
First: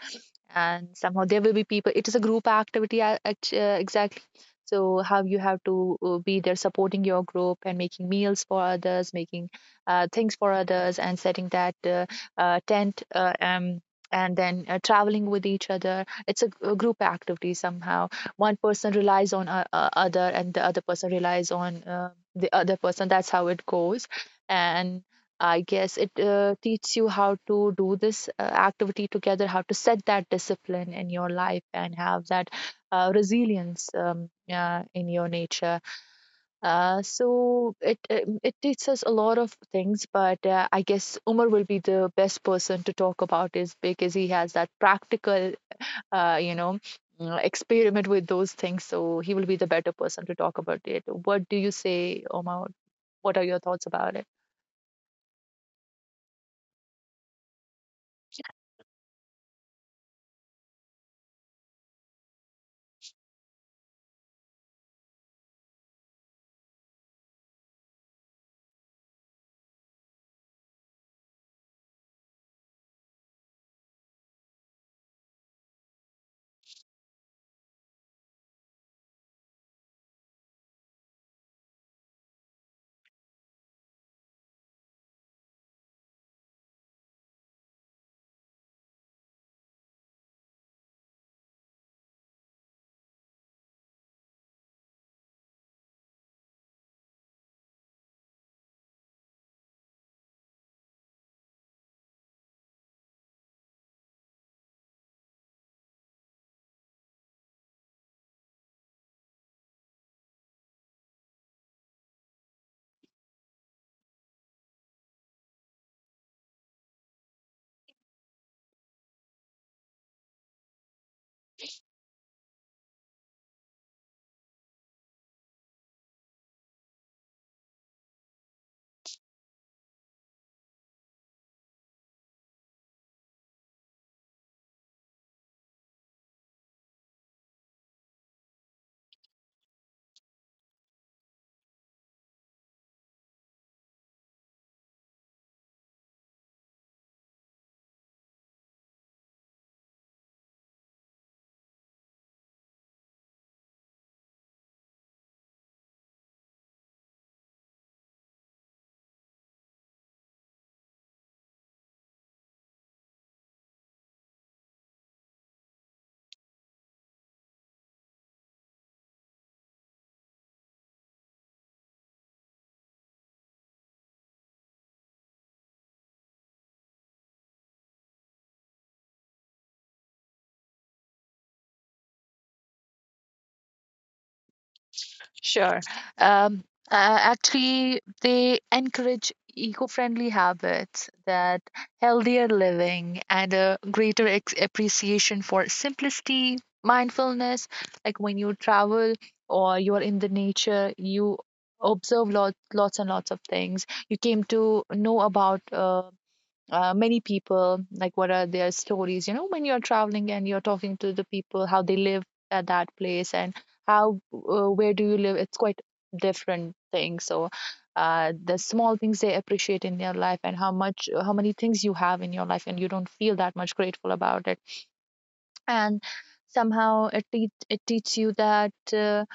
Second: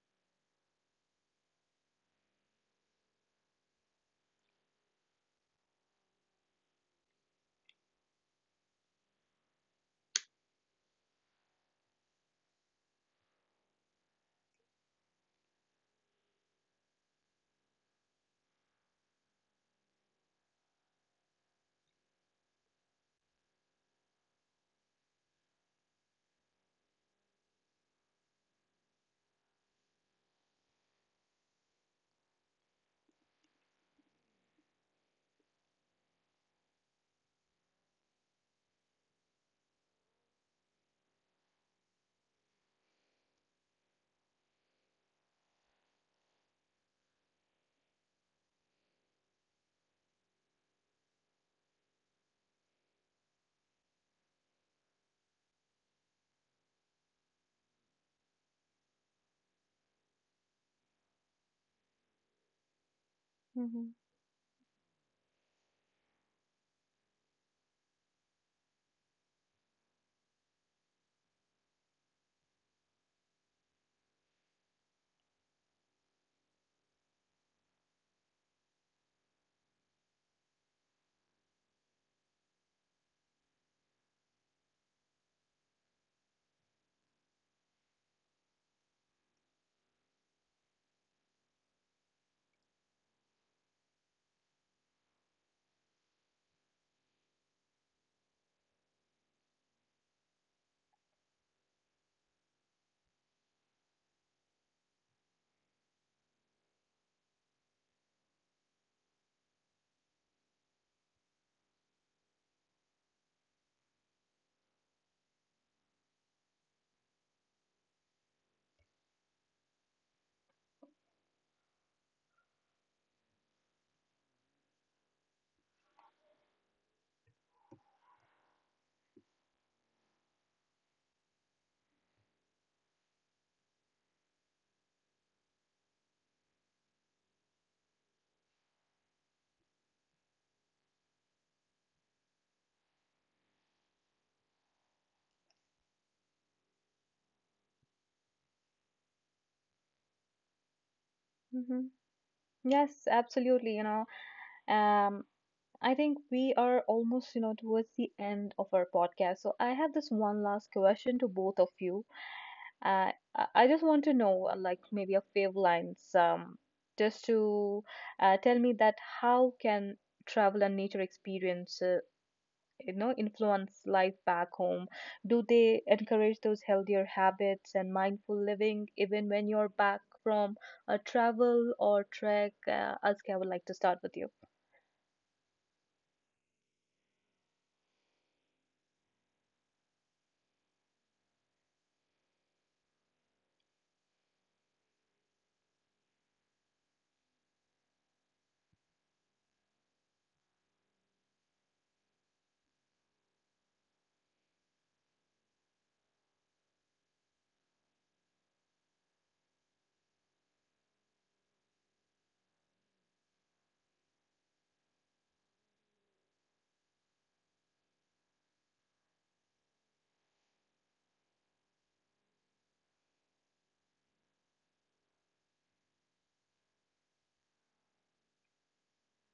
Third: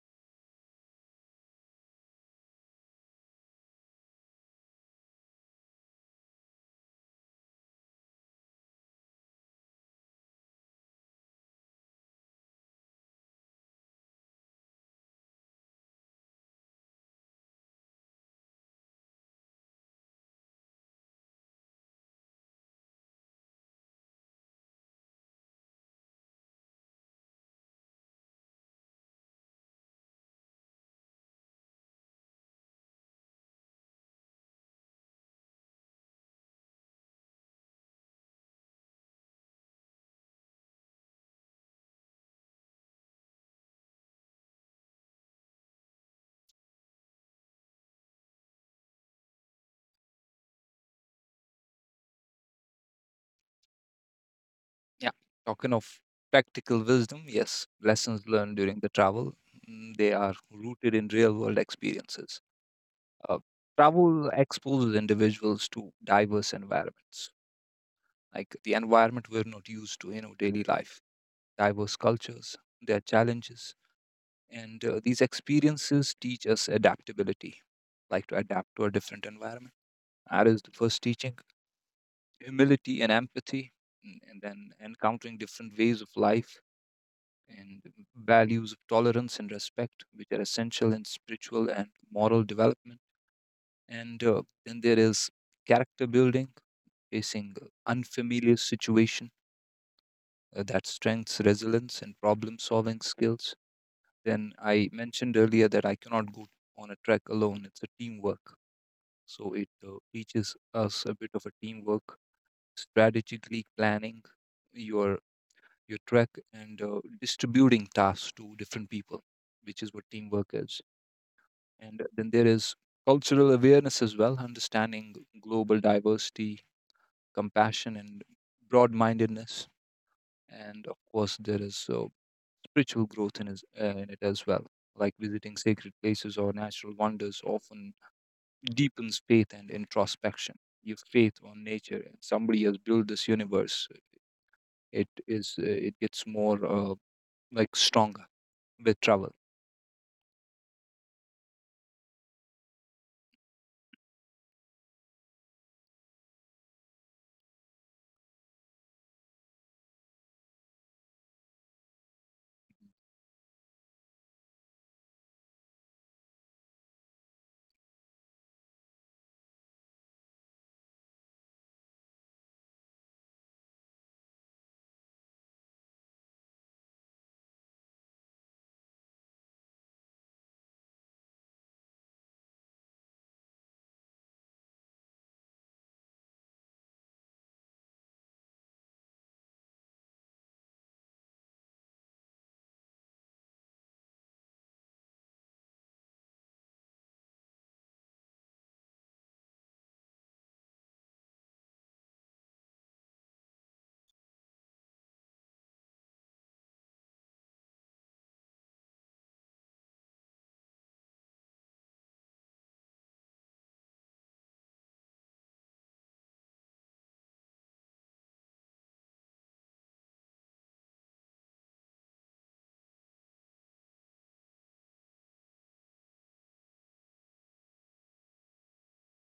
[SPEAKER 3] And somehow there will be people, it is a group activity, exactly. So how you have to be there supporting your group and making meals for others, making things for others, and setting that tent, and then traveling with each other, it's a group activity somehow. One person relies on other, and the other person relies on the other person. That's how it goes. And I guess it teaches you how to do this activity together, how to set that discipline in your life, and have that resilience in your nature. So it teaches us a lot of things, but I guess Umar will be the best person to talk about is, because he has that practical, uh, you know, experiment with those things. So he will be the better person to talk about it. What do you say, Omar? What are your thoughts about it?
[SPEAKER 2] Yeah, talking of practical wisdom, yes, lessons learned during the travel, they are rooted in real world experiences. uh,
[SPEAKER 1] Mm-hmm.
[SPEAKER 2] Travel exposes individuals to diverse environments, like the environment we're not used to, you know, daily life, diverse cultures, their challenges, and these experiences teach us adaptability, like to adapt to a different environment. That is the first teaching. Humility and empathy, and then encountering different ways of life and values of tolerance and respect, which are essential in spiritual and moral development. And then there is character building, facing unfamiliar situation, that strengths resilience and problem solving skills. Then I mentioned earlier that I cannot go on a trek alone; it's a teamwork. So it teaches us a bit of a teamwork, strategically planning your your track and distributing tasks to different people, which is what teamwork is. And then there is cultural awareness as well, understanding global diversity, compassion, and broad-mindedness. And of course there is spiritual growth in it as well, like visiting sacred places or natural wonders often deepens faith and introspection. Your faith on nature and somebody has built this universe, it is it gets more stronger with travel.
[SPEAKER 1] Yes, absolutely. You know, um, I think we are almost, you know, towards the end of our podcast. So I have this one last question to both of you. I just want to know, like maybe a few lines, just to tell me that how can travel and nature experience, you know, influence life back home? Do they encourage those healthier habits and mindful living even when you're back from a travel or trek? Aske, I would like to start with you.
[SPEAKER 3] Sure. Um, uh, Actually, they encourage eco-friendly habits, that healthier living and a greater ex appreciation for simplicity, mindfulness. Like when you travel or you are in the nature, you observe lots, lots and lots of things. You came to know about many people, like what are their stories. You know, when you're traveling and you're talking to the people, how they live at that place, and where do you live? It's quite different thing. So, the small things they appreciate in their life, and how many things you have in your life, and you don't feel that much grateful about it. And somehow it teaches you that.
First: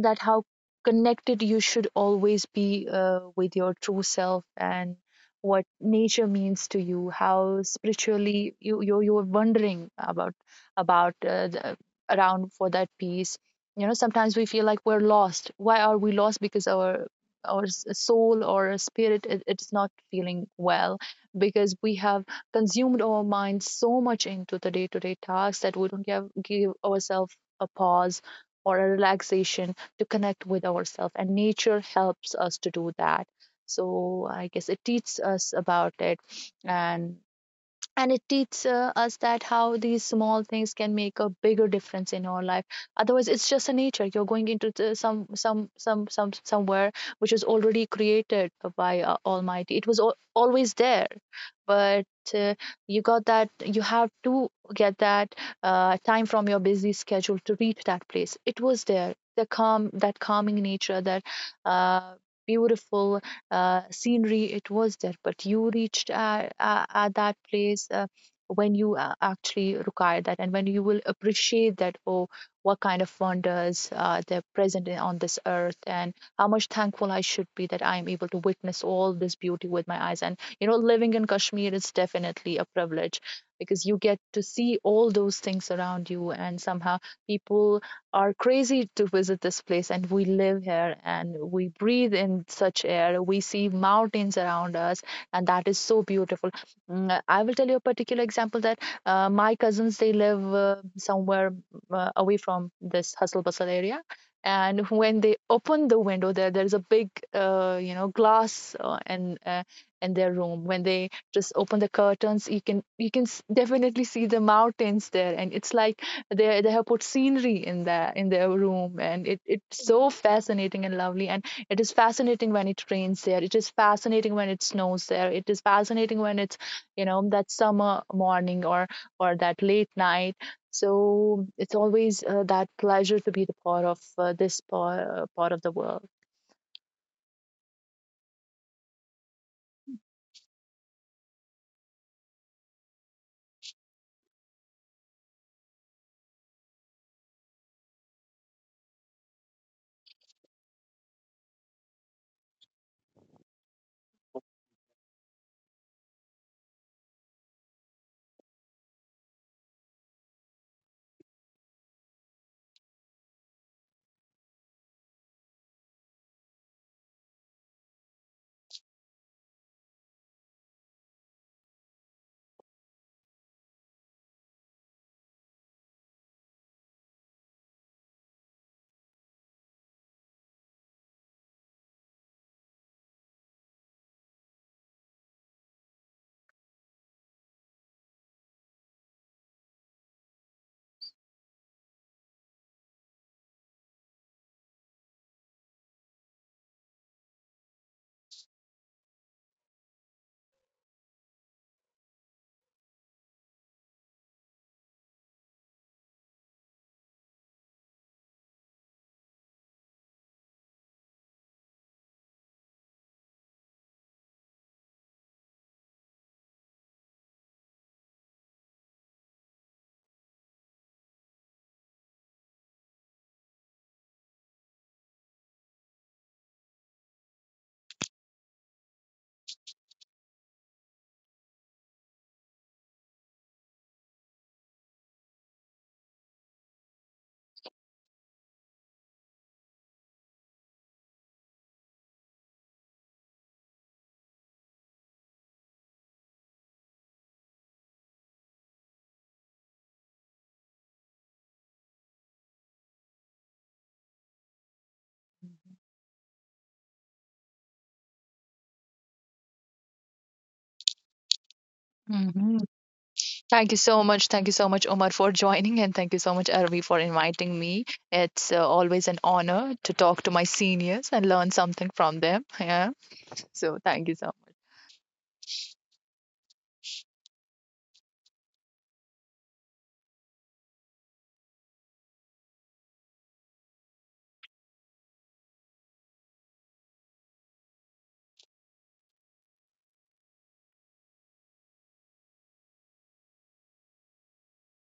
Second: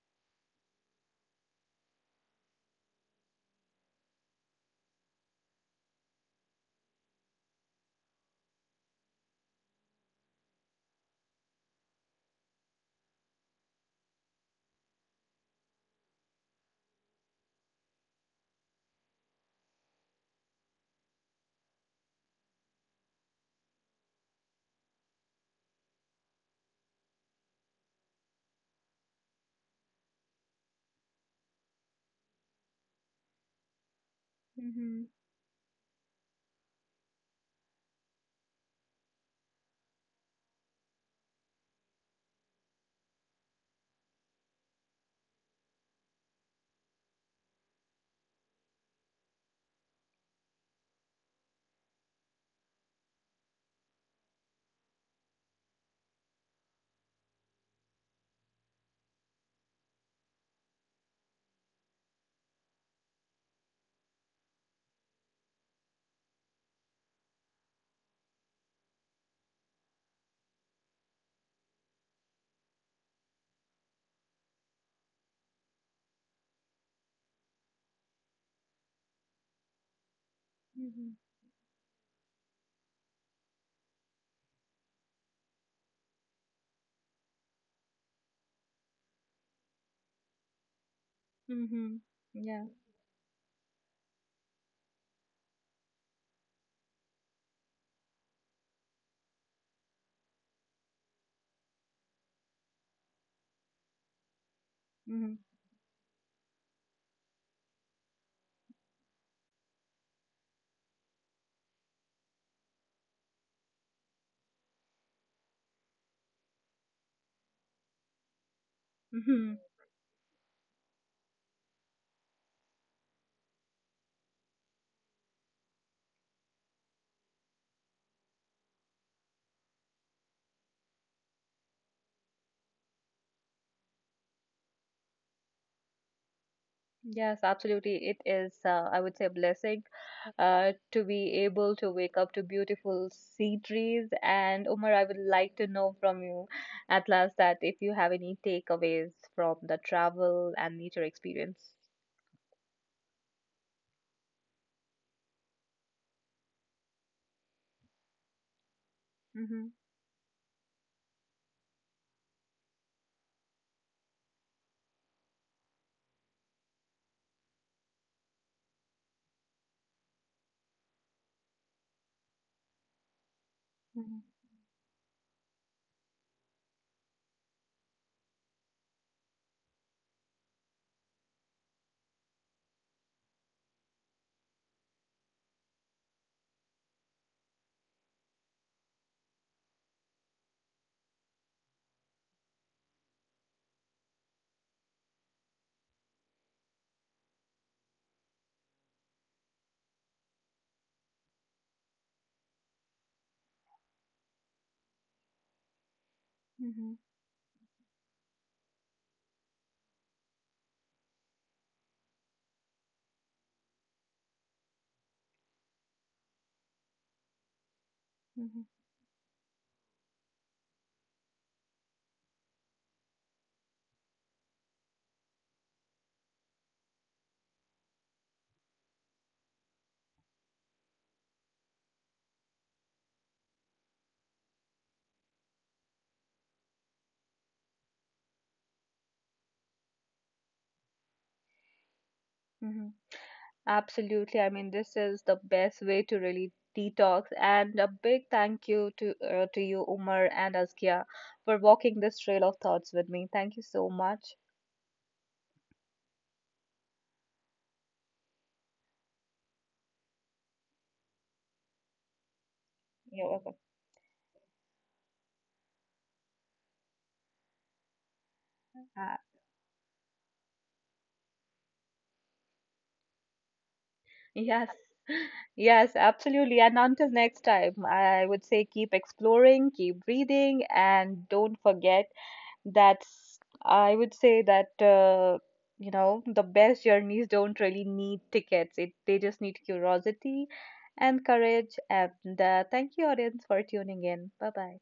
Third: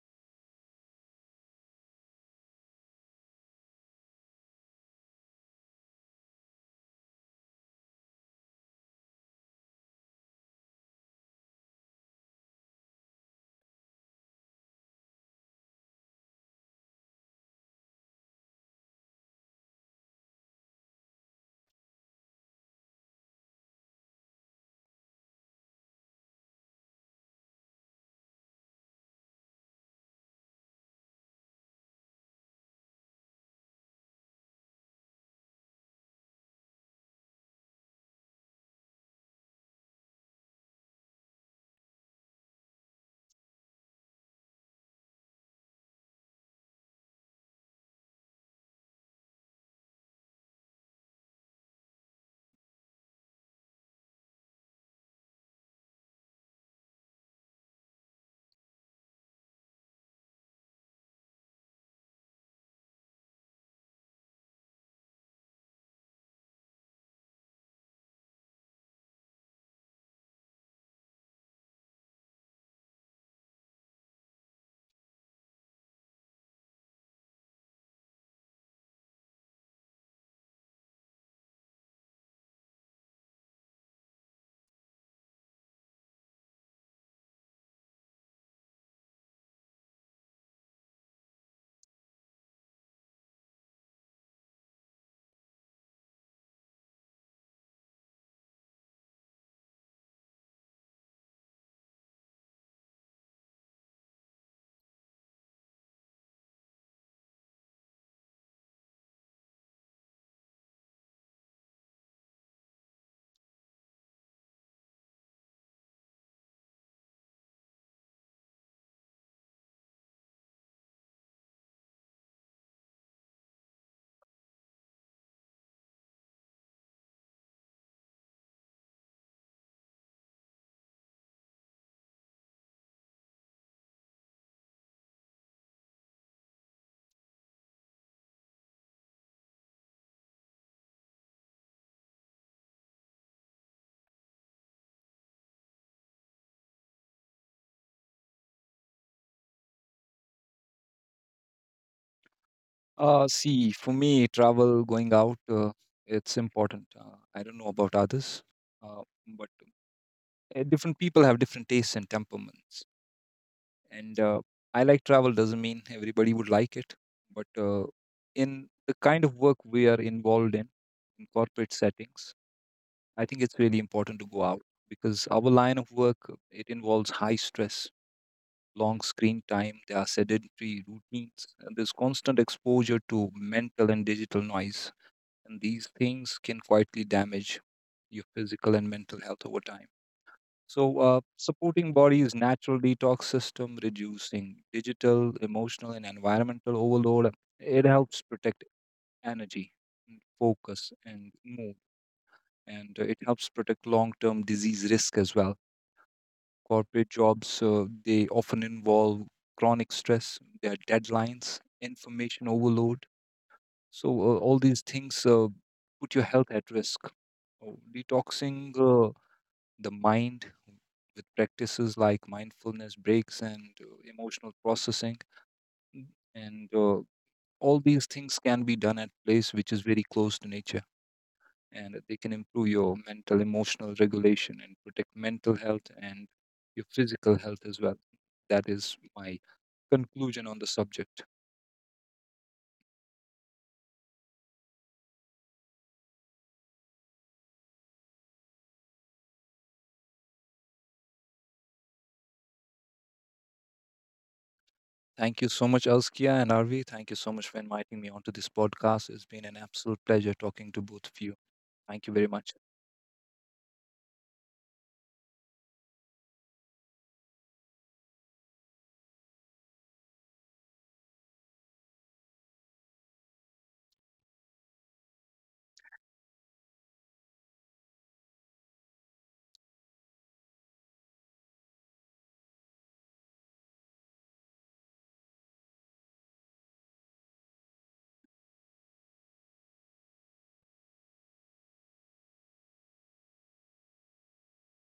[SPEAKER 3] That how connected you should always be with your true self, and what nature means to you, how spiritually you're wondering about, about uh, the, around for that peace. You know, sometimes we feel like we're lost. Why are we lost? Because our soul or our spirit, it's not feeling well. Because we have consumed our minds so much into the day-to-day tasks that we don't give ourselves a pause or a relaxation to connect with ourselves, and nature helps us to do that. So I guess it
[SPEAKER 1] Mm-hmm.
[SPEAKER 3] teaches us about it. And it teaches us that how these small things can make a bigger difference in our life. Otherwise it's just a nature, you're going into the, some somewhere, which is already created by almighty. It was always there, but uh, you have to get that time from your busy schedule to reach that place. It was there, the calming nature, that uh, beautiful scenery, it was there, but you reached at that place when you actually require that. And when you will appreciate that, oh, what kind of wonders they're present on this earth, and how much thankful I should be that I am able to witness all this beauty with my eyes. And you know,
[SPEAKER 1] Mm-hmm.
[SPEAKER 3] living in Kashmir is definitely a privilege, because you get to see all those things around you. And somehow people are crazy to visit this place, and we live here, and we
[SPEAKER 1] Mm-hmm.
[SPEAKER 3] breathe in
[SPEAKER 1] Yeah.
[SPEAKER 3] such air, we see mountains around us, and that is so beautiful. I will tell you a particular example, that my cousins, they live somewhere away from this hustle bustle area, and when they
[SPEAKER 1] Mm-hmm.
[SPEAKER 3] open the window, there's a big glass in their room. When they just open the curtains, you can definitely see the mountains there, and it's like they have put scenery in their room. And it,
[SPEAKER 1] Mm-hmm.
[SPEAKER 3] it's so fascinating and lovely. And it is fascinating when it rains there, it is fascinating when it snows there, it is fascinating when it's, you know, that summer morning, or that late night. So it's always that pleasure to be the part of this part of the world.
[SPEAKER 1] Yes, absolutely. It is, I would say, a blessing to be able to wake up to beautiful sea trees. And Umar, I would like to know from you at last that if you have any takeaways from the travel and nature experience.
[SPEAKER 2] See, for me, travel, going out, it's important. I don't know about others, uh, but
[SPEAKER 1] Mm-hmm,
[SPEAKER 2] uh, different people have different tastes and temperaments. And I like travel doesn't mean everybody would like it, but in the kind of work we are involved in corporate settings, I think it's really
[SPEAKER 1] mm-hmm,
[SPEAKER 2] important to go out, because our line of work, it involves high stress, long screen time, there are sedentary routines, and there's constant exposure to mental and digital noise, and these things can quietly damage your physical and mental health over time. So, supporting body's natural detox system, reducing digital, emotional, and environmental overload, it helps protect energy, and focus, and mood, and it helps protect long-term disease risk as well.
[SPEAKER 1] mm-hmm,
[SPEAKER 2] Corporate jobs they often involve chronic stress, their deadlines, information overload. So all these things put your health at risk. Oh, detoxing the mind with practices like mindfulness breaks and emotional processing, mm, and all these things can be done at place which is very close to nature, and they can improve your mental emotional regulation and protect mental health and your physical health as well. That is my conclusion on the subject.
[SPEAKER 1] mm-hmm. Absolutely. I mean, this is the best way to really detox. And a big thank you to you, Umar and Askia, for walking this trail of thoughts with me. Thank you so much.
[SPEAKER 2] Thank you so much, Elskia and Arvi. Thank you so much for inviting me onto this podcast. It's been an absolute pleasure talking to both of you. Thank you very much.
[SPEAKER 3] Mhm.
[SPEAKER 1] You're welcome.
[SPEAKER 3] Thank you so much. Thank you so much, Omar, for *laughs* joining. And thank you so much, Aravi, for inviting me. It's always an
[SPEAKER 1] Uh,
[SPEAKER 3] honor to talk to my seniors and learn something from them. Yeah. So thank you so much.
[SPEAKER 1] Yes, yes, absolutely. And until next time, I would say keep exploring, keep reading, and don't forget that I would say that you know, the best journeys don't really need tickets. It They just need curiosity and courage. And thank you, audience, for tuning in. Bye bye.